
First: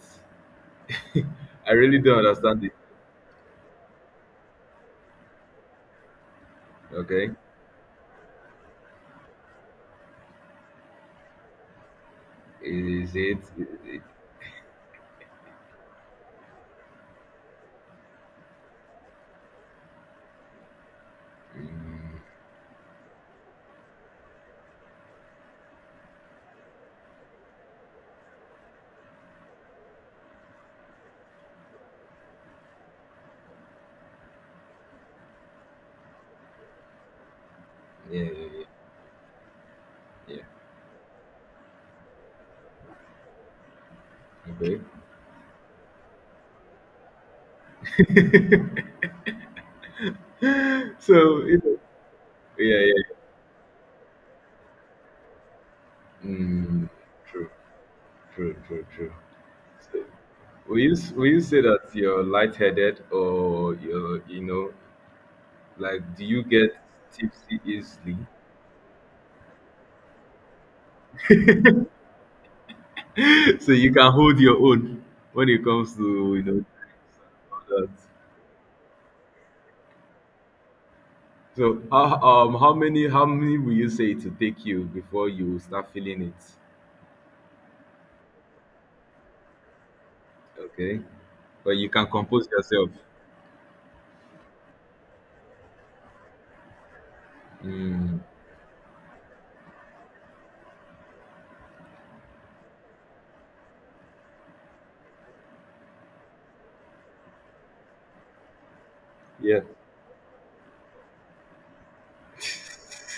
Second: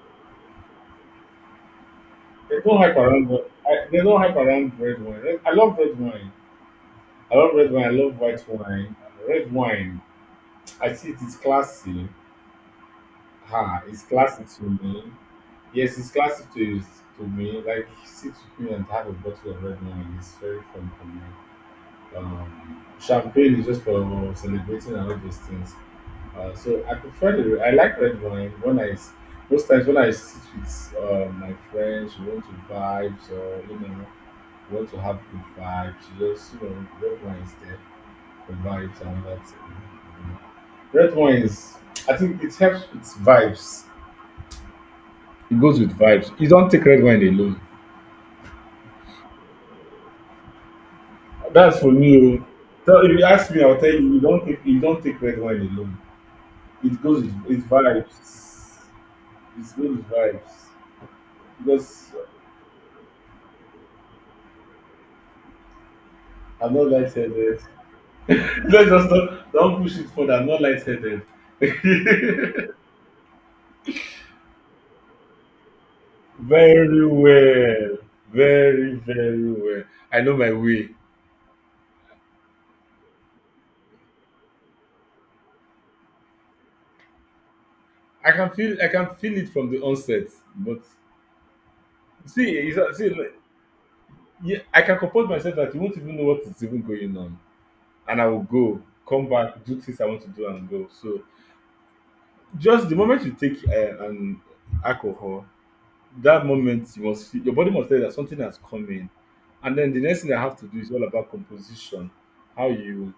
[SPEAKER 2] [laughs] I really don't understand
[SPEAKER 1] There's
[SPEAKER 2] it.
[SPEAKER 1] no hype around. wa- I, there's no hype around red wine. Red- I love red wine.
[SPEAKER 2] Okay,
[SPEAKER 1] I love red wine. I love white wine. Red wine. I see it is classy.
[SPEAKER 2] is it?
[SPEAKER 1] Ha!
[SPEAKER 2] it,
[SPEAKER 1] It's classy to me. Yes, it's classy to to me. Like sit with me and have a bottle of red wine. It's very fun for me.
[SPEAKER 2] mm,
[SPEAKER 1] Um, champagne is just for celebrating and all those things. Uh, so I prefer the. I like red wine when I s- most times when I sit with uh, my friends, we want to vibes or you know what will happen if I just, you know, red wine is there,
[SPEAKER 2] yeah, yeah,
[SPEAKER 1] convert it to another
[SPEAKER 2] yeah,
[SPEAKER 1] thing.
[SPEAKER 2] yeah.
[SPEAKER 1] Red wine is, I think it helps with vibes.
[SPEAKER 2] Okay.
[SPEAKER 1] It goes with vibes. You don't take red wine alone.
[SPEAKER 2] [laughs] so it,
[SPEAKER 1] That's for me.
[SPEAKER 2] yeah, yeah,
[SPEAKER 1] So
[SPEAKER 2] yeah.
[SPEAKER 1] if you ask me, I'll tell you, you don't, take you don't take red wine alone.
[SPEAKER 2] Mm,
[SPEAKER 1] It goes with
[SPEAKER 2] true,
[SPEAKER 1] it's
[SPEAKER 2] true,
[SPEAKER 1] vibes.
[SPEAKER 2] true, true.
[SPEAKER 1] It goes
[SPEAKER 2] So,
[SPEAKER 1] with vibes.
[SPEAKER 2] Will you s- will you say that
[SPEAKER 1] Because
[SPEAKER 2] you're lightheaded or you're you know like do you
[SPEAKER 1] I'm
[SPEAKER 2] get
[SPEAKER 1] not
[SPEAKER 2] tipsy
[SPEAKER 1] lightheaded. [laughs]
[SPEAKER 2] easily?
[SPEAKER 1] Let's just not, don't push it further. I'm not lightheaded. [laughs]
[SPEAKER 2] [laughs] So you can hold your own when it comes to you know
[SPEAKER 1] Very
[SPEAKER 2] that.
[SPEAKER 1] well. Very, very well. I know my way.
[SPEAKER 2] So how um how many how many will you say to take you before you start feeling it?
[SPEAKER 1] I can feel I can feel it from the onset, but
[SPEAKER 2] Okay, but you can compose
[SPEAKER 1] see, it's
[SPEAKER 2] yourself.
[SPEAKER 1] not- see, like, yeah, I can compose myself that you won't even know what is even going on,
[SPEAKER 2] Mm,
[SPEAKER 1] and I will go, come back, do things I want to do, and go. So just the moment you take uh, an alcohol, that moment you must feel, your body must tell you that something has come in,
[SPEAKER 2] yeah,
[SPEAKER 1] and then the next thing I have to do is all about composition, how you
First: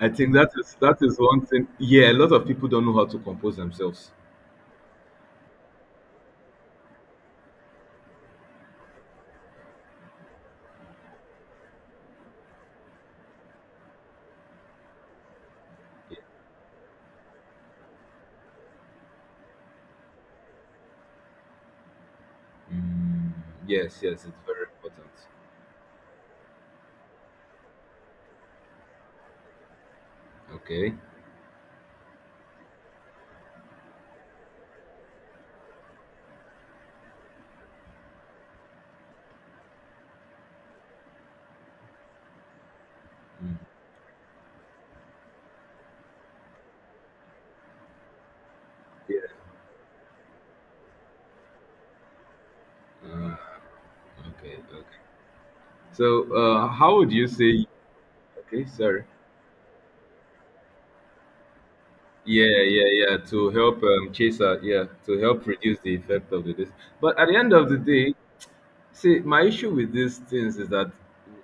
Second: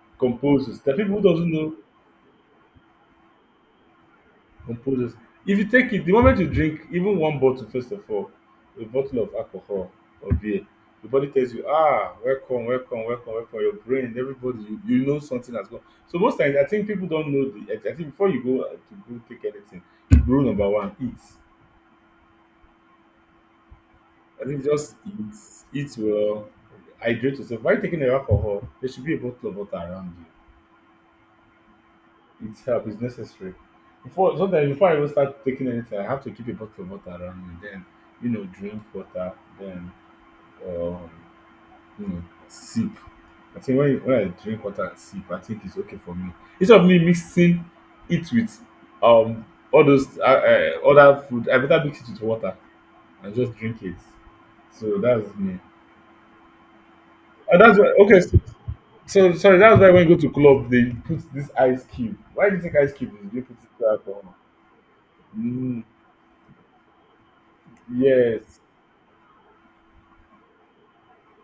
[SPEAKER 2] I think that is
[SPEAKER 1] compose. There are
[SPEAKER 2] that is
[SPEAKER 1] people who
[SPEAKER 2] one
[SPEAKER 1] doesn't
[SPEAKER 2] thing.
[SPEAKER 1] know
[SPEAKER 2] Yeah, a lot of people don't know how to compose themselves.
[SPEAKER 1] composes. If you take it, the moment you drink even one bottle, first of all, a bottle of alcohol or beer, the body tells you, ah, welcome, welcome, welcome, welcome. Your brain, everybody, you, you know something has gone.
[SPEAKER 2] Yeah.
[SPEAKER 1] So most times, I think people don't know the. I think before you go uh, to go take anything, rule number one, eat.
[SPEAKER 2] Mm, yes, yes, it's
[SPEAKER 1] I
[SPEAKER 2] very
[SPEAKER 1] think just
[SPEAKER 2] important.
[SPEAKER 1] eat, eat well, hydrate yourself. While taking the alcohol, there should be a bottle of water around you.
[SPEAKER 2] Okay.
[SPEAKER 1] It's help. It's necessary. Before sometimes before I even start taking anything, I have to keep a bottle of water around me. Then you know, drink water. Then um, you know, sip. I think when when I drink water and sip, I think it's okay for me. Instead of me mixing it with
[SPEAKER 2] Yeah.
[SPEAKER 1] um all those uh, uh, other food, I better mix it with water and
[SPEAKER 2] Uh,
[SPEAKER 1] just drink it.
[SPEAKER 2] okay. Okay.
[SPEAKER 1] So that's me.
[SPEAKER 2] So, uh, how would you
[SPEAKER 1] And
[SPEAKER 2] say?
[SPEAKER 1] that's why okay. So,
[SPEAKER 2] Okay. Sorry.
[SPEAKER 1] so sorry, that's why when you go to club, they put this ice cube. Why do
[SPEAKER 2] Yeah.
[SPEAKER 1] you think
[SPEAKER 2] Yeah.
[SPEAKER 1] ice cube
[SPEAKER 2] Yeah.
[SPEAKER 1] is? They
[SPEAKER 2] To
[SPEAKER 1] put it
[SPEAKER 2] help
[SPEAKER 1] to
[SPEAKER 2] um,
[SPEAKER 1] alcohol.
[SPEAKER 2] chase out. Yeah. To help reduce
[SPEAKER 1] Mm.
[SPEAKER 2] the effect of the this. But at the end of the day,
[SPEAKER 1] Yes.
[SPEAKER 2] see, my issue with these things is that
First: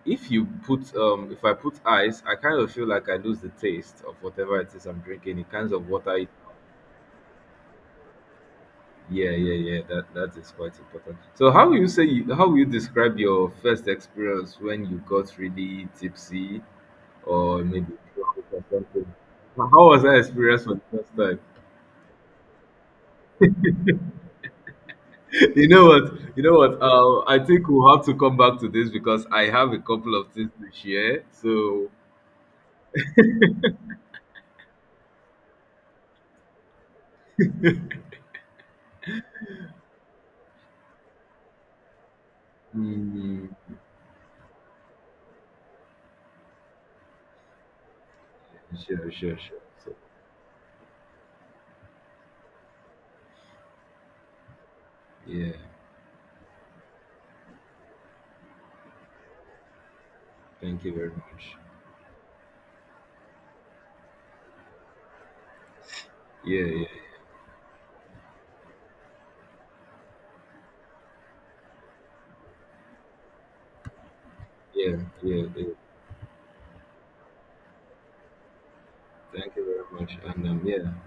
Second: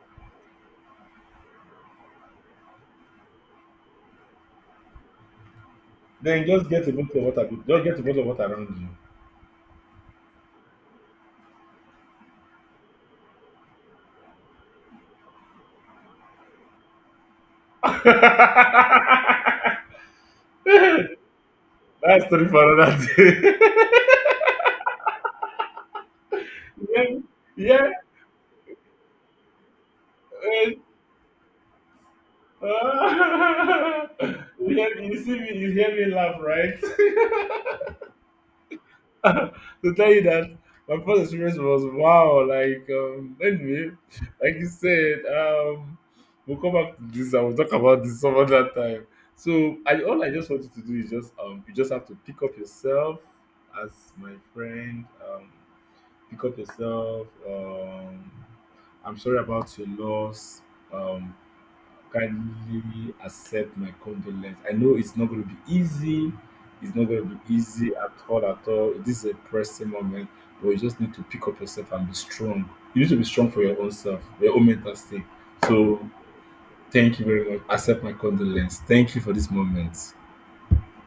[SPEAKER 2] if you put um, if I put ice, I kind of feel like I lose the taste of whatever it is I'm drinking. It kinds of water it.
[SPEAKER 1] Then just get a bottle of water. Just get a bottle of water around you.
[SPEAKER 2] Yeah, yeah, yeah. That that is quite important. So, how will you say? You, how will you describe your first experience when you got really tipsy? Or maybe two hours or something. How how was
[SPEAKER 1] [laughs]
[SPEAKER 2] that experience for the first time?
[SPEAKER 1] That's story for another day.
[SPEAKER 2] [laughs] You know what? You know what?
[SPEAKER 1] [laughs] Yeah.
[SPEAKER 2] Uh, I think
[SPEAKER 1] Yeah.
[SPEAKER 2] we'll have to come back to this because I have a couple of things to
[SPEAKER 1] Eh,
[SPEAKER 2] share. So,
[SPEAKER 1] [laughs] ah. You hear me- you see me, you hear me laugh, right? [laughs] [laughs] To tell you that my first experience was wow. Like um,
[SPEAKER 2] mm,
[SPEAKER 1] anyway, like you said, um, we'll come back to this and we'll talk about this some other time.
[SPEAKER 2] sure, sure, sure.
[SPEAKER 1] So
[SPEAKER 2] So,
[SPEAKER 1] I All I just want you to do is just um, you just have to pick up yourself as my friend.
[SPEAKER 2] yeah,
[SPEAKER 1] Um, pick up yourself. Um, I'm sorry about your loss.
[SPEAKER 2] thank you very
[SPEAKER 1] Um,
[SPEAKER 2] much.
[SPEAKER 1] kindly accept my condolence. I know it's not going to be easy.
[SPEAKER 2] Yeah, yeah,
[SPEAKER 1] It's not going to be easy at all, at all. This is a pressing moment, but you just need to pick up yourself and be strong. You need to be strong for your own self, your own mental
[SPEAKER 2] yeah,
[SPEAKER 1] state.
[SPEAKER 2] yeah, yeah.
[SPEAKER 1] So, thank you very much. Accept my condolence. Thank you for this
[SPEAKER 2] Thank you very much.
[SPEAKER 1] moment.
[SPEAKER 2] And um, yeah.